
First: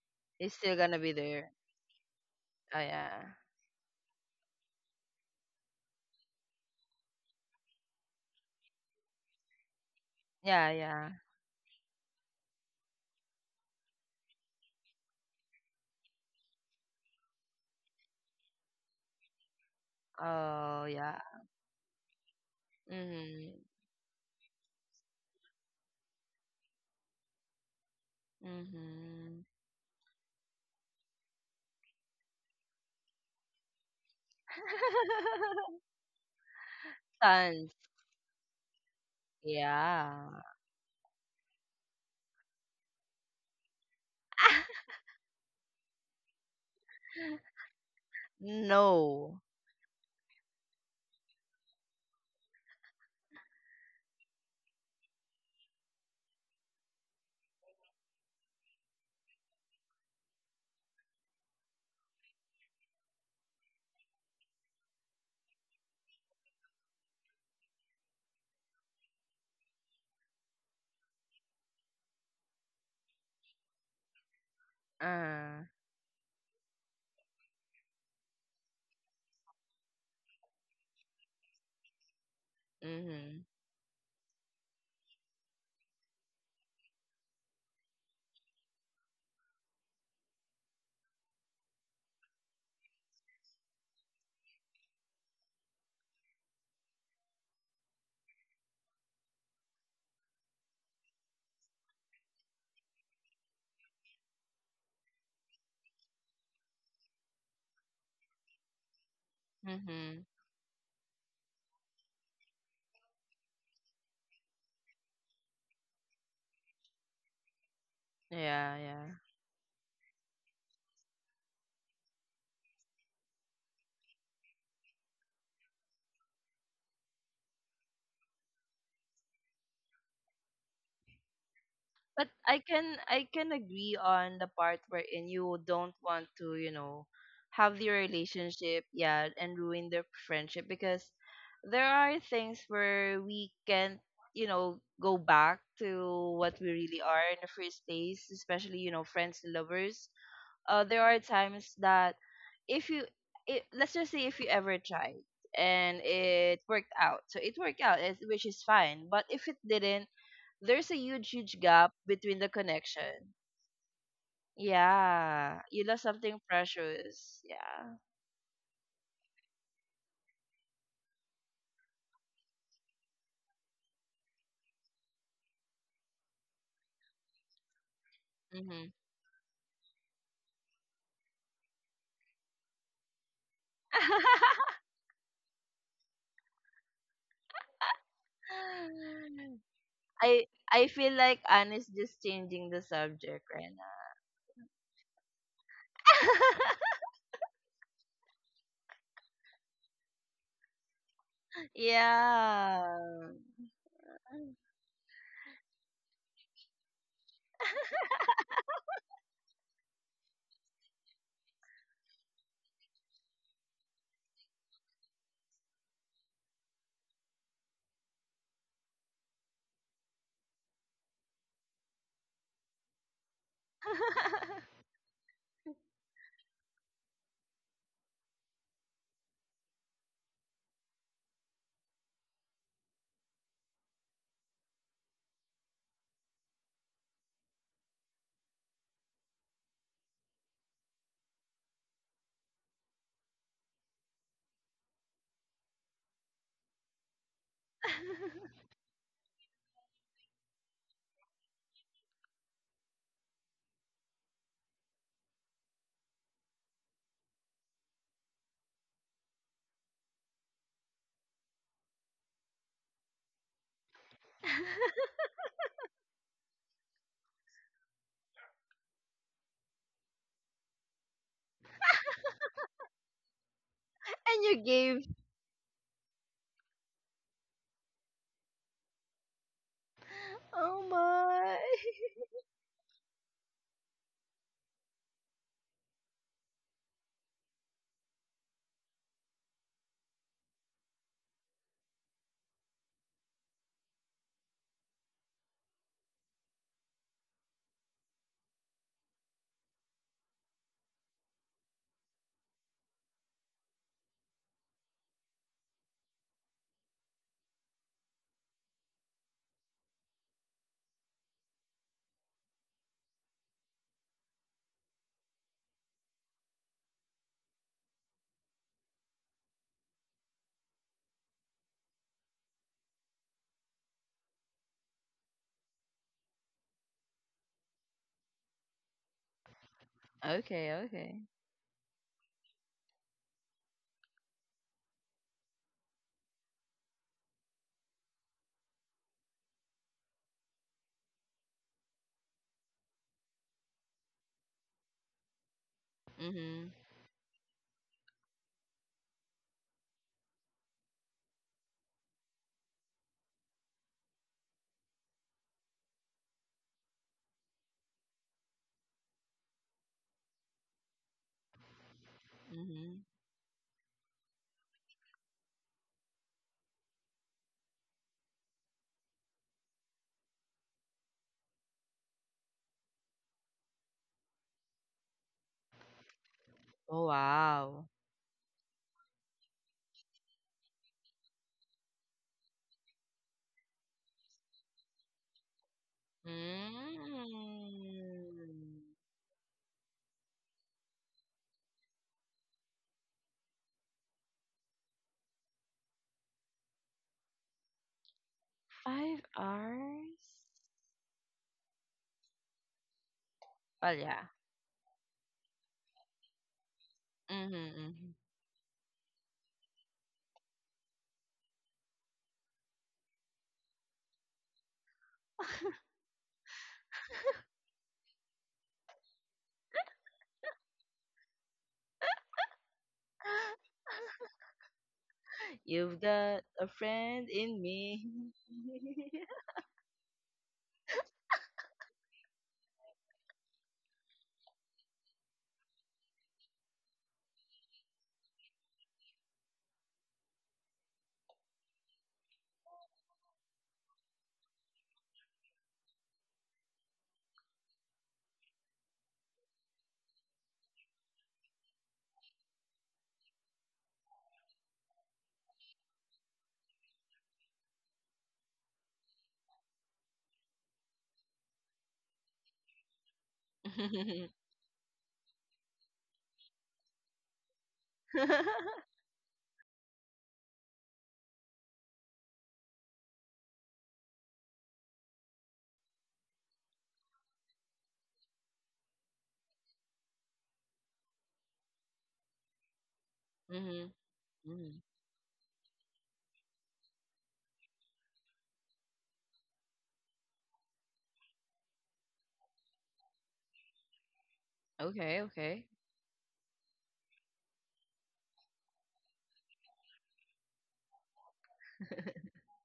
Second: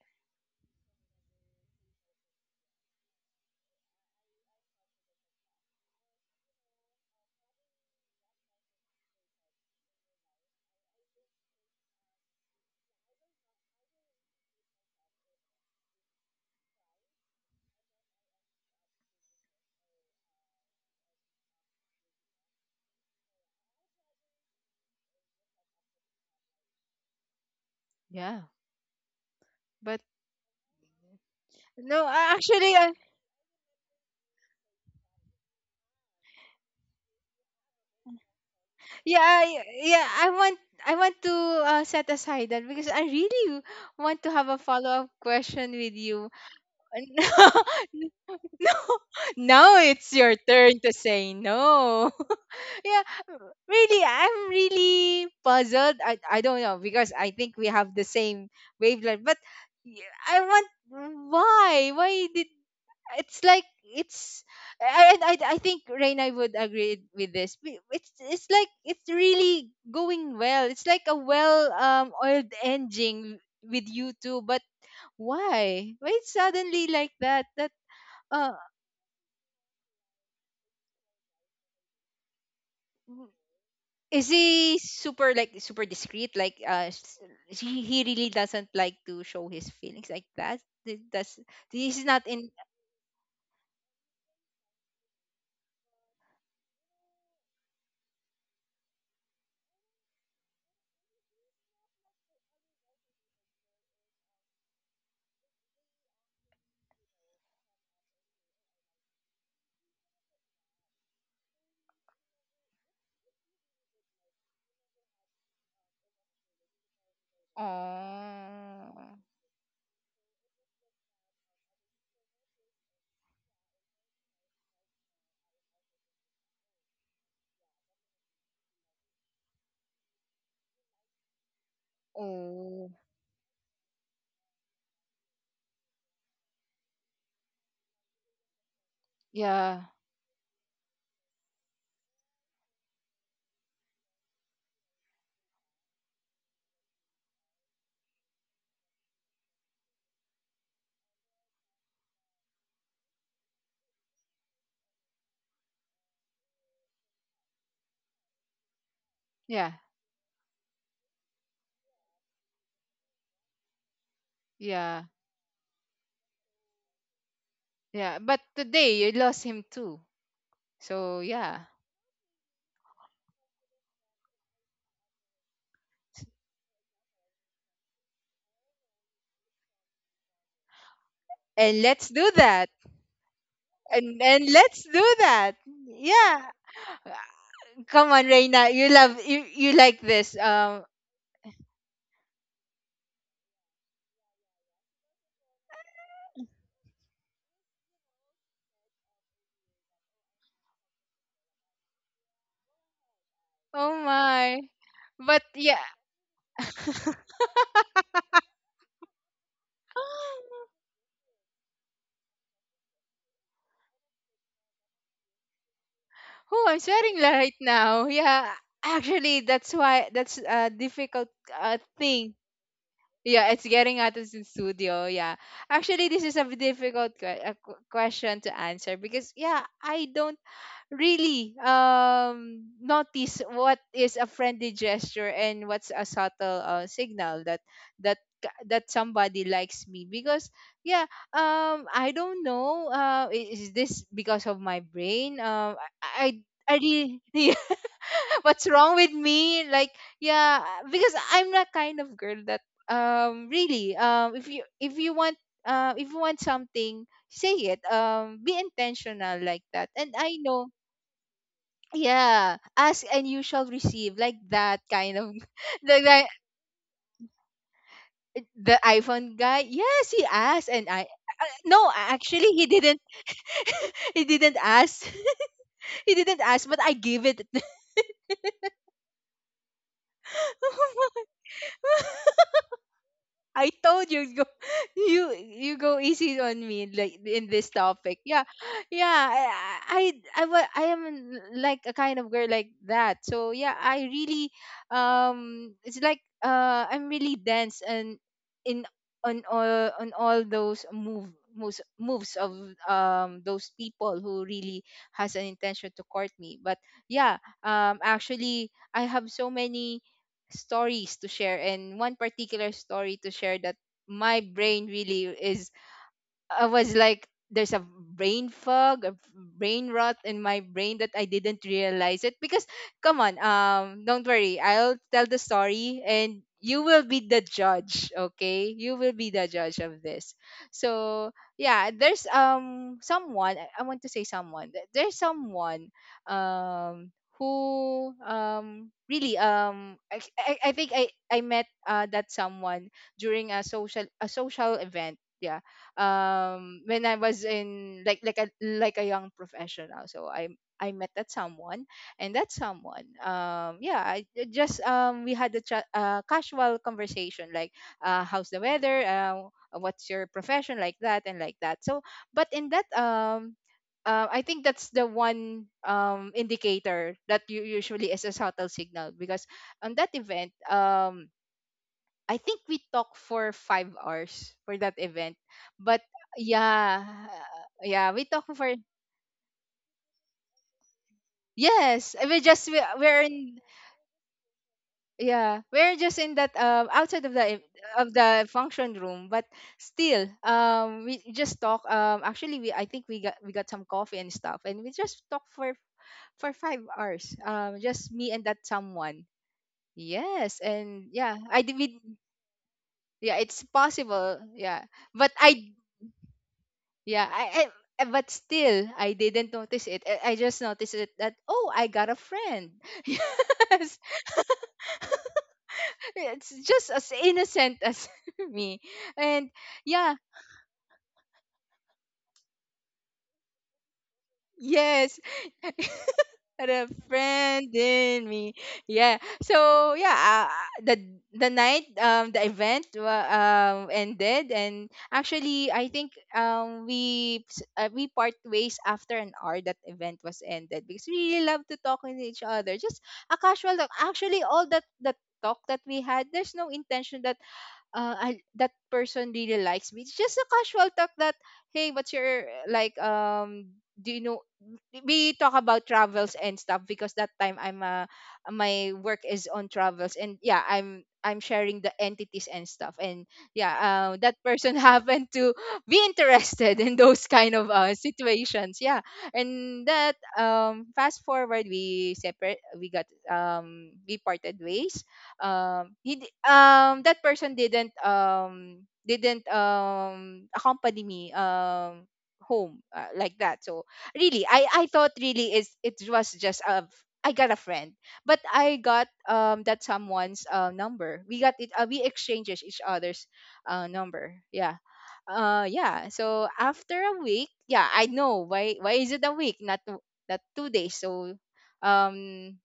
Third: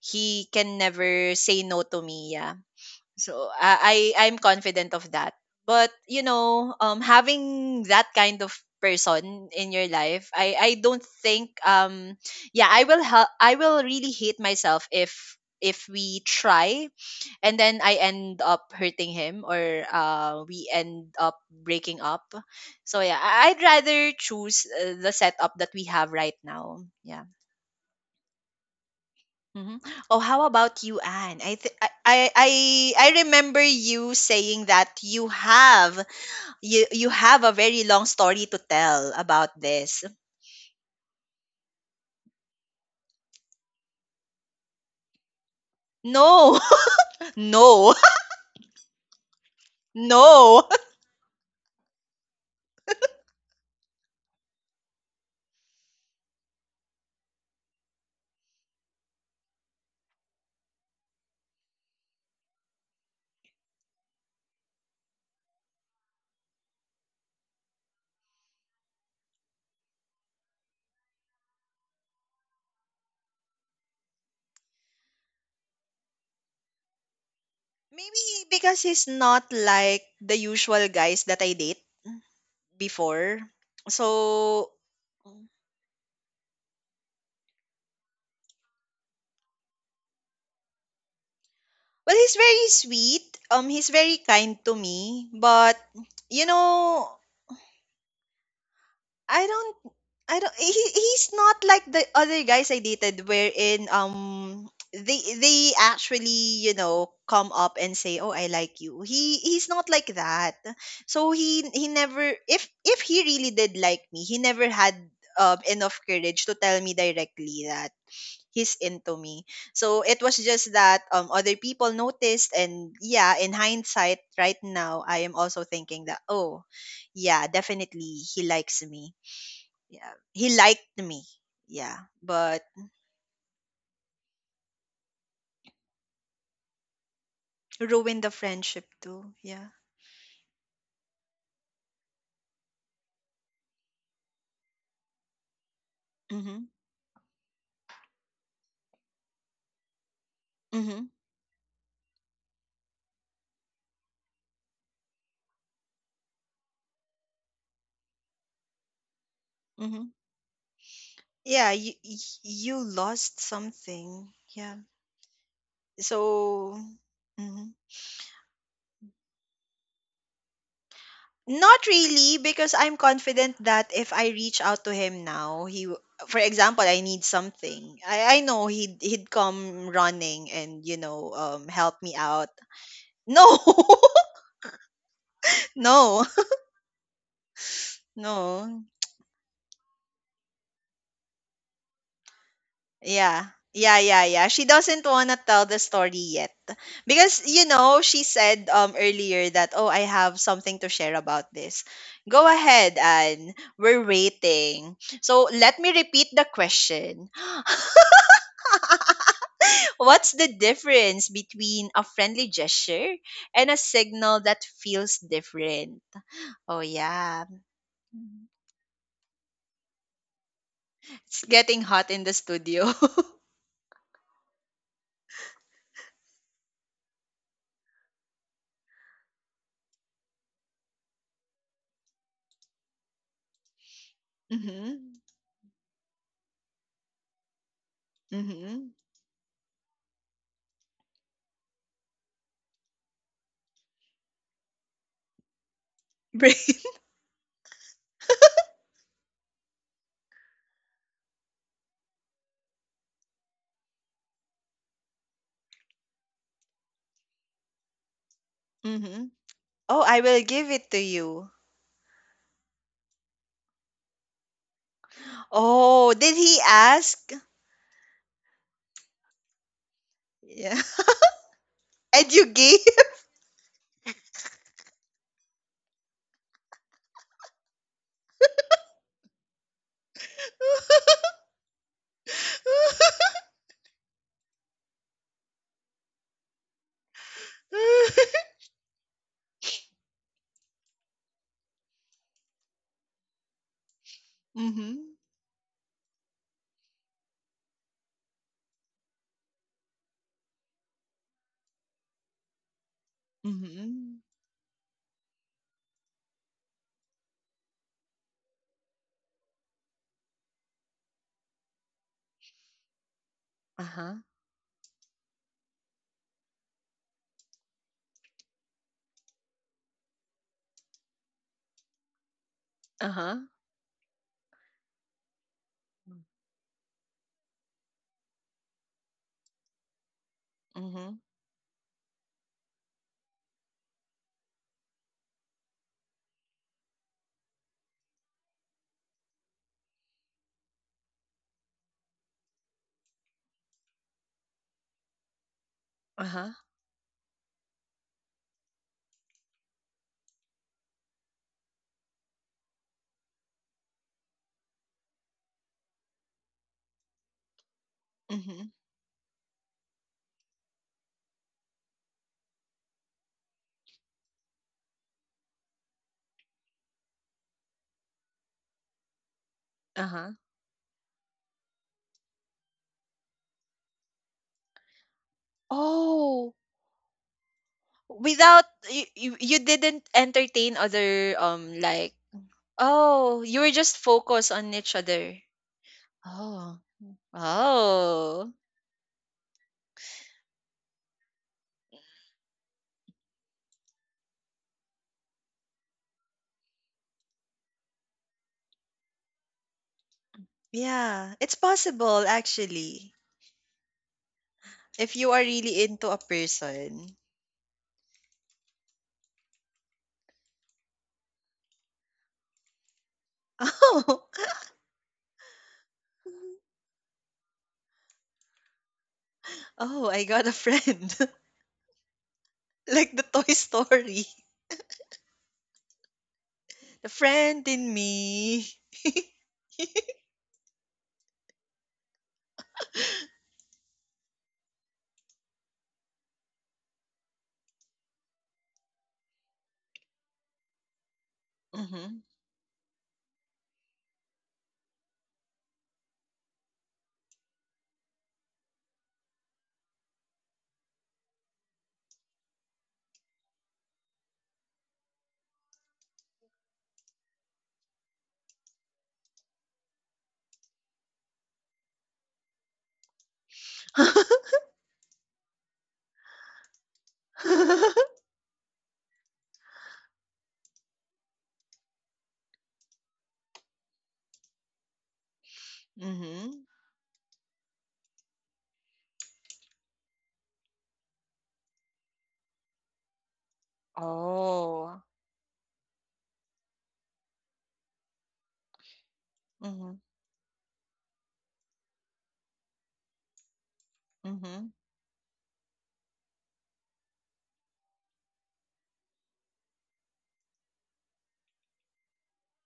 [SPEAKER 1] he
[SPEAKER 2] He's still
[SPEAKER 1] can
[SPEAKER 2] gonna be
[SPEAKER 1] never
[SPEAKER 2] there.
[SPEAKER 1] say no to me. Yeah.
[SPEAKER 2] Oh yeah.
[SPEAKER 1] So I'm confident of that. But, you know, having that kind of person in your life, I
[SPEAKER 2] Yeah,
[SPEAKER 1] I don't
[SPEAKER 2] yeah.
[SPEAKER 1] think, yeah, I will really hate myself if we try and then I end up hurting him, or we
[SPEAKER 2] Oh
[SPEAKER 1] end
[SPEAKER 2] yeah.
[SPEAKER 1] up breaking up. So yeah, I-
[SPEAKER 2] Mm-hmm.
[SPEAKER 1] I'd rather choose, the setup that we have right now. Yeah.
[SPEAKER 3] Yeah.
[SPEAKER 2] Mm-hmm.
[SPEAKER 1] Mhm.
[SPEAKER 3] But
[SPEAKER 1] Oh, how about you, Anne? I, th-
[SPEAKER 3] no, I- actually I,
[SPEAKER 1] I remember you saying that you have, you have a
[SPEAKER 2] Tons.
[SPEAKER 1] very long story to tell
[SPEAKER 3] Yeah,
[SPEAKER 1] about this.
[SPEAKER 3] yeah,
[SPEAKER 2] Yeah.
[SPEAKER 3] I want to, set aside that because I really want to have a follow-up question with you.
[SPEAKER 1] No,
[SPEAKER 3] No,
[SPEAKER 1] no,
[SPEAKER 3] no,
[SPEAKER 2] No.
[SPEAKER 3] now it's your
[SPEAKER 1] no.
[SPEAKER 3] turn to say no. Yeah, really, I'm really puzzled. I don't know because I think we have the same wavelength, but y- why did, it's like, it's, I, I think Reina would agree with this. It's like it's really going well. It's like a well oiled engine with you two. But
[SPEAKER 2] Uh,
[SPEAKER 3] why? Why it's suddenly like that? That
[SPEAKER 1] Maybe
[SPEAKER 3] uh
[SPEAKER 1] because he's not like the usual guys that I date
[SPEAKER 2] mm-hmm.
[SPEAKER 1] before.
[SPEAKER 3] is
[SPEAKER 1] So,
[SPEAKER 3] he super,
[SPEAKER 1] well,
[SPEAKER 3] like super discreet? Like, he really doesn't like to show his feelings like that. That's he's not
[SPEAKER 1] he's
[SPEAKER 3] in.
[SPEAKER 1] very sweet. He's very kind to me, but you know, I don't I don't he, he's not like the other guys I dated wherein they actually, come up and say, "Oh, I like you." He's not like
[SPEAKER 2] Mm-hmm.
[SPEAKER 1] that. So he never, if he really did like me, he never had enough courage to tell me directly that he's
[SPEAKER 2] Yeah, yeah.
[SPEAKER 1] into
[SPEAKER 3] Oh,
[SPEAKER 1] me. So it was just that other people noticed, and yeah, in hindsight right now I am also thinking that, "Oh, yeah, definitely he likes me." Yeah. He liked me. Yeah.
[SPEAKER 2] But I
[SPEAKER 1] But
[SPEAKER 3] oh,
[SPEAKER 2] can I can agree on the part wherein you don't want to, have the
[SPEAKER 1] ruined the
[SPEAKER 2] relationship,
[SPEAKER 1] friendship
[SPEAKER 2] yeah,
[SPEAKER 1] too.
[SPEAKER 2] and
[SPEAKER 1] Yeah.
[SPEAKER 3] yeah,
[SPEAKER 2] ruin their friendship because there are things where we can, go back to what
[SPEAKER 1] Mhm.
[SPEAKER 2] we really are in the first place, especially, you know, friends and lovers. There
[SPEAKER 1] Mhm.
[SPEAKER 2] are times that if you it, let's just say if you ever tried and it worked out, which is fine, but if it
[SPEAKER 3] yeah,
[SPEAKER 2] didn't,
[SPEAKER 1] Mhm.
[SPEAKER 2] there's a huge
[SPEAKER 1] Yeah,
[SPEAKER 2] gap
[SPEAKER 1] you
[SPEAKER 2] between the
[SPEAKER 1] you
[SPEAKER 2] connection.
[SPEAKER 1] lost something. Yeah.
[SPEAKER 3] yeah,
[SPEAKER 2] Yeah, you lost something
[SPEAKER 1] So
[SPEAKER 2] precious.
[SPEAKER 1] mhm.
[SPEAKER 2] Yeah.
[SPEAKER 3] yeah. But today you lost him too. So yeah,
[SPEAKER 1] Not really, because I'm confident that if I reach out to him now, for example, I need something. I know
[SPEAKER 2] Mm-hmm.
[SPEAKER 1] he'd, he'd come running and
[SPEAKER 3] and
[SPEAKER 1] help
[SPEAKER 3] let's
[SPEAKER 1] me
[SPEAKER 3] do
[SPEAKER 1] out.
[SPEAKER 3] that.
[SPEAKER 1] No.
[SPEAKER 3] And let's do that.
[SPEAKER 1] No.
[SPEAKER 3] Yeah. Come on, Reina.
[SPEAKER 1] No.
[SPEAKER 3] You love, you like this.
[SPEAKER 2] i I feel like Anne is just changing the subject
[SPEAKER 1] Yeah.
[SPEAKER 2] right
[SPEAKER 1] Yeah,
[SPEAKER 2] now.
[SPEAKER 1] yeah, yeah. She doesn't want to tell the story yet. Because, she said earlier that, "Oh, I have something to share about this." Go
[SPEAKER 2] Yeah.
[SPEAKER 1] ahead, Anne.
[SPEAKER 3] Oh
[SPEAKER 1] We're
[SPEAKER 3] my.
[SPEAKER 1] waiting.
[SPEAKER 3] But
[SPEAKER 1] So,
[SPEAKER 3] yeah,
[SPEAKER 1] let me repeat the question. What's the difference between a friendly gesture and a signal that feels different?
[SPEAKER 3] Oh, I'm
[SPEAKER 1] Oh,
[SPEAKER 3] sweating
[SPEAKER 1] yeah.
[SPEAKER 3] right now. Yeah, actually, that's why that's a difficult
[SPEAKER 1] It's getting hot in
[SPEAKER 3] thing.
[SPEAKER 1] the studio.
[SPEAKER 3] Yeah, it's getting out of the studio. Yeah, actually, this is a difficult question to answer because yeah, I don't really notice what is a friendly
[SPEAKER 1] mhm.
[SPEAKER 3] gesture and what's a subtle, signal that that
[SPEAKER 1] Mhm.
[SPEAKER 3] somebody likes me. Because yeah, I don't know, is this because of my brain? I I really what's wrong with me, like yeah, because I'm that kind of girl that really, if you, if you want something, say it, be
[SPEAKER 1] Mhm.
[SPEAKER 3] intentional like that.
[SPEAKER 1] Oh,
[SPEAKER 3] And
[SPEAKER 1] I
[SPEAKER 3] I
[SPEAKER 1] will
[SPEAKER 3] know,
[SPEAKER 1] give it to you.
[SPEAKER 3] yeah, ask and you shall receive, like that kind of the
[SPEAKER 1] Oh,
[SPEAKER 3] guy,
[SPEAKER 1] did he ask?
[SPEAKER 3] the iPhone guy. Yes, he asked,
[SPEAKER 1] Yeah.
[SPEAKER 3] and I, no,
[SPEAKER 1] And you
[SPEAKER 3] actually he
[SPEAKER 1] gave?
[SPEAKER 3] didn't. he
[SPEAKER 2] And
[SPEAKER 3] didn't
[SPEAKER 2] you
[SPEAKER 3] ask.
[SPEAKER 2] gave.
[SPEAKER 3] he didn't ask, but I gave it.
[SPEAKER 2] Oh my.
[SPEAKER 3] I told you, go you go easy on me like in this topic. Yeah. Yeah, I I am like a kind of girl like that. So yeah, I really
[SPEAKER 1] mhm.
[SPEAKER 3] it's like, I'm really dense and in, on all, on all those moves of those people
[SPEAKER 1] Mhm.
[SPEAKER 3] who really has an intention to court me. But yeah, actually I have so many stories to share, and one particular story to share that
[SPEAKER 1] Uh-huh.
[SPEAKER 3] my brain really is, I was like, there's a brain fog, a brain rot in my brain that I didn't realize it. Because come on,
[SPEAKER 1] Uh-huh.
[SPEAKER 3] don't worry, I'll tell the story and you will be the judge, okay? You will be the judge of this.
[SPEAKER 2] Okay, okay.
[SPEAKER 1] Mhm.
[SPEAKER 3] So yeah, there's someone, I want to say someone. There's someone um who really, I think I met, that someone during a social event. Yeah,
[SPEAKER 1] Uh-huh.
[SPEAKER 2] Mhm.
[SPEAKER 3] when I was in, like a young professional. So I met that someone, and that someone, yeah, I just we had a casual conversation like, how's the
[SPEAKER 1] Mhm.
[SPEAKER 3] weather, what's your profession, like that and like that. So, but in that
[SPEAKER 2] Mhm.
[SPEAKER 3] I think that's the one indicator that you usually is a subtle signal. Because on that
[SPEAKER 1] Uh-huh.
[SPEAKER 3] event, I think we talked for 5 hours for that event. But
[SPEAKER 1] Oh,
[SPEAKER 3] yeah,
[SPEAKER 2] Oh wow.
[SPEAKER 3] yeah, we talked
[SPEAKER 1] without
[SPEAKER 3] for,
[SPEAKER 1] you didn't entertain other like
[SPEAKER 3] yes, we just, we're
[SPEAKER 1] oh,
[SPEAKER 3] in,
[SPEAKER 1] you were just focused on each other.
[SPEAKER 3] yeah, we're just in that,
[SPEAKER 2] Mm.
[SPEAKER 1] Oh.
[SPEAKER 3] outside of the of the
[SPEAKER 1] Oh.
[SPEAKER 3] function room. But still, we just talk. Actually, we I think we got some coffee and stuff, and we just talked for 5 hours. Um, just me and that
[SPEAKER 2] Five
[SPEAKER 3] someone.
[SPEAKER 2] hours?
[SPEAKER 3] Yes, and
[SPEAKER 1] Yeah,
[SPEAKER 3] yeah,
[SPEAKER 1] it's
[SPEAKER 3] I did. We,
[SPEAKER 1] possible actually
[SPEAKER 3] yeah, it's
[SPEAKER 2] Well, yeah.
[SPEAKER 3] possible. Yeah,
[SPEAKER 1] if
[SPEAKER 3] but
[SPEAKER 1] you are
[SPEAKER 3] I
[SPEAKER 1] really into a person.
[SPEAKER 3] Yeah,
[SPEAKER 2] Mhm,
[SPEAKER 3] I
[SPEAKER 2] mhm.
[SPEAKER 3] but still I didn't notice it. I just noticed it that oh, I got a friend. yes,
[SPEAKER 1] Oh.
[SPEAKER 3] it's just as innocent as me. And
[SPEAKER 1] Oh,
[SPEAKER 3] yeah,
[SPEAKER 1] I got a friend. like the Toy Story.
[SPEAKER 3] Yes.
[SPEAKER 2] You've got a
[SPEAKER 3] the
[SPEAKER 1] The
[SPEAKER 2] friend in
[SPEAKER 1] friend
[SPEAKER 3] friend
[SPEAKER 1] in
[SPEAKER 2] me.
[SPEAKER 3] in me.
[SPEAKER 1] me.
[SPEAKER 3] Yeah. So yeah, the the night, the event ended, and actually I think we we part ways after an hour that event was ended because we really love to talk with
[SPEAKER 1] Mm-hmm.
[SPEAKER 3] each other. Just a casual talk. Actually all that that talk that we had, there's no intention that that person really likes me. It's just a casual talk that, hey, what's your like, do you know, we talk about travels and stuff because that time I'm, my work is on travels and yeah, I'm sharing the entities and stuff, and yeah,
[SPEAKER 2] Mhm.
[SPEAKER 3] that person happened to be interested in those kind of, situations. Yeah. And that, fast forward, we separate, we parted ways,
[SPEAKER 1] mm-hmm.
[SPEAKER 3] that person didn't, accompany me home, like that. So really,
[SPEAKER 2] Mhm.
[SPEAKER 3] I
[SPEAKER 1] Oh.
[SPEAKER 3] thought really, is, it was just a I got a friend. But I got, that
[SPEAKER 1] Mm-hmm.
[SPEAKER 3] someone's, number. We got it We exchanges each other's, number.
[SPEAKER 1] Mm-hmm.
[SPEAKER 3] Yeah,
[SPEAKER 2] Okay. Okay.
[SPEAKER 3] yeah, so after a week, yeah, I know why is it a week, not two, not 2 days. So um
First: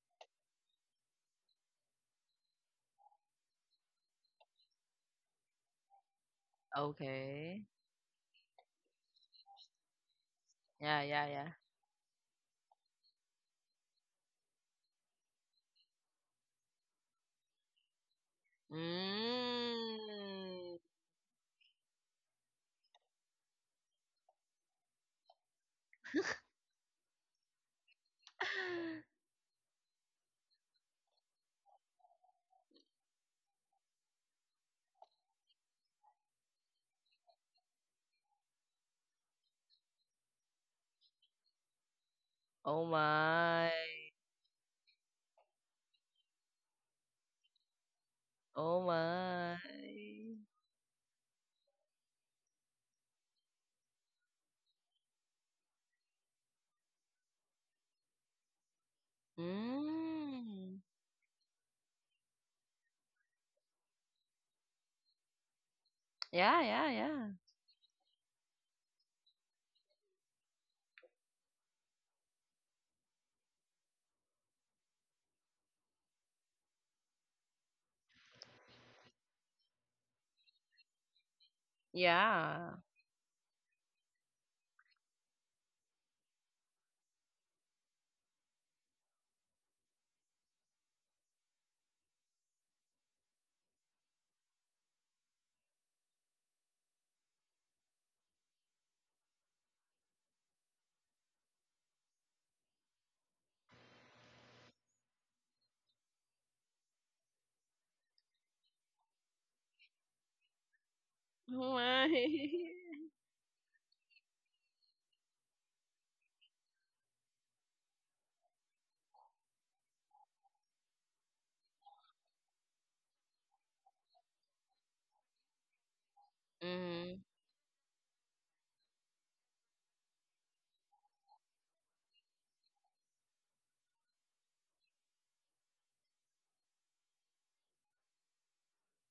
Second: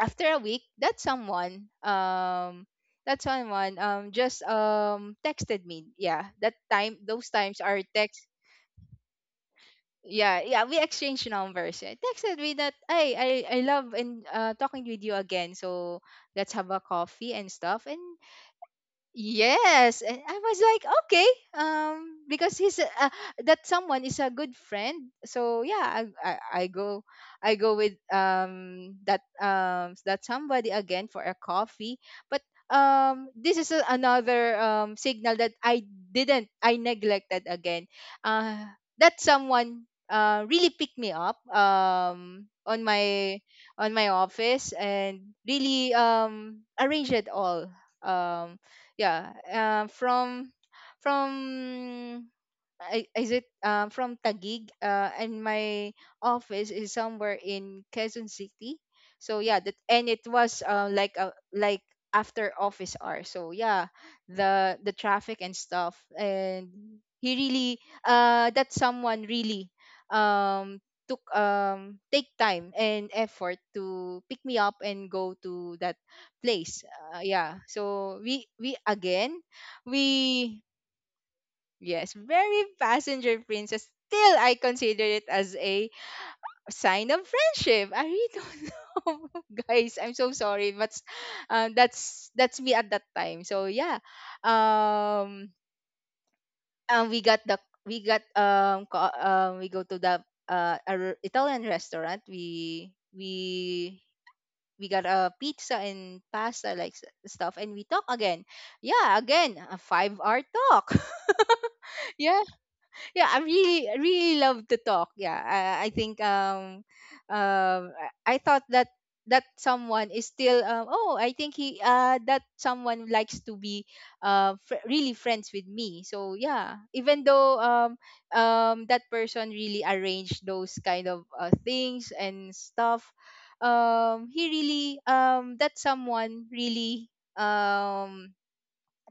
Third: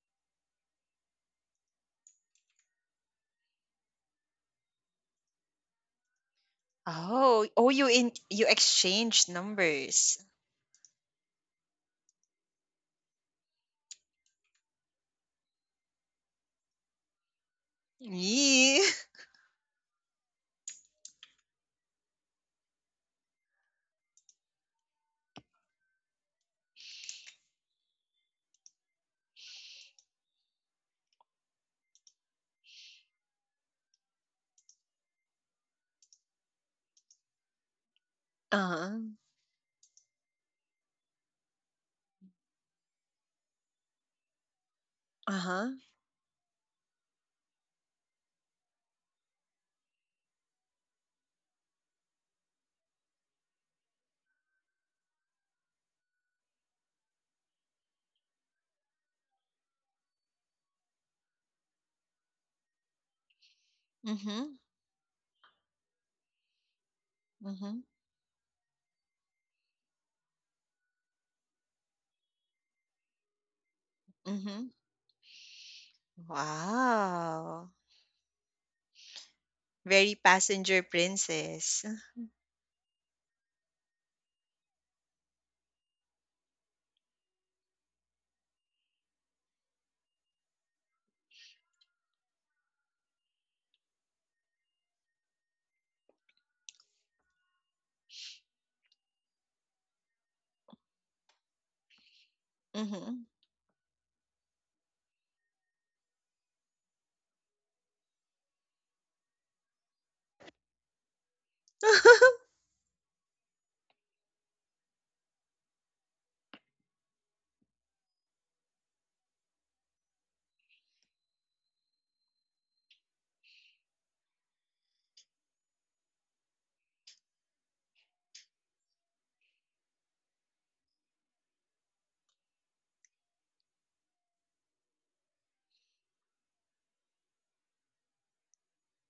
[SPEAKER 3] after a week, that someone, just, texted me. Yeah, that time, those
[SPEAKER 1] Oh,
[SPEAKER 3] times
[SPEAKER 2] Okay.
[SPEAKER 3] are text.
[SPEAKER 1] you exchanged numbers.
[SPEAKER 3] Yeah, yeah, we
[SPEAKER 2] Yeah. Yeah.
[SPEAKER 3] exchanged
[SPEAKER 2] Yeah.
[SPEAKER 3] numbers. Eh, texted me that hey, I love, and talking with you again, so let's have a coffee and stuff. And
[SPEAKER 1] Yeah.
[SPEAKER 3] yes, and I was
[SPEAKER 2] Mm.
[SPEAKER 3] like, okay, because that someone is a good friend. So yeah, I go, with that somebody again for a coffee. But this is a, another, signal that I didn't I neglected again. Uh,
[SPEAKER 1] Uh-huh.
[SPEAKER 3] that someone really picked me up
[SPEAKER 2] Oh my.
[SPEAKER 3] on my office, and
[SPEAKER 1] Uh-huh.
[SPEAKER 3] really, arranged it all. um
[SPEAKER 2] Oh
[SPEAKER 3] yeah,
[SPEAKER 2] my.
[SPEAKER 3] from, from I- is it, from Taguig? And my office is somewhere in Quezon City. So yeah, that, and it was,
[SPEAKER 2] Mm.
[SPEAKER 3] like after office hour. So yeah,
[SPEAKER 1] Mm-hmm.
[SPEAKER 3] the, traffic and stuff,
[SPEAKER 2] Yeah, yeah,
[SPEAKER 3] and
[SPEAKER 2] yeah.
[SPEAKER 3] he really,
[SPEAKER 1] Mm-hmm.
[SPEAKER 3] that someone really, um took take time and effort to pick me
[SPEAKER 1] Mm-hmm.
[SPEAKER 3] up and go to that place. Yeah,
[SPEAKER 1] Wow.
[SPEAKER 3] so we again
[SPEAKER 1] Very
[SPEAKER 3] we
[SPEAKER 1] passenger princess.
[SPEAKER 3] yes, very
[SPEAKER 2] Yeah.
[SPEAKER 3] passenger princess. Still, I consider it as a sign of friendship. I really don't know, guys. I'm so sorry, but that's me at that time. So yeah, um, and we got, we go to the, Italian restaurant.
[SPEAKER 1] Mm-hmm.
[SPEAKER 3] We got a pizza and pasta, like stuff, and we talk again. Yeah, again, a 5 hour talk.
[SPEAKER 2] Why?
[SPEAKER 3] yeah, I really, I really love to talk. Yeah, I think, I thought that, that someone is still, oh, I think he that someone likes to be, really friends with me. So yeah,
[SPEAKER 2] Mm.
[SPEAKER 3] even though that person really arranged those kind of things and stuff. Um he really that someone really um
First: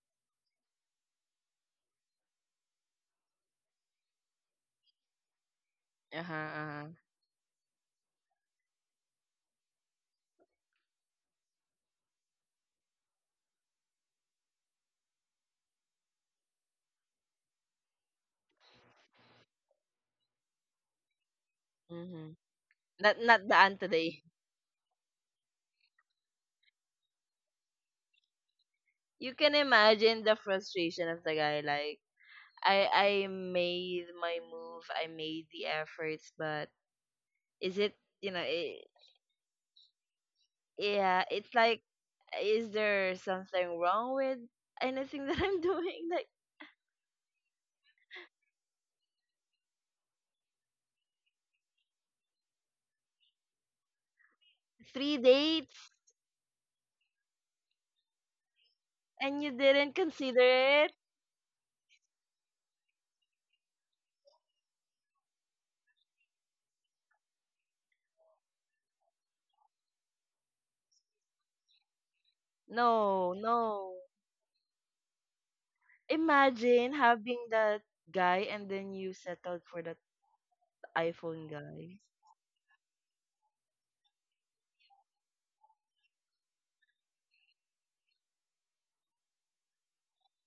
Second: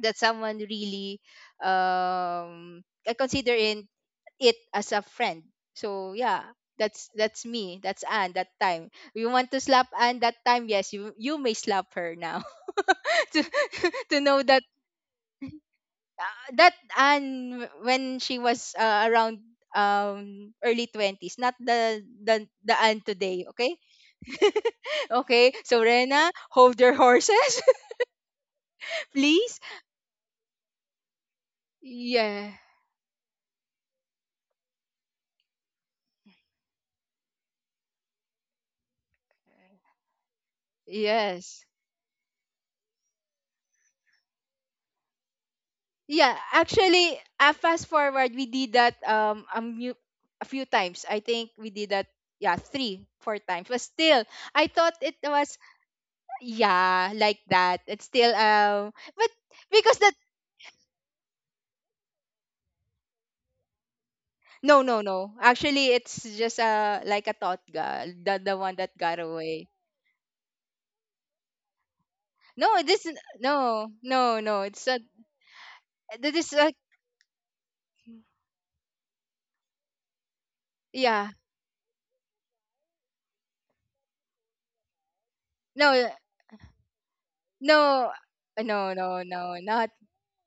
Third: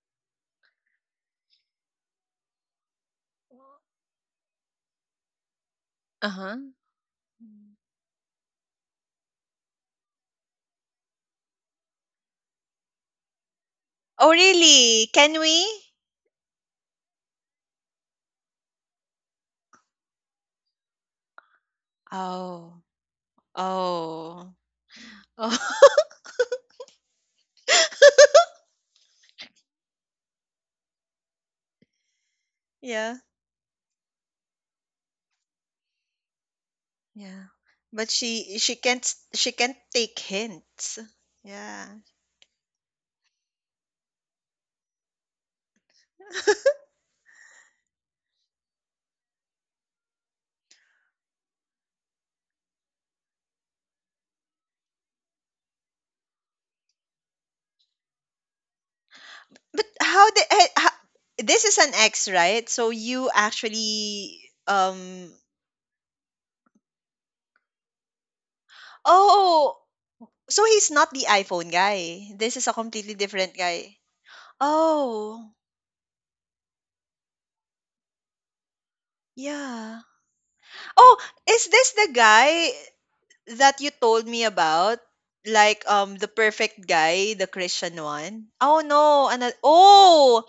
[SPEAKER 3] that someone really I consider in it as a friend. So
[SPEAKER 2] Uh-huh,
[SPEAKER 3] yeah,
[SPEAKER 1] uh-huh.
[SPEAKER 2] uh-huh.
[SPEAKER 3] that's me. That's Anne that time. You want to slap Anne that time? Yes, you may slap her now. to to
[SPEAKER 1] Oh,
[SPEAKER 3] know that
[SPEAKER 1] really? Can we?
[SPEAKER 3] that Anne when she was around early 20s, not the
[SPEAKER 2] Mm-hmm.
[SPEAKER 3] the the
[SPEAKER 1] Oh.
[SPEAKER 3] Anne
[SPEAKER 2] Not
[SPEAKER 3] today,
[SPEAKER 2] not
[SPEAKER 3] okay?
[SPEAKER 2] the today.
[SPEAKER 1] Oh. Oh,
[SPEAKER 3] Okay, so Rena, hold your horses.
[SPEAKER 2] You can
[SPEAKER 3] Please.
[SPEAKER 2] imagine the frustration of the guy, like,
[SPEAKER 3] Yeah,
[SPEAKER 2] I
[SPEAKER 1] yeah,
[SPEAKER 2] I made my move, I made the efforts, but
[SPEAKER 1] yeah.
[SPEAKER 2] is it,
[SPEAKER 1] But
[SPEAKER 2] you know,
[SPEAKER 1] she
[SPEAKER 2] it,
[SPEAKER 1] can't, she can't take hints.
[SPEAKER 2] yeah, it's
[SPEAKER 3] yes.
[SPEAKER 2] like,
[SPEAKER 1] Yeah.
[SPEAKER 2] is there something wrong with anything that I'm doing? Like
[SPEAKER 3] Yeah, actually, fast forward, we did that a few times. I think we did that, yeah, three four times. But still, I thought it
[SPEAKER 2] three
[SPEAKER 3] was,
[SPEAKER 2] dates
[SPEAKER 3] yeah, like that. It's still but
[SPEAKER 2] and you
[SPEAKER 1] But
[SPEAKER 2] didn't
[SPEAKER 3] because that
[SPEAKER 1] how
[SPEAKER 2] consider
[SPEAKER 1] did eh, ho-
[SPEAKER 2] it?
[SPEAKER 1] This is an ex, right? So you actually
[SPEAKER 3] no, no, no.
[SPEAKER 1] um
[SPEAKER 3] Actually, it's just like a thought girl, the one that got away.
[SPEAKER 1] oh, so he's not the iPhone guy. This is a
[SPEAKER 3] No,
[SPEAKER 1] completely
[SPEAKER 2] No,
[SPEAKER 1] different
[SPEAKER 3] no,
[SPEAKER 1] guy.
[SPEAKER 2] no.
[SPEAKER 3] no, no. It's a
[SPEAKER 1] Oh,
[SPEAKER 3] this is a
[SPEAKER 2] Imagine having that guy and then you settled for that
[SPEAKER 1] yeah. Oh,
[SPEAKER 3] Yeah.
[SPEAKER 2] iPhone
[SPEAKER 1] is this
[SPEAKER 2] guy.
[SPEAKER 1] the guy that you told me about? Like
[SPEAKER 3] no
[SPEAKER 1] the perfect guy, the
[SPEAKER 3] no
[SPEAKER 1] Christian one?
[SPEAKER 3] no
[SPEAKER 1] Oh
[SPEAKER 3] no
[SPEAKER 1] no,
[SPEAKER 3] no
[SPEAKER 1] another
[SPEAKER 3] not
[SPEAKER 1] oh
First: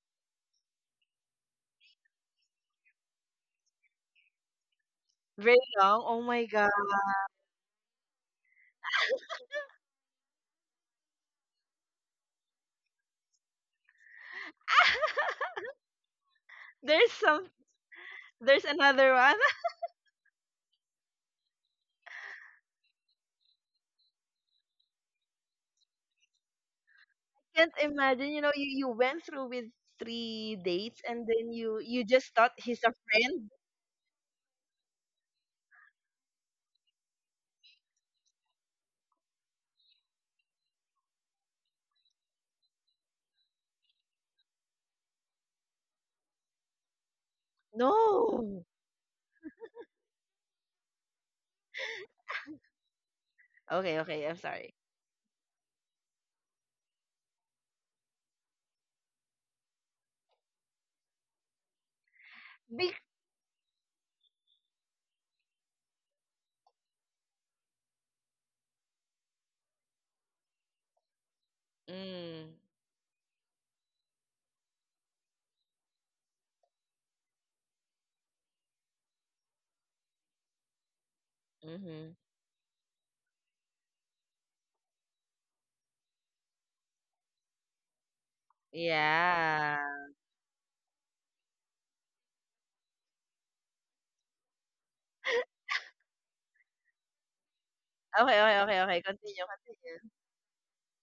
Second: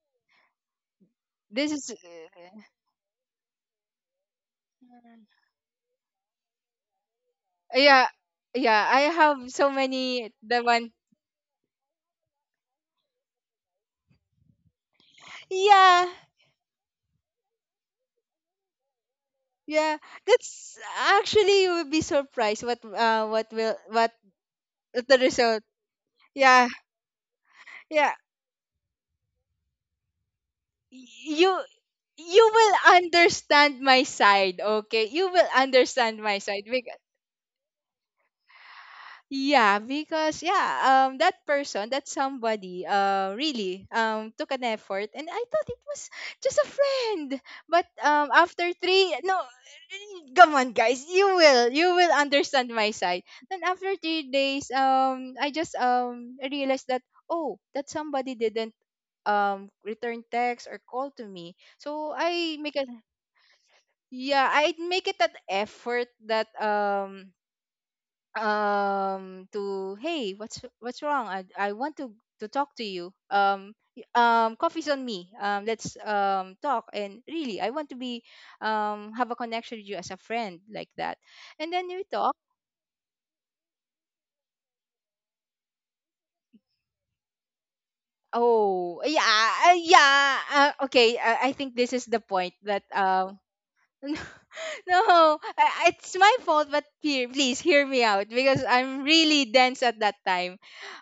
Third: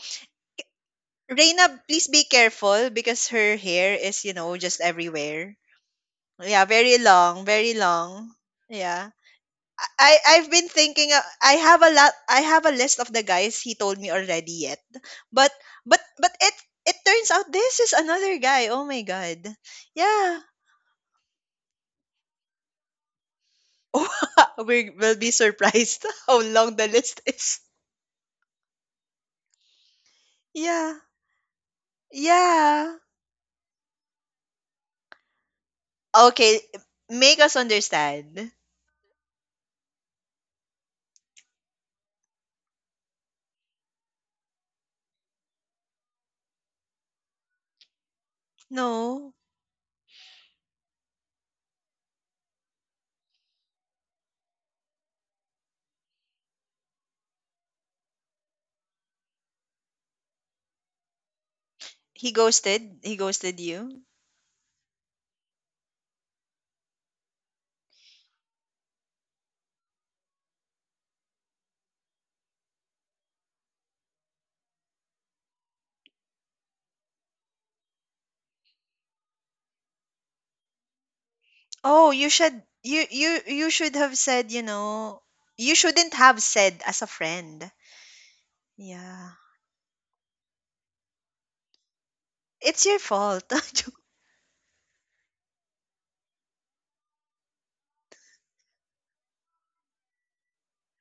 [SPEAKER 3] this
[SPEAKER 1] Reina,
[SPEAKER 3] is.
[SPEAKER 1] please be careful because her hair is, you know, just everywhere.
[SPEAKER 2] Very long. Oh my
[SPEAKER 1] Yeah,
[SPEAKER 2] god.
[SPEAKER 1] very long, very
[SPEAKER 3] yeah
[SPEAKER 1] long.
[SPEAKER 3] yeah. I
[SPEAKER 1] Yeah.
[SPEAKER 3] have so many.
[SPEAKER 1] I've
[SPEAKER 3] The
[SPEAKER 1] been
[SPEAKER 3] one,
[SPEAKER 1] thinking, I have a lot, I have a list of the guys he told me already yet. But but
[SPEAKER 3] yeah,
[SPEAKER 1] but it
[SPEAKER 2] There's
[SPEAKER 1] turns
[SPEAKER 2] some
[SPEAKER 1] out this is another
[SPEAKER 2] there's
[SPEAKER 1] guy. Oh my
[SPEAKER 2] another one.
[SPEAKER 1] god.
[SPEAKER 3] yeah.
[SPEAKER 1] Yeah.
[SPEAKER 3] That's actually you will be surprised what will what
[SPEAKER 1] We
[SPEAKER 3] the
[SPEAKER 1] will be
[SPEAKER 3] result.
[SPEAKER 1] surprised how
[SPEAKER 3] Yeah,
[SPEAKER 1] long the list is.
[SPEAKER 2] Can't
[SPEAKER 3] yeah.
[SPEAKER 2] imagine, you know, you went through with three dates
[SPEAKER 1] Yeah.
[SPEAKER 2] and then
[SPEAKER 3] you
[SPEAKER 2] you just
[SPEAKER 3] you
[SPEAKER 2] thought
[SPEAKER 3] will
[SPEAKER 2] he's a
[SPEAKER 1] Yeah.
[SPEAKER 2] friend.
[SPEAKER 3] understand my side, okay? You will understand my side,
[SPEAKER 1] Okay,
[SPEAKER 3] because
[SPEAKER 1] make us understand.
[SPEAKER 3] yeah. Because, yeah, that person, that somebody, really took an effort, and I thought it was just a friend. But
[SPEAKER 2] No.
[SPEAKER 3] after three,
[SPEAKER 1] No.
[SPEAKER 3] no, eh, come on, guys, you will understand my side. Then after
[SPEAKER 2] Okay, okay,
[SPEAKER 3] three
[SPEAKER 2] I'm
[SPEAKER 3] days,
[SPEAKER 2] sorry.
[SPEAKER 3] I just realized that, oh, that somebody didn't return text or call to me. So
[SPEAKER 1] He
[SPEAKER 3] I make a,
[SPEAKER 2] Big
[SPEAKER 1] ghosted. He ghosted you.
[SPEAKER 3] yeah, I make it that effort that to, hey, what's wrong? I want to
[SPEAKER 2] mm,
[SPEAKER 3] talk to you, coffee's on me. Let's talk, and really I want to be have a connection with you as a friend, like that. And then you
[SPEAKER 2] mm-hmm.
[SPEAKER 1] Oh, you
[SPEAKER 3] talk.
[SPEAKER 1] should, you should have said, you shouldn't have said as a friend.
[SPEAKER 3] Oh, yeah.
[SPEAKER 1] Yeah.
[SPEAKER 2] Yeah.
[SPEAKER 3] Yeah, okay. I think this is the point that
[SPEAKER 1] It's your fault.
[SPEAKER 3] no, no, it's my fault, but here, please hear me out,
[SPEAKER 2] Okay, okay,
[SPEAKER 3] because
[SPEAKER 2] okay, okay.
[SPEAKER 3] I'm
[SPEAKER 2] Continue,
[SPEAKER 3] really dense at
[SPEAKER 2] continue.
[SPEAKER 3] that time.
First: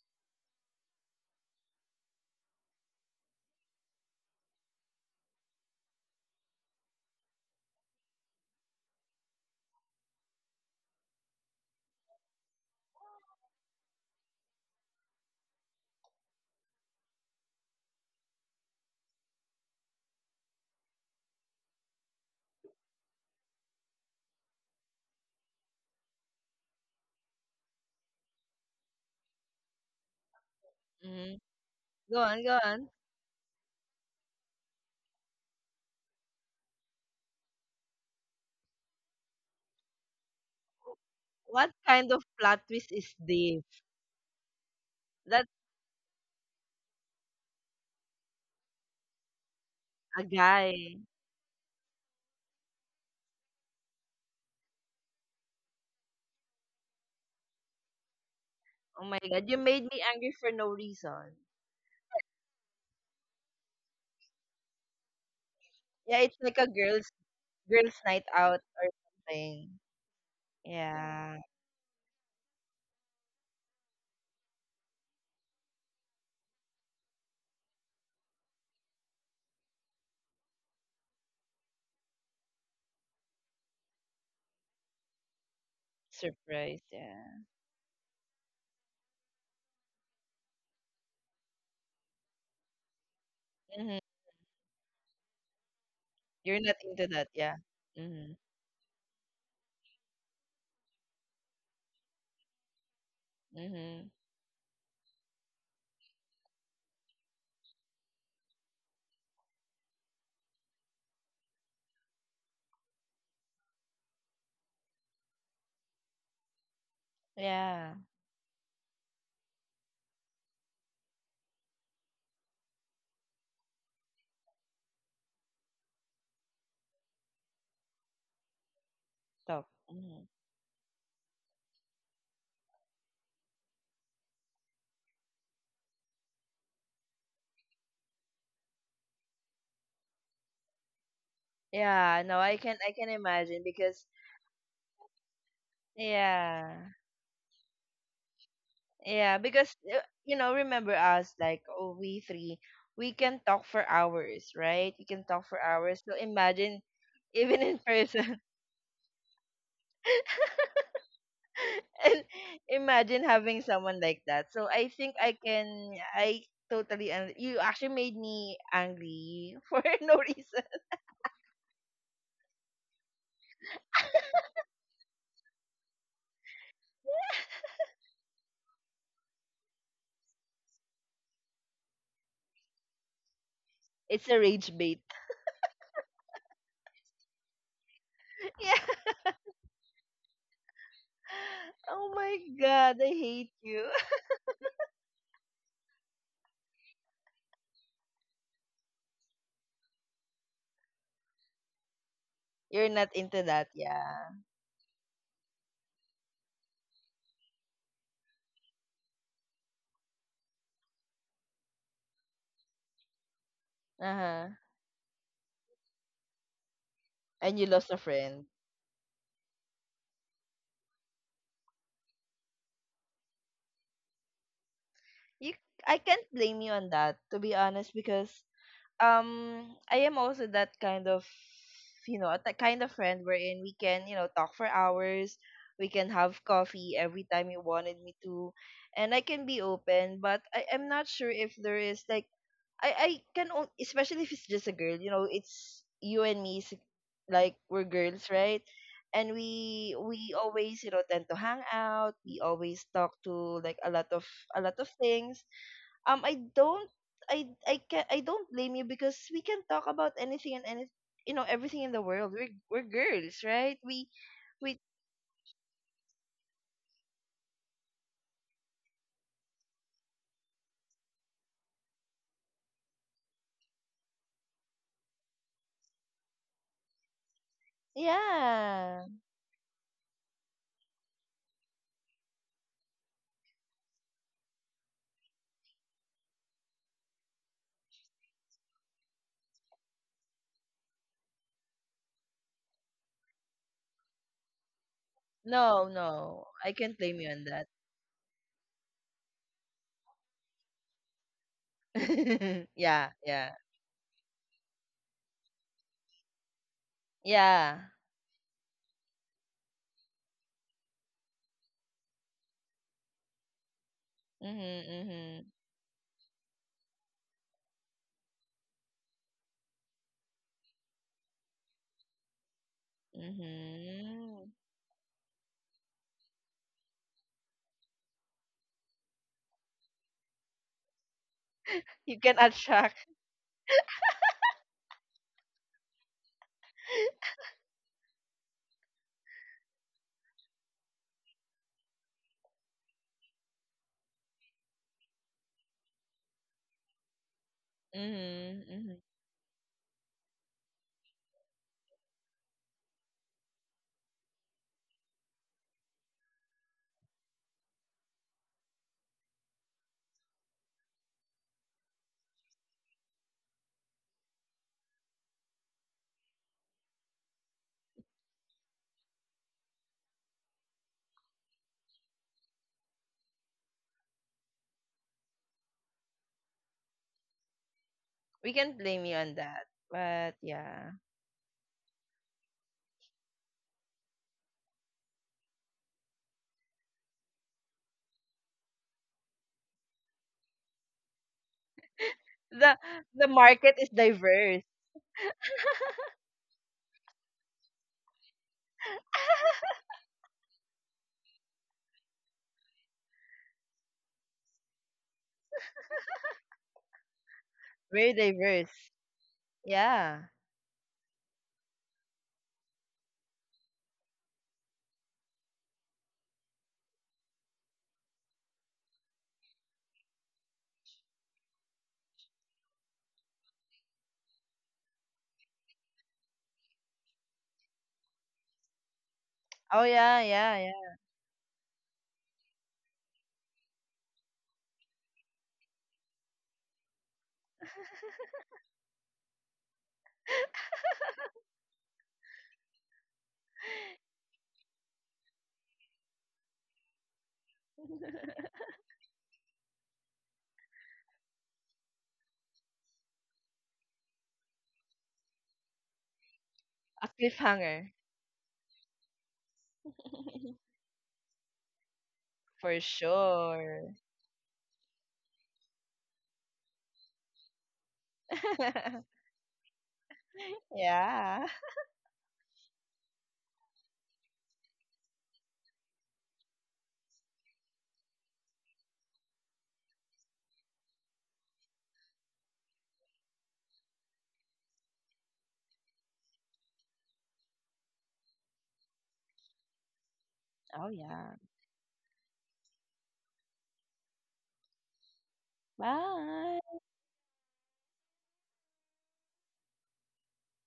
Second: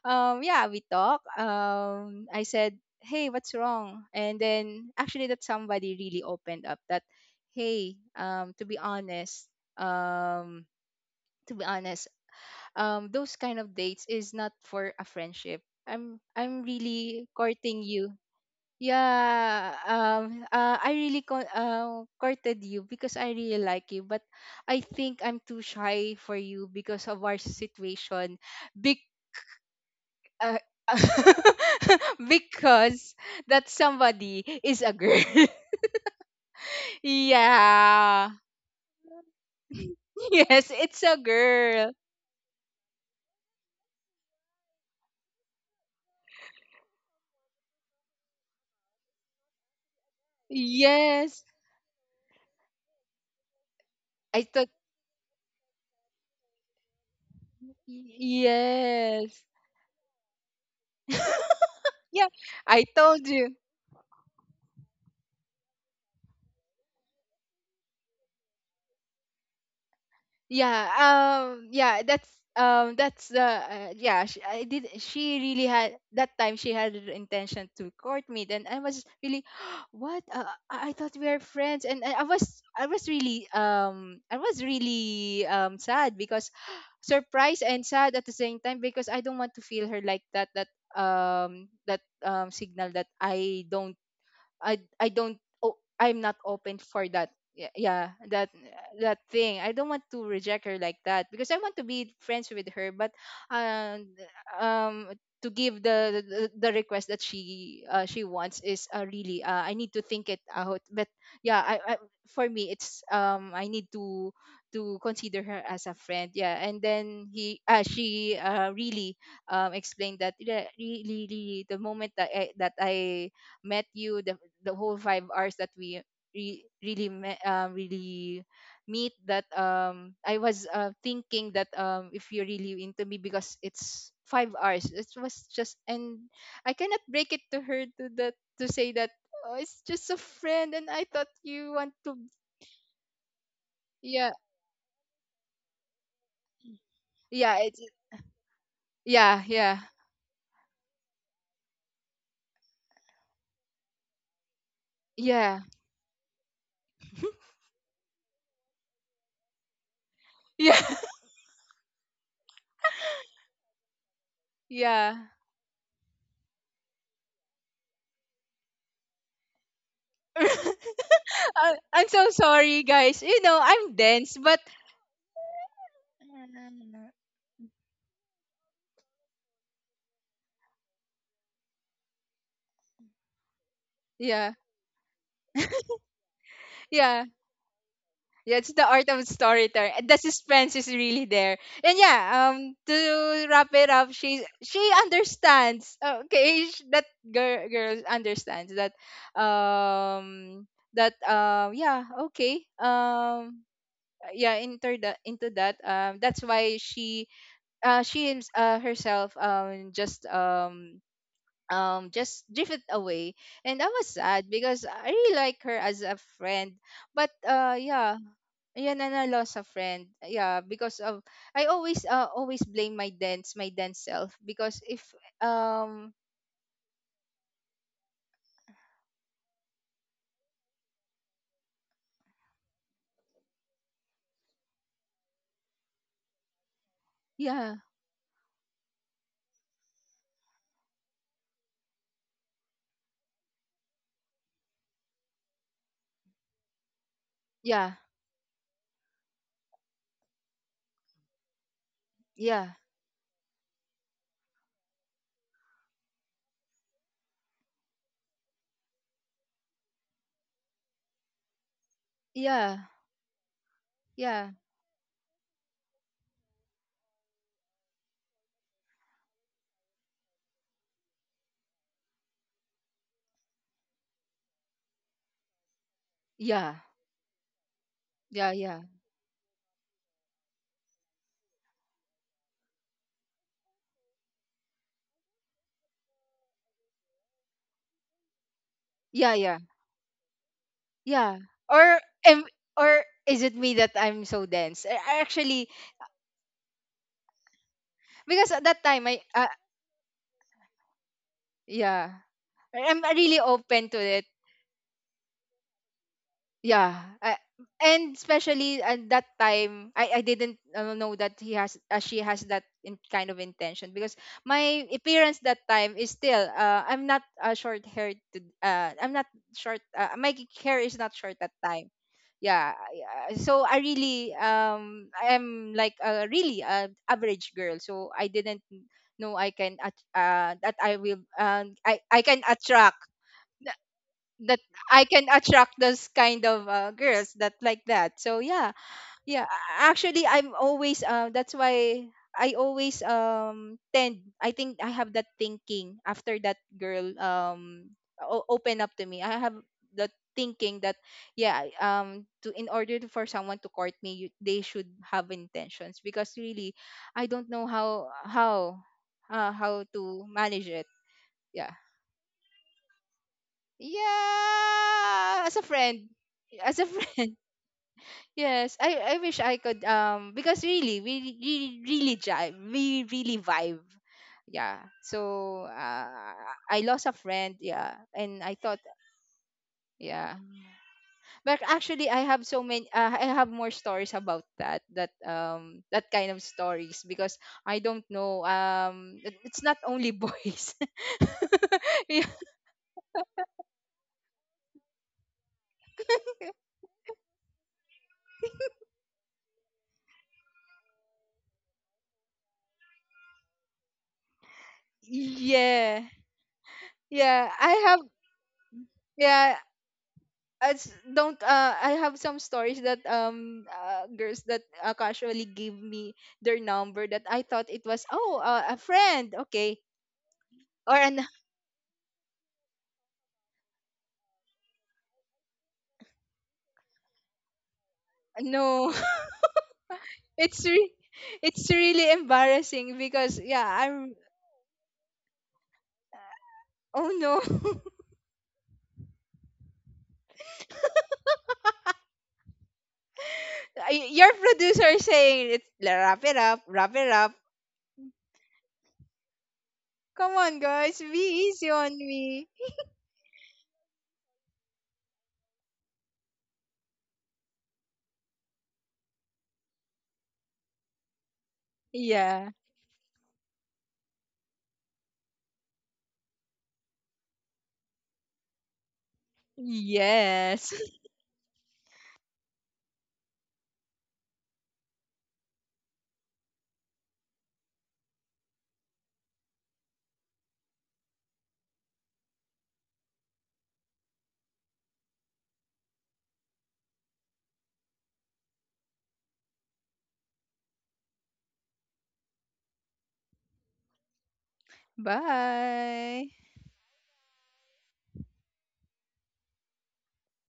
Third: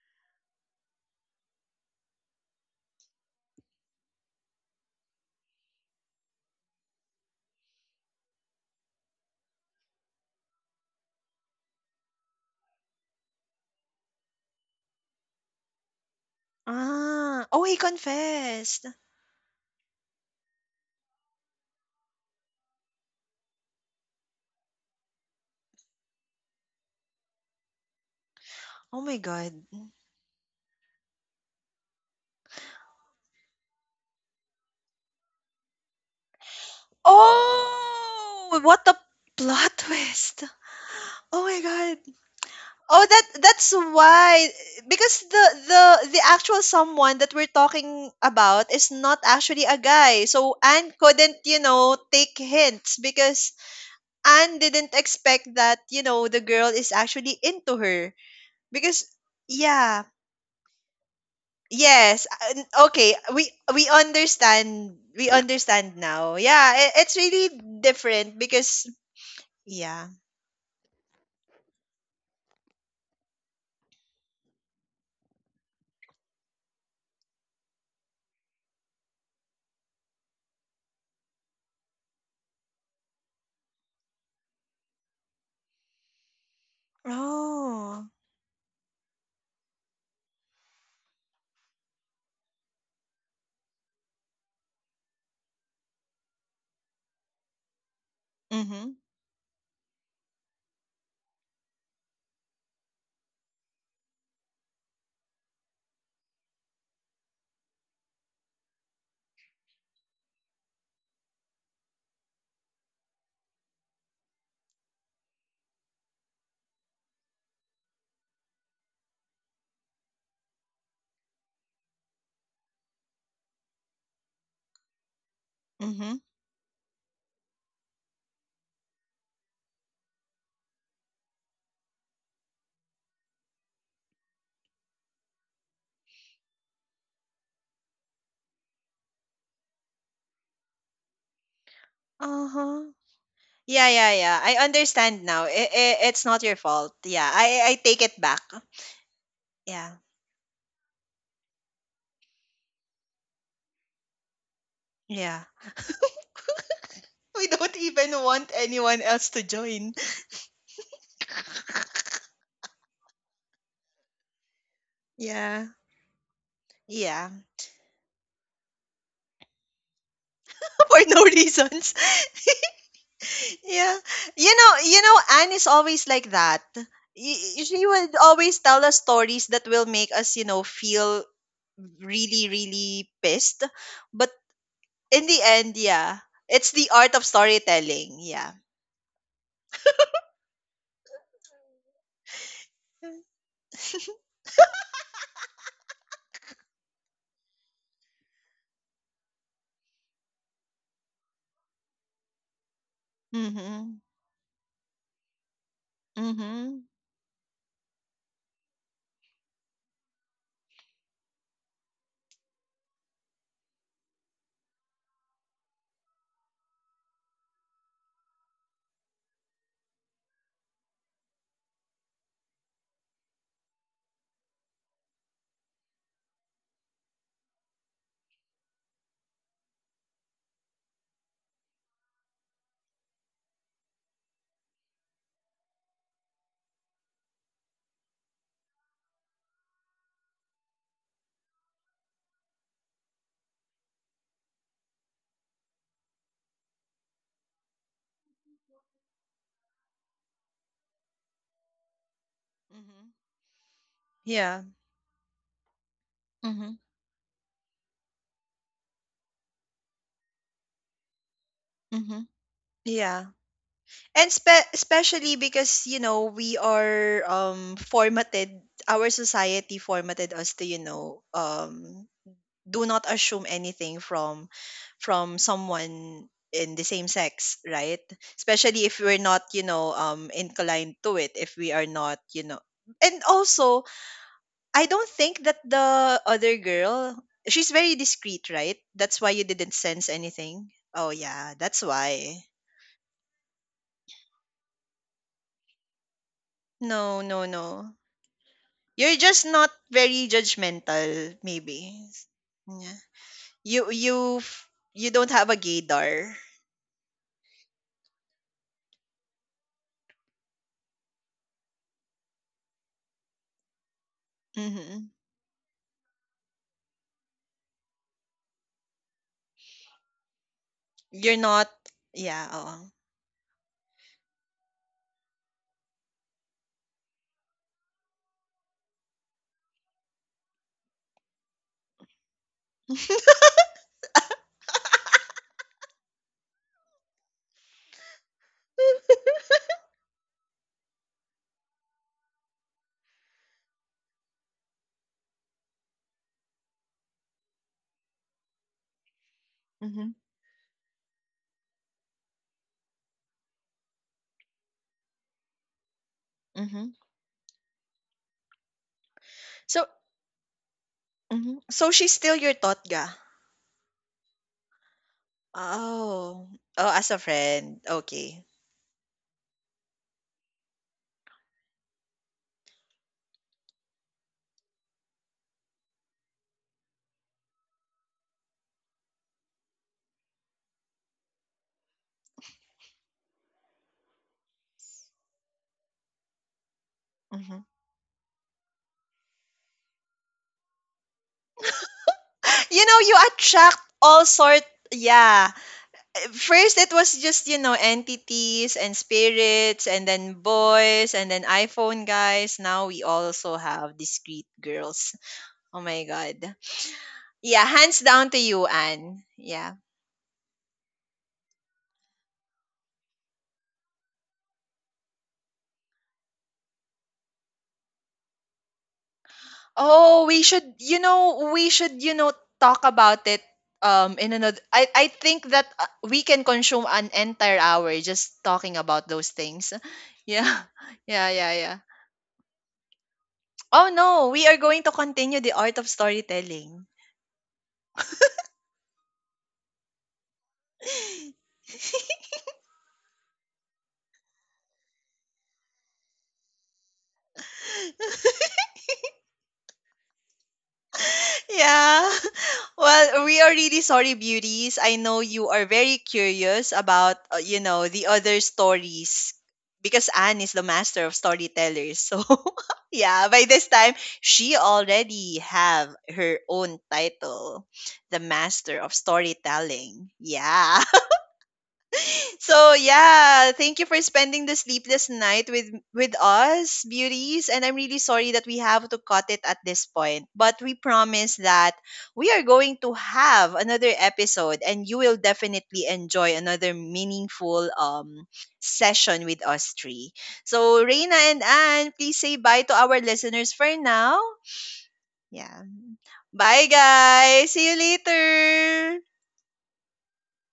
[SPEAKER 3] Yeah, we talk. I said, "Hey, what's wrong?" And then actually, that somebody really opened up. That, hey, to be honest, um, to be honest, those kind of dates is not for a friendship. I'm really
[SPEAKER 1] Ah. Oh, he
[SPEAKER 3] courting you.
[SPEAKER 1] confessed.
[SPEAKER 3] Yeah, I really courted you because I really like you, but I think I'm too shy for you because of our situation. Big,
[SPEAKER 1] Oh my god.
[SPEAKER 3] uh,
[SPEAKER 2] Mm-hmm. Go on, go on.
[SPEAKER 3] because that somebody is a girl. Yeah.
[SPEAKER 1] Oh, what a plot twist.
[SPEAKER 3] Yes, it's a
[SPEAKER 1] Oh my
[SPEAKER 2] What
[SPEAKER 3] girl.
[SPEAKER 1] god.
[SPEAKER 2] kind of plot twist
[SPEAKER 1] Oh,
[SPEAKER 2] is
[SPEAKER 1] that,
[SPEAKER 2] this?
[SPEAKER 1] that's why. Because the the actual someone that we're talking about is not actually a guy.
[SPEAKER 2] A
[SPEAKER 1] So Anne
[SPEAKER 2] guy.
[SPEAKER 1] couldn't,
[SPEAKER 3] Yes.
[SPEAKER 1] you know, take hints because
[SPEAKER 3] I
[SPEAKER 1] Anne
[SPEAKER 3] thought,
[SPEAKER 1] didn't expect that, you know, the girl is actually into her because
[SPEAKER 2] Oh my
[SPEAKER 3] yes.
[SPEAKER 2] god, you made me
[SPEAKER 1] yeah,
[SPEAKER 2] angry for no reason.
[SPEAKER 3] Yeah, I
[SPEAKER 1] okay,
[SPEAKER 3] told
[SPEAKER 1] we
[SPEAKER 3] you.
[SPEAKER 1] we understand, we understand
[SPEAKER 2] Yeah,
[SPEAKER 1] now.
[SPEAKER 2] it's like a girls
[SPEAKER 1] It's really
[SPEAKER 2] girls night
[SPEAKER 1] different
[SPEAKER 2] out or
[SPEAKER 1] because
[SPEAKER 2] something.
[SPEAKER 1] yeah.
[SPEAKER 2] Yeah,
[SPEAKER 3] Yeah, that's the, yeah. she, I did She really had that time, she had the intention to court me. Then I was really, what? I thought we are friends, and I was, I was really sad because,
[SPEAKER 2] surprise. Yeah.
[SPEAKER 3] surprised and
[SPEAKER 1] Oh.
[SPEAKER 3] sad at the same time, because I don't want to feel her like that, that that signal that
[SPEAKER 2] Hmm.
[SPEAKER 3] I don't, oh, I'm not
[SPEAKER 2] You're
[SPEAKER 3] open
[SPEAKER 2] not into
[SPEAKER 3] for
[SPEAKER 2] that.
[SPEAKER 3] that.
[SPEAKER 2] Yeah.
[SPEAKER 3] Yeah, yeah,
[SPEAKER 2] Mhm.
[SPEAKER 3] that
[SPEAKER 1] Mhm.
[SPEAKER 3] that thing. I don't want to reject her like that because I want to be friends with her, but
[SPEAKER 2] Mhm.
[SPEAKER 3] um um to give the request that she, she wants is, really, I need to think it out. But yeah, I, for me, it's, I need to consider her as a friend. Yeah. And then he
[SPEAKER 2] Yeah.
[SPEAKER 3] she, really explained that, yeah, really, really, the moment that that I met you, the whole 5 hours that we
[SPEAKER 1] Mhm.
[SPEAKER 3] really met, really meet, that
[SPEAKER 2] Talk. Hmm.
[SPEAKER 3] I was, thinking that, if you're really into me, because it's 5 hours. It was just, and I cannot break it to her, to that, to say that, oh, it's just a friend, and I thought you want to.
[SPEAKER 2] Yeah. No,
[SPEAKER 1] Uh-huh.
[SPEAKER 2] I can imagine
[SPEAKER 1] Yeah,
[SPEAKER 2] because
[SPEAKER 1] yeah,
[SPEAKER 3] Yeah.
[SPEAKER 1] yeah. I understand now. It's not your
[SPEAKER 2] yeah
[SPEAKER 1] fault. Yeah,
[SPEAKER 3] yeah
[SPEAKER 1] I
[SPEAKER 3] it's
[SPEAKER 1] take it back.
[SPEAKER 2] yeah
[SPEAKER 3] yeah
[SPEAKER 2] because
[SPEAKER 3] yeah
[SPEAKER 1] Yeah.
[SPEAKER 2] you know, remember us, like, oh, we three, we can talk for hours, right? We can
[SPEAKER 1] Yeah.
[SPEAKER 2] talk for
[SPEAKER 3] yeah
[SPEAKER 2] hours. So imagine,
[SPEAKER 1] We
[SPEAKER 2] even
[SPEAKER 1] don't
[SPEAKER 2] in
[SPEAKER 1] even
[SPEAKER 2] person,
[SPEAKER 1] want anyone else to join.
[SPEAKER 3] yeah
[SPEAKER 2] and imagine having someone like that. So I think
[SPEAKER 3] yeah
[SPEAKER 2] I
[SPEAKER 1] Yeah.
[SPEAKER 2] can I totally
[SPEAKER 1] Yeah.
[SPEAKER 2] un- you actually made me angry for no reason.
[SPEAKER 1] For no reason.
[SPEAKER 3] I'm so sorry, guys, you know, I'm
[SPEAKER 1] Yeah,
[SPEAKER 3] dense,
[SPEAKER 1] you
[SPEAKER 3] but
[SPEAKER 1] know you know Anne is always like that. She would always tell us stories that will make us, you know, feel really, really pissed,
[SPEAKER 2] It's
[SPEAKER 1] but
[SPEAKER 2] a
[SPEAKER 3] yeah,
[SPEAKER 2] rage bait.
[SPEAKER 1] in the end, yeah, it's the art
[SPEAKER 3] yeah,
[SPEAKER 1] of storytelling. Yeah.
[SPEAKER 3] yeah. It's
[SPEAKER 2] Yeah.
[SPEAKER 3] the art of storytelling. And the suspense is really there. And
[SPEAKER 2] Oh
[SPEAKER 3] yeah,
[SPEAKER 2] my god, I
[SPEAKER 3] to
[SPEAKER 2] hate
[SPEAKER 3] wrap
[SPEAKER 2] you.
[SPEAKER 3] it up, she understands. Uh, okay, that girl understands that. Um, yeah, okay.
[SPEAKER 2] You're not into that,
[SPEAKER 1] Mm-hmm.
[SPEAKER 2] yeah.
[SPEAKER 3] Yeah, into that, into that. That's why
[SPEAKER 1] Mm-hmm.
[SPEAKER 3] she herself just drifted away, and I was
[SPEAKER 2] Uh-huh.
[SPEAKER 3] sad because I really like her as a friend, but
[SPEAKER 2] And you lost a
[SPEAKER 3] yeah.
[SPEAKER 2] friend.
[SPEAKER 3] Ayan, and I lost a friend. Yeah, because of, I always, always blame my dance self, because if
[SPEAKER 2] You I
[SPEAKER 3] um
[SPEAKER 2] can't blame you on that, to be honest, because I am also that kind of, you know, that kind of friend wherein we can, you know, talk for hours, we can have coffee every time you
[SPEAKER 3] yeah,
[SPEAKER 2] wanted me to, and I can be open, but I am not sure if there is like I can on- especially if it's just a girl, you know, it's you and me s- like, we're
[SPEAKER 3] yeah
[SPEAKER 2] girls, right? And we always, you know, tend to hang out, we
[SPEAKER 3] yeah
[SPEAKER 2] always talk
[SPEAKER 1] Mm-hmm.
[SPEAKER 2] to like a
[SPEAKER 1] Yeah.
[SPEAKER 2] lot of things. I
[SPEAKER 1] Mm-hmm.
[SPEAKER 2] don't I can I don't blame you because we can talk about anything and any, you know, everything in the
[SPEAKER 1] Mm-hmm.
[SPEAKER 2] world.
[SPEAKER 3] yeah
[SPEAKER 2] We're
[SPEAKER 1] Yeah.
[SPEAKER 2] girls, right?
[SPEAKER 1] And
[SPEAKER 3] yeah
[SPEAKER 2] We
[SPEAKER 1] especially because, you know, we are formatted, our society formatted us to, do not assume anything from someone in
[SPEAKER 3] yeah
[SPEAKER 1] the same sex, right?
[SPEAKER 3] yeah yeah
[SPEAKER 1] Especially if
[SPEAKER 2] yeah.
[SPEAKER 1] we're not, you know, inclined to it, if we are not, you know. And also, I don't think that the other girl, she's very discreet, right? That's why
[SPEAKER 3] yeah
[SPEAKER 1] you
[SPEAKER 3] yeah
[SPEAKER 1] didn't sense anything. Oh,
[SPEAKER 3] yeah
[SPEAKER 1] yeah, that's
[SPEAKER 3] or
[SPEAKER 1] why.
[SPEAKER 3] am, or is it me that I'm so dense? I actually,
[SPEAKER 2] No, no. I can't blame
[SPEAKER 1] No,
[SPEAKER 2] you on
[SPEAKER 1] no, no,
[SPEAKER 2] that.
[SPEAKER 3] because at that time
[SPEAKER 1] you're
[SPEAKER 3] I
[SPEAKER 1] just not very judgmental maybe.
[SPEAKER 3] yeah,
[SPEAKER 1] Yeah.
[SPEAKER 3] I'm
[SPEAKER 2] Yeah,
[SPEAKER 3] really
[SPEAKER 2] yeah.
[SPEAKER 3] open
[SPEAKER 1] you
[SPEAKER 3] to it.
[SPEAKER 1] you f- you don't have a gaydar.
[SPEAKER 3] Yeah,
[SPEAKER 2] Yeah.
[SPEAKER 3] and especially at that time, I didn't, know that he has she has that in kind of intention, because my
[SPEAKER 2] Mhm,
[SPEAKER 1] Mm-hmm.
[SPEAKER 3] appearance
[SPEAKER 2] mhm.
[SPEAKER 3] that time is still, I'm not, short haired, I'm not short my hair is not short
[SPEAKER 1] You're
[SPEAKER 3] that
[SPEAKER 1] not,
[SPEAKER 3] time.
[SPEAKER 1] yeah,
[SPEAKER 3] Yeah.
[SPEAKER 1] oo.
[SPEAKER 3] So I really
[SPEAKER 2] Mhm.
[SPEAKER 3] I'm like a really a average girl, so I didn't know I can that I will,
[SPEAKER 2] You
[SPEAKER 3] I
[SPEAKER 2] can
[SPEAKER 3] can attract
[SPEAKER 2] attract.
[SPEAKER 3] that, I can attract those kind of girls that like that. So yeah, yeah. Actually, I'm always, that's why I always tend. I think I have that thinking after that girl
[SPEAKER 2] Mhm,
[SPEAKER 3] open up
[SPEAKER 2] mhm.
[SPEAKER 3] to me. I have the
[SPEAKER 1] Mhm,
[SPEAKER 3] thinking that, yeah, to in order to, for someone to court me, they should have intentions, because really
[SPEAKER 1] mhm.
[SPEAKER 3] I don't know how, how
[SPEAKER 1] So
[SPEAKER 3] to manage it.
[SPEAKER 1] mhm.
[SPEAKER 3] Yeah.
[SPEAKER 1] So she's still your totga?
[SPEAKER 3] Yeah, as a friend,
[SPEAKER 1] Oh.
[SPEAKER 3] as a
[SPEAKER 1] Oh, as a
[SPEAKER 3] friend.
[SPEAKER 1] friend. Okay.
[SPEAKER 3] Yes, I wish I could, because really we really really jive, we really vibe. Yeah. So I lost a friend, yeah, and
[SPEAKER 2] We
[SPEAKER 3] I
[SPEAKER 2] can't
[SPEAKER 3] thought,
[SPEAKER 2] blame you on that.
[SPEAKER 3] yeah.
[SPEAKER 2] But yeah.
[SPEAKER 3] But actually I have so many, I have more stories about that that kind of stories, because
[SPEAKER 1] Mhm.
[SPEAKER 3] I don't know, it's not only boys. Yeah.
[SPEAKER 2] The
[SPEAKER 1] You know, you
[SPEAKER 2] the market
[SPEAKER 1] attract
[SPEAKER 2] is
[SPEAKER 1] all
[SPEAKER 2] diverse.
[SPEAKER 1] sort. Yeah. First it was just, you know, entities and spirits, and then boys, and then iPhone guys. Now we also have discreet girls. Oh my
[SPEAKER 3] Yeah.
[SPEAKER 1] god.
[SPEAKER 3] Yeah,
[SPEAKER 1] Yeah,
[SPEAKER 3] I have,
[SPEAKER 1] hands
[SPEAKER 2] Very
[SPEAKER 1] down to you,
[SPEAKER 2] diverse.
[SPEAKER 1] Anne.
[SPEAKER 3] yeah,
[SPEAKER 1] Yeah.
[SPEAKER 2] Yeah.
[SPEAKER 3] it's don't I have some stories that girls that, casually give me their number, that I thought it was, oh, a friend, okay,
[SPEAKER 1] Oh, we should,
[SPEAKER 3] or
[SPEAKER 1] you
[SPEAKER 3] an
[SPEAKER 1] know, we should, you know, talk about it in another, I think that we can consume an entire hour just talking
[SPEAKER 3] no.
[SPEAKER 1] about those things.
[SPEAKER 2] Oh yeah, yeah,
[SPEAKER 3] it's
[SPEAKER 1] Yeah.
[SPEAKER 2] yeah.
[SPEAKER 3] re-
[SPEAKER 1] Yeah, yeah,
[SPEAKER 3] it's
[SPEAKER 1] yeah.
[SPEAKER 3] really embarrassing, because yeah,
[SPEAKER 1] Oh
[SPEAKER 3] I'm,
[SPEAKER 1] no, we are going to continue the art of storytelling.
[SPEAKER 3] oh no. I, your producer is saying it, wrap it up, wrap it up. Come on, guys, be easy on
[SPEAKER 1] Yeah.
[SPEAKER 3] me."
[SPEAKER 1] Well, we are really sorry, beauties. I know you are very curious
[SPEAKER 2] A
[SPEAKER 1] about, you know,
[SPEAKER 2] cliffhanger
[SPEAKER 1] the other stories because Anne is the master of storytellers. So,
[SPEAKER 3] Yeah,
[SPEAKER 2] for
[SPEAKER 1] yeah, by this
[SPEAKER 2] sure.
[SPEAKER 1] time, she already have her own title, the master of storytelling.
[SPEAKER 3] yes.
[SPEAKER 1] Yeah.
[SPEAKER 2] Yeah.
[SPEAKER 1] So yeah, thank you for spending the sleepless night with us, beauties. And I'm really sorry that we have to cut it at this point, but we promise that we are going to have another episode, and you will definitely enjoy another meaningful session with us three. So
[SPEAKER 2] Oh
[SPEAKER 1] Reina
[SPEAKER 2] yeah.
[SPEAKER 1] and Anne, please say bye to our listeners for now. Yeah.
[SPEAKER 3] Bye.
[SPEAKER 1] Bye
[SPEAKER 2] Bye.
[SPEAKER 1] guys. See you later.